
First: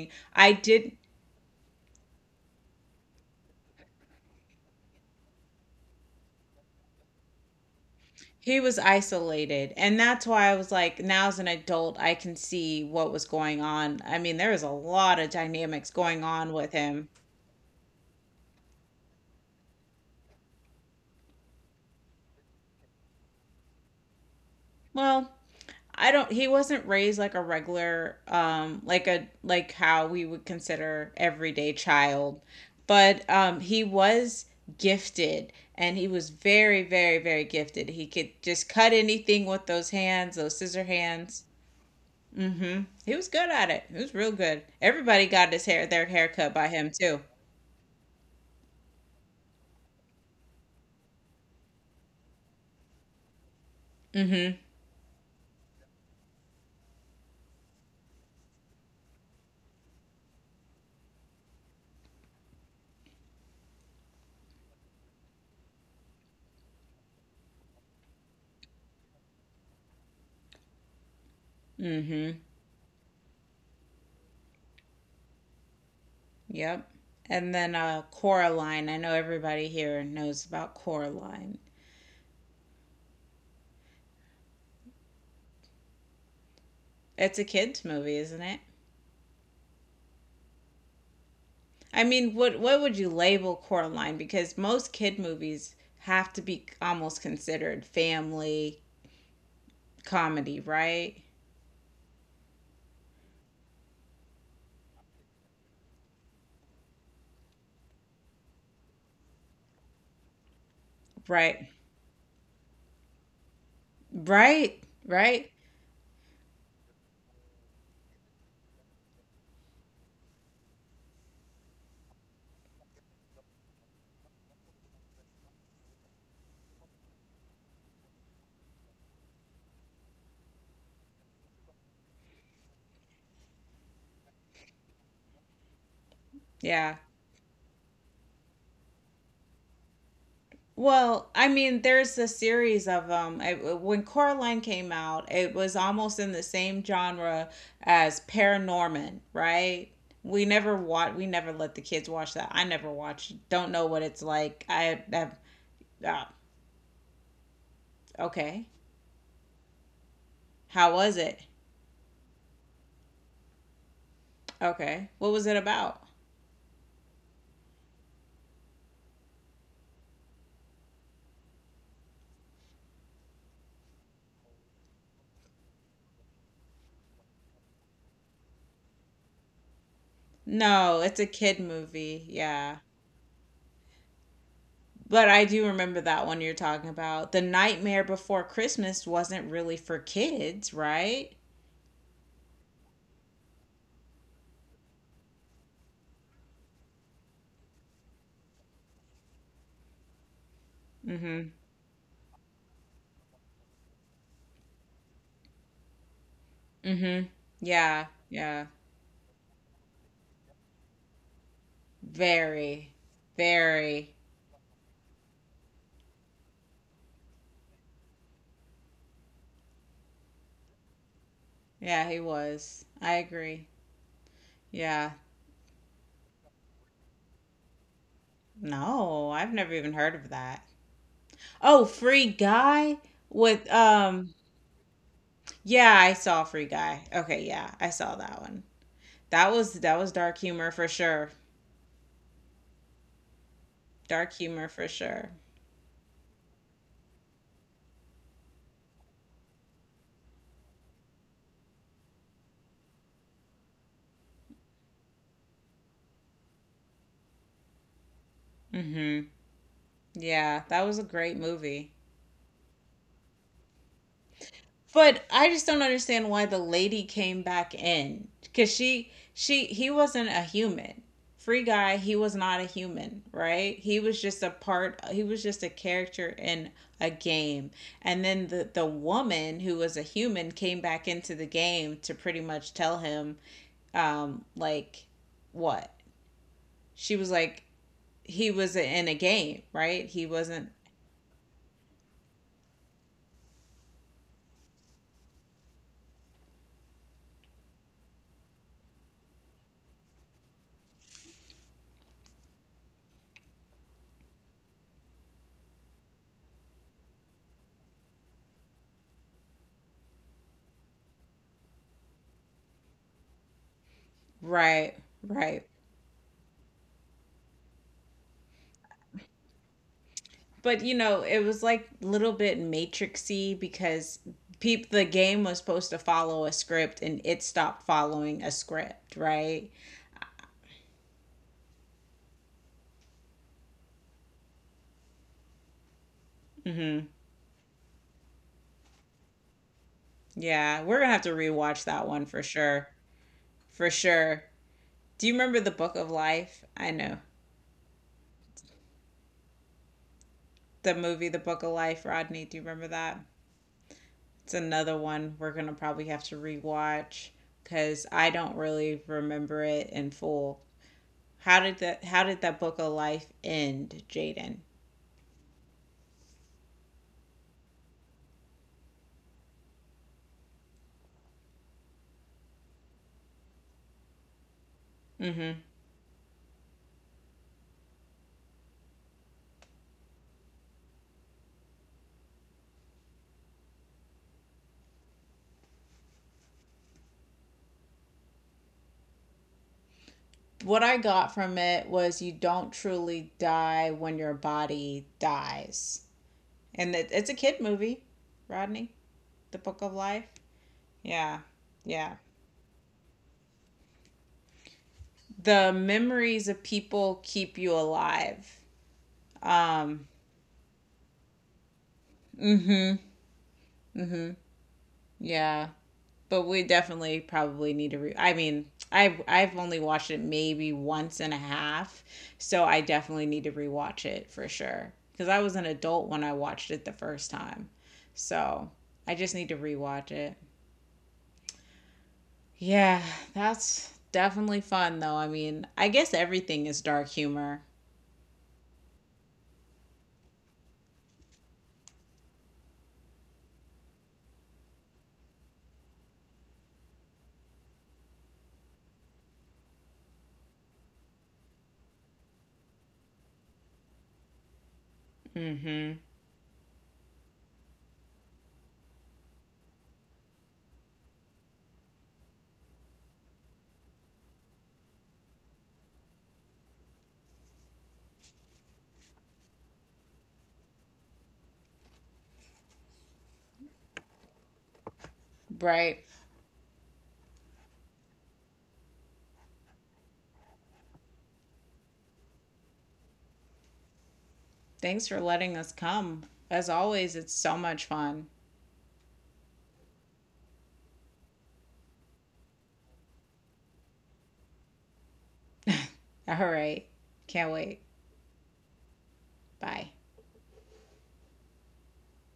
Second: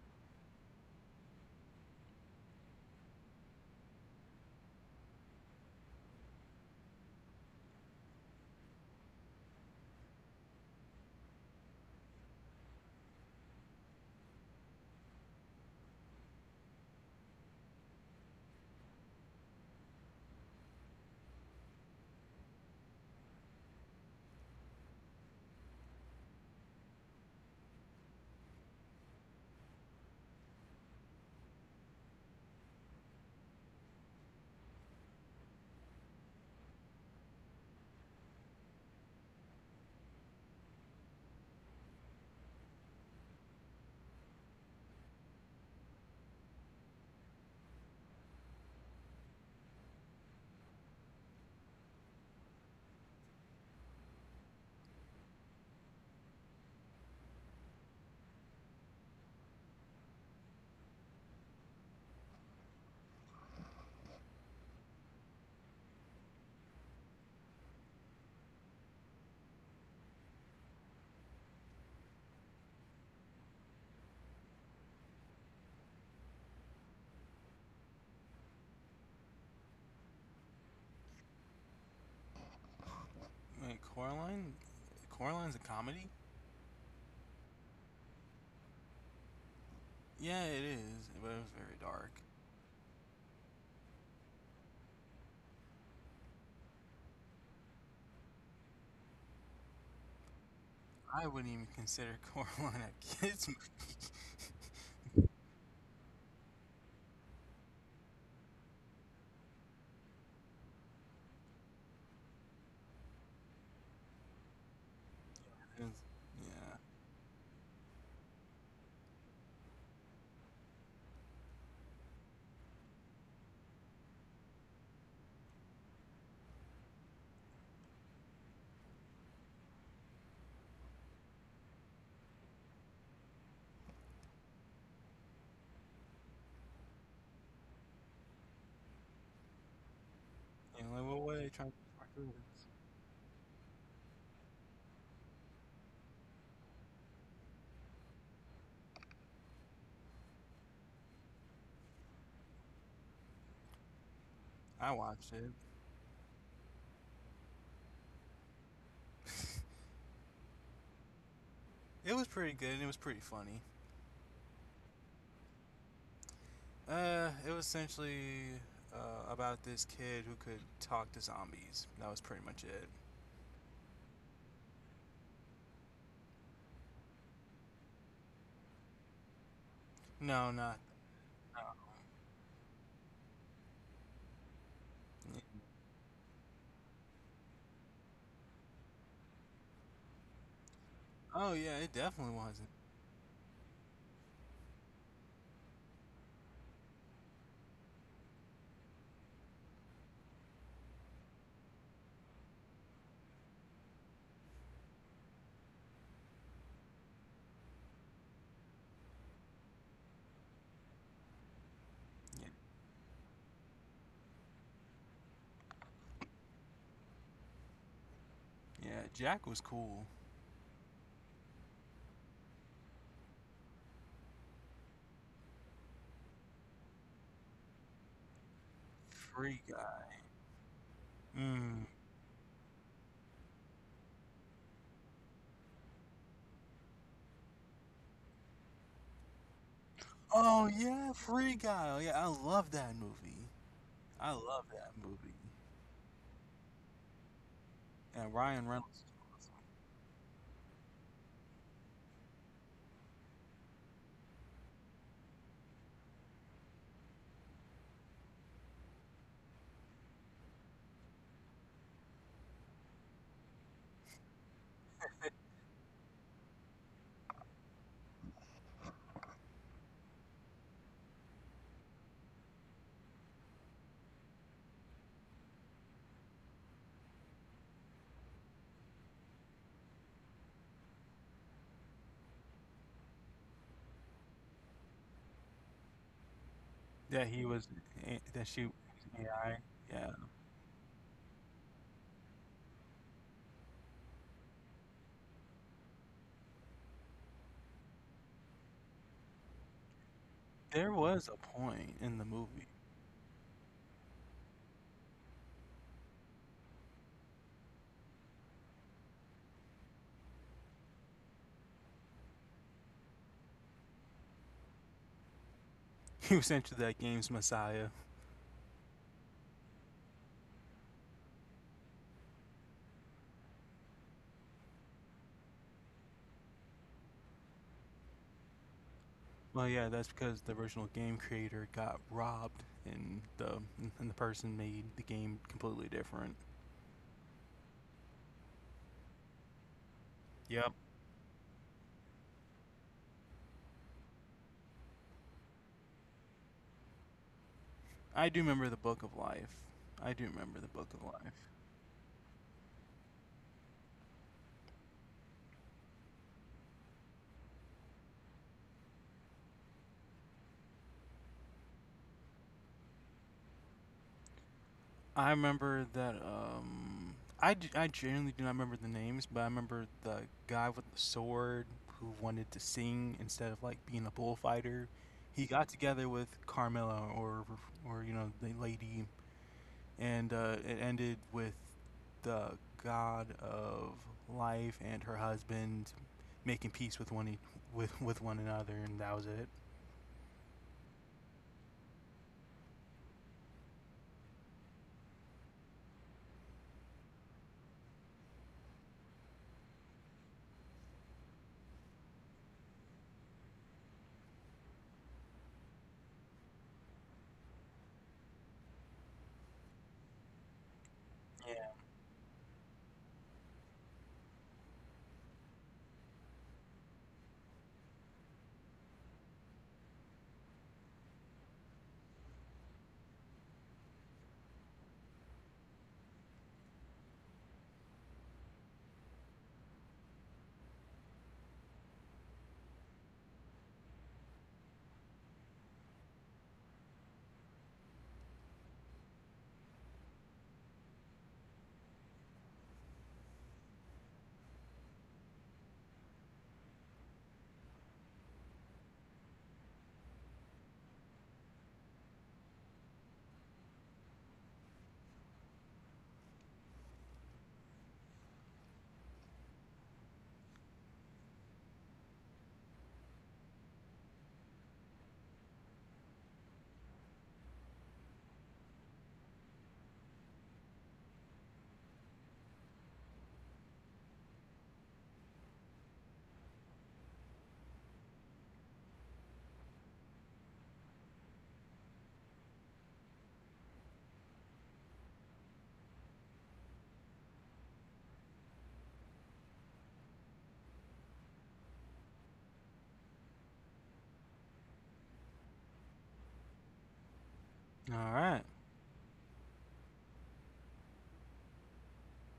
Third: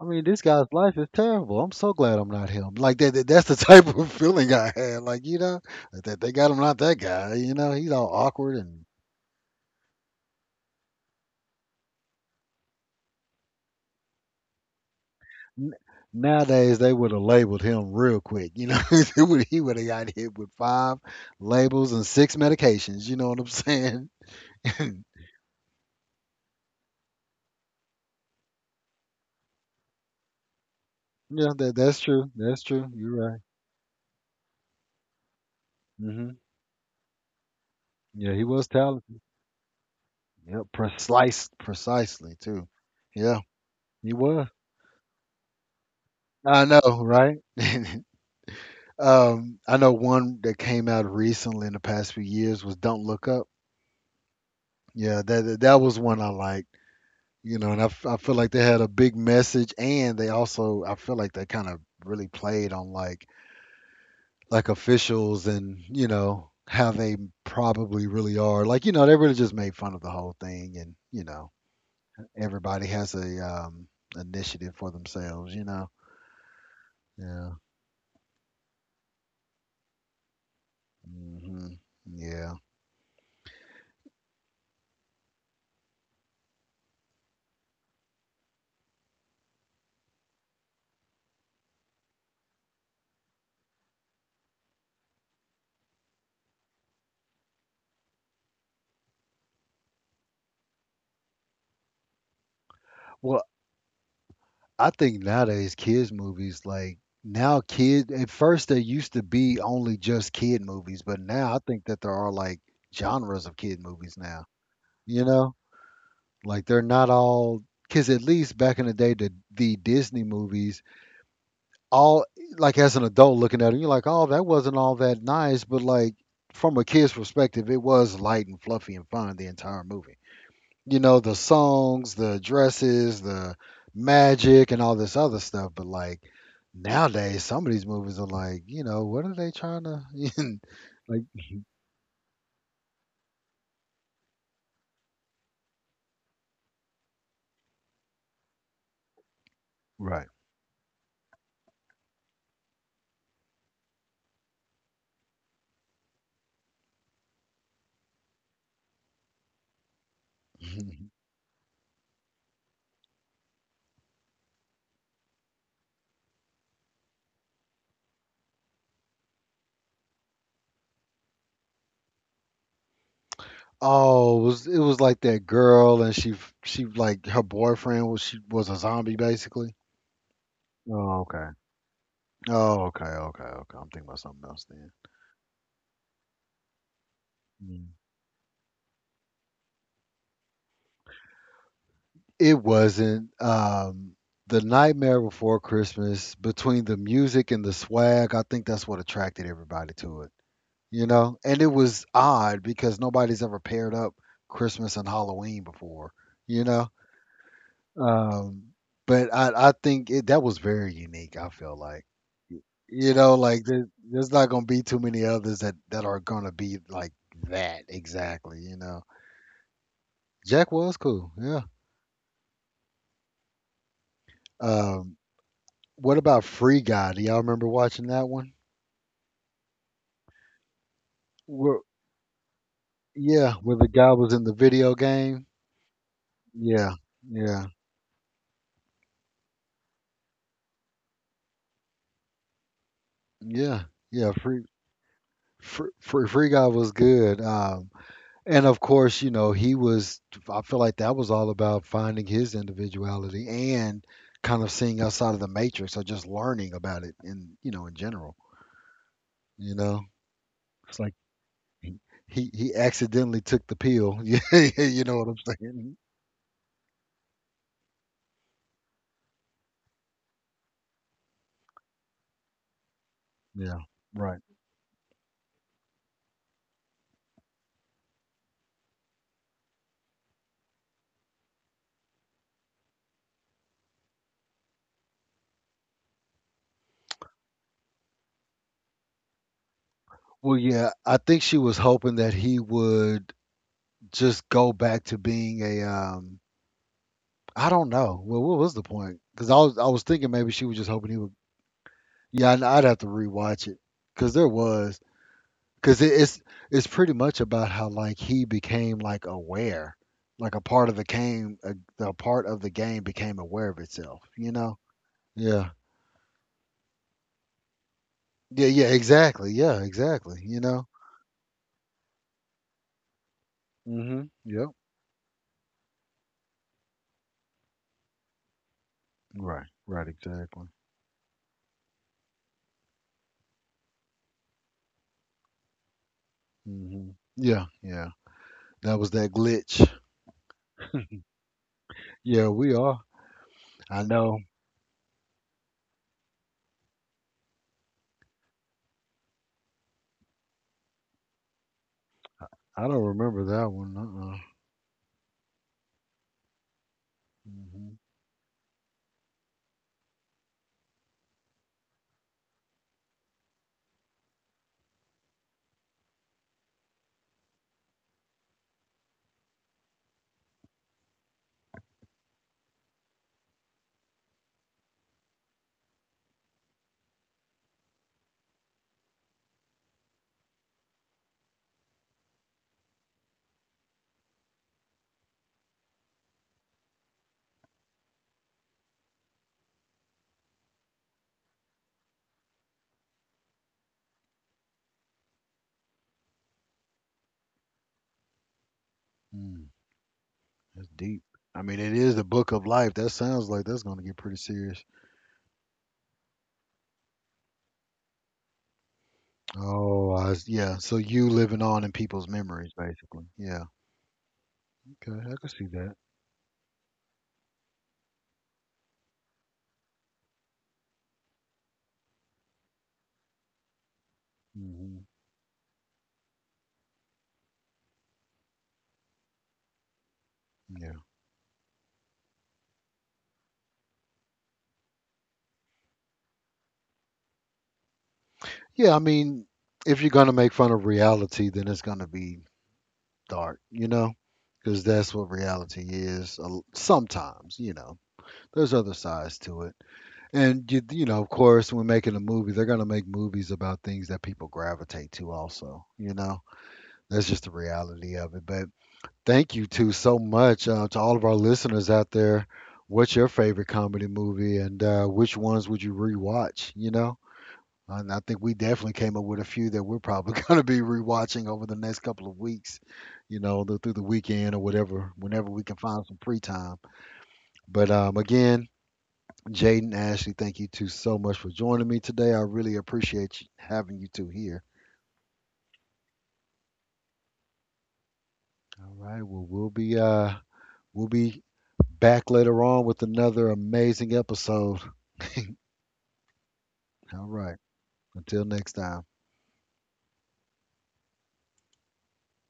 I mean, this I guy's did. life is terrible. I'm so glad I'm not him. Like that, that's the type of feeling I had. Like you know, like that they got him not that guy. You know, he's all awkward He was and isolated. And that's why I was like, now as an adult, I can see what was going on. I mean, there was a lot of n- dynamics going on with nowadays they him. would have labeled him real quick. You know, he would have got hit with five labels and six medications. You know what I'm saying? yeah, Well, I don't, he wasn't raised like a regular, like how we would consider everyday that's true. child. That's true. You're But right. He was gifted and he was Hmm. very, very, very gifted. He could Yeah, he was just cut talented. anything with those hands, those Yeah, scissor hands. Precisely too. Mm-hmm. He was Yeah, good at it. He he was real was. good. Everybody got his hair their haircut I by him know, too. right? I know one that came out recently in the past few years was "Don't Look Up." Mm-hmm. Yeah, that was one I liked. You know, and I feel like they had a big message, and they also I feel like they kind of really played on like officials and you know how they probably really are. Like you know, they really just made fun of the whole thing, and you know, Mm-hmm. everybody has a um initiative for themselves. You know, Yep. yeah, And then Coraline. I know everybody here knows about Coraline. hmm yeah. Wait, Coraline? Coraline's a comedy? It's a kids movie, isn't it? Yeah, it is, but it was very I dark. mean, what would you label Coraline? Because most kid movies have to be almost considered family comedy, right? I wouldn't even consider Coraline a Well, kids movie. I think It's- nowadays kids movies like now kid at first they used to be only just kid movies, but now I Right. think that there are like genres of kid movies now. Right. You Right. know, like yeah, they're not all because at least back in the day the Disney movies all like as an adult looking at them you're like oh that wasn't all that nice, but like from a kid's perspective it was light and fluffy and fun the entire movie, you know, the songs, the dresses, the magic, and all this other stuff. But like Yeah. nowadays, some of these movies are like, you know, what are they trying to you know, like like? what Well, were I they trying to mean, teach my there's a kids? series of them. I, when Coraline came out, it was almost in the same genre as Paranorman, right? Right. We never watch. We never let the kids watch that. I never watched. Don't know what it's like. I I watched have. it. Ah, okay. How was it? It was pretty good and it was pretty funny. Okay. What was it about? It was essentially about this kid who could talk to zombies. That was pretty much it. Oh, it was like that girl, and she like her boyfriend was she was a zombie basically. No, not. No, it's Oh, a okay. kid No. movie. Yeah. Oh, okay, okay, okay. I'm thinking about something else But I Yeah. do remember that one you're talking about. The then. Nightmare Before Christmas wasn't really for kids, right? Oh yeah, it definitely It wasn't. wasn't. The Nightmare Before Christmas, between the music and the swag, I think that's what attracted everybody to it. You know, Mm-hmm. and it was odd because nobody's ever paired up Christmas and Halloween before. You know, Mm-hmm. Yeah. um, Yeah. but I think that was very unique. I feel like Yeah, Very. you know, like Very. there's not gonna be too many others that are gonna be like that exactly. You yeah. know, Jack was cool. Jack was cool. Yeah. Yeah, he was. I agree. Yeah. Um, what about Free Guy? Do y'all remember watching that one? No, I've Free never even heard guy. of that. Where, Oh, Mm. Free Guy yeah, with where the guy was in the video game. yeah, I saw Free Yeah, Guy. Okay, yeah, yeah, I saw that one. That was dark Oh humor for yeah, sure. Free Guy. Oh, yeah, I love that movie. yeah, I yeah. Dark love humor for that sure. movie. Free Guy was good. And And Ryan of Reynolds. course, you know, he was. I feel like that was all about finding his individuality and kind of seeing outside of the matrix, or just learning about it in you know in general. Mm-hmm. You know, Yeah, that it's was a like great movie. he accidentally took the pill. Yeah, you know But what I'm I just don't saying? understand why the lady came back in because she he wasn't a human. Free guy, he was not a human, Yeah, right? He was right. just a part. He was just a character in a game. And then the woman who was a human came back into the game to pretty much tell him, like, what she That was he like. was. That He she. was in a Yeah. Game, right? Yeah. He Well, wasn't yeah, I think she was hoping that he would just go back to being a I don't know. Well, what was the point? Because I was thinking maybe she was just There hoping he was would. a point in the Yeah, movie. I'd have to rewatch it because there was because it, it's pretty much about how like he became like aware, like a part of the game, the part of the game became aware of itself. You know? right, right. Yeah. He was essentially that game's messiah. Yeah. Yeah. Exactly. Yeah. Exactly. You But know. you know, it was like a little bit matrixy because Mhm. Yep. peep the game was supposed to follow a script and it stopped following a script, Well, Right. right? yeah, that's Right. because the Exactly. original game creator got robbed, and the person made the game completely different. Mhm. Mhm. Yeah. Yeah. That was that glitch. Yep. Yeah, we're going to have to rewatch that one for Yeah, we sure. are. For I know. sure. Do you remember The Book of Life? I know. I do remember the Book of Life. I do remember the Book The of Life. movie The Book of Life, Rodney, do you I remember don't that? remember that one. Uh-uh. It's another one we're going to probably have to rewatch Hmm. cuz I don't really remember it in full. How did that Book of Life end, Jaden? I remember that. I genuinely do not remember the names, but I remember the guy with the sword who wanted to sing instead of like being a bullfighter. He Mhm. got together with Carmela, or you know, the lady, and it ended with the god of life and her husband making peace with with one another, and that was it. What I got from it was you don't truly die when your body dies. And it's a kid movie, Rodney, The Mm, Book of Life. that's deep. Yeah. I mean, it is Yeah. the Book of Life. That sounds like that's going to get pretty serious. The memories of people keep you alive. Um, Oh, yeah. So you living Yeah. on in people's memories, mm-hmm. basically. Yeah. Mm-hmm. Okay, I can see Yeah. that. But we definitely probably need to. I mean, I've only watched it maybe once and a half, so I definitely need to rewatch it for sure Hmm. because I was an adult when I watched it the first time, so I just need to rewatch it. Yeah. Yeah, that's definitely fun though. I mean, I guess everything is dark humor. Yeah, I mean, if you're going to make fun of reality, then it's going to be dark, you know? Because that's what reality is sometimes, you know. There's other sides to it. And you know, of course, when making a movie, they're gonna make movies about things that people gravitate to. Also, Mm-hmm. you know, that's just the reality of it. But thank you two so much to all of our listeners out there. What's your favorite comedy movie, and which ones would you rewatch? You know, and I think we definitely came up with a few that we're probably gonna be rewatching over the next couple of weeks. You know, through the weekend or whatever, whenever we can Right. find some free time. But Again, Jaden Ashley, thank you two so much for joining me today. I really appreciate having you two here. Thanks for letting us come. As always, it's so much fun. All right, we'll be back later on with another amazing episode. All right. All Can't right. wait. All right. Until next time. Bye.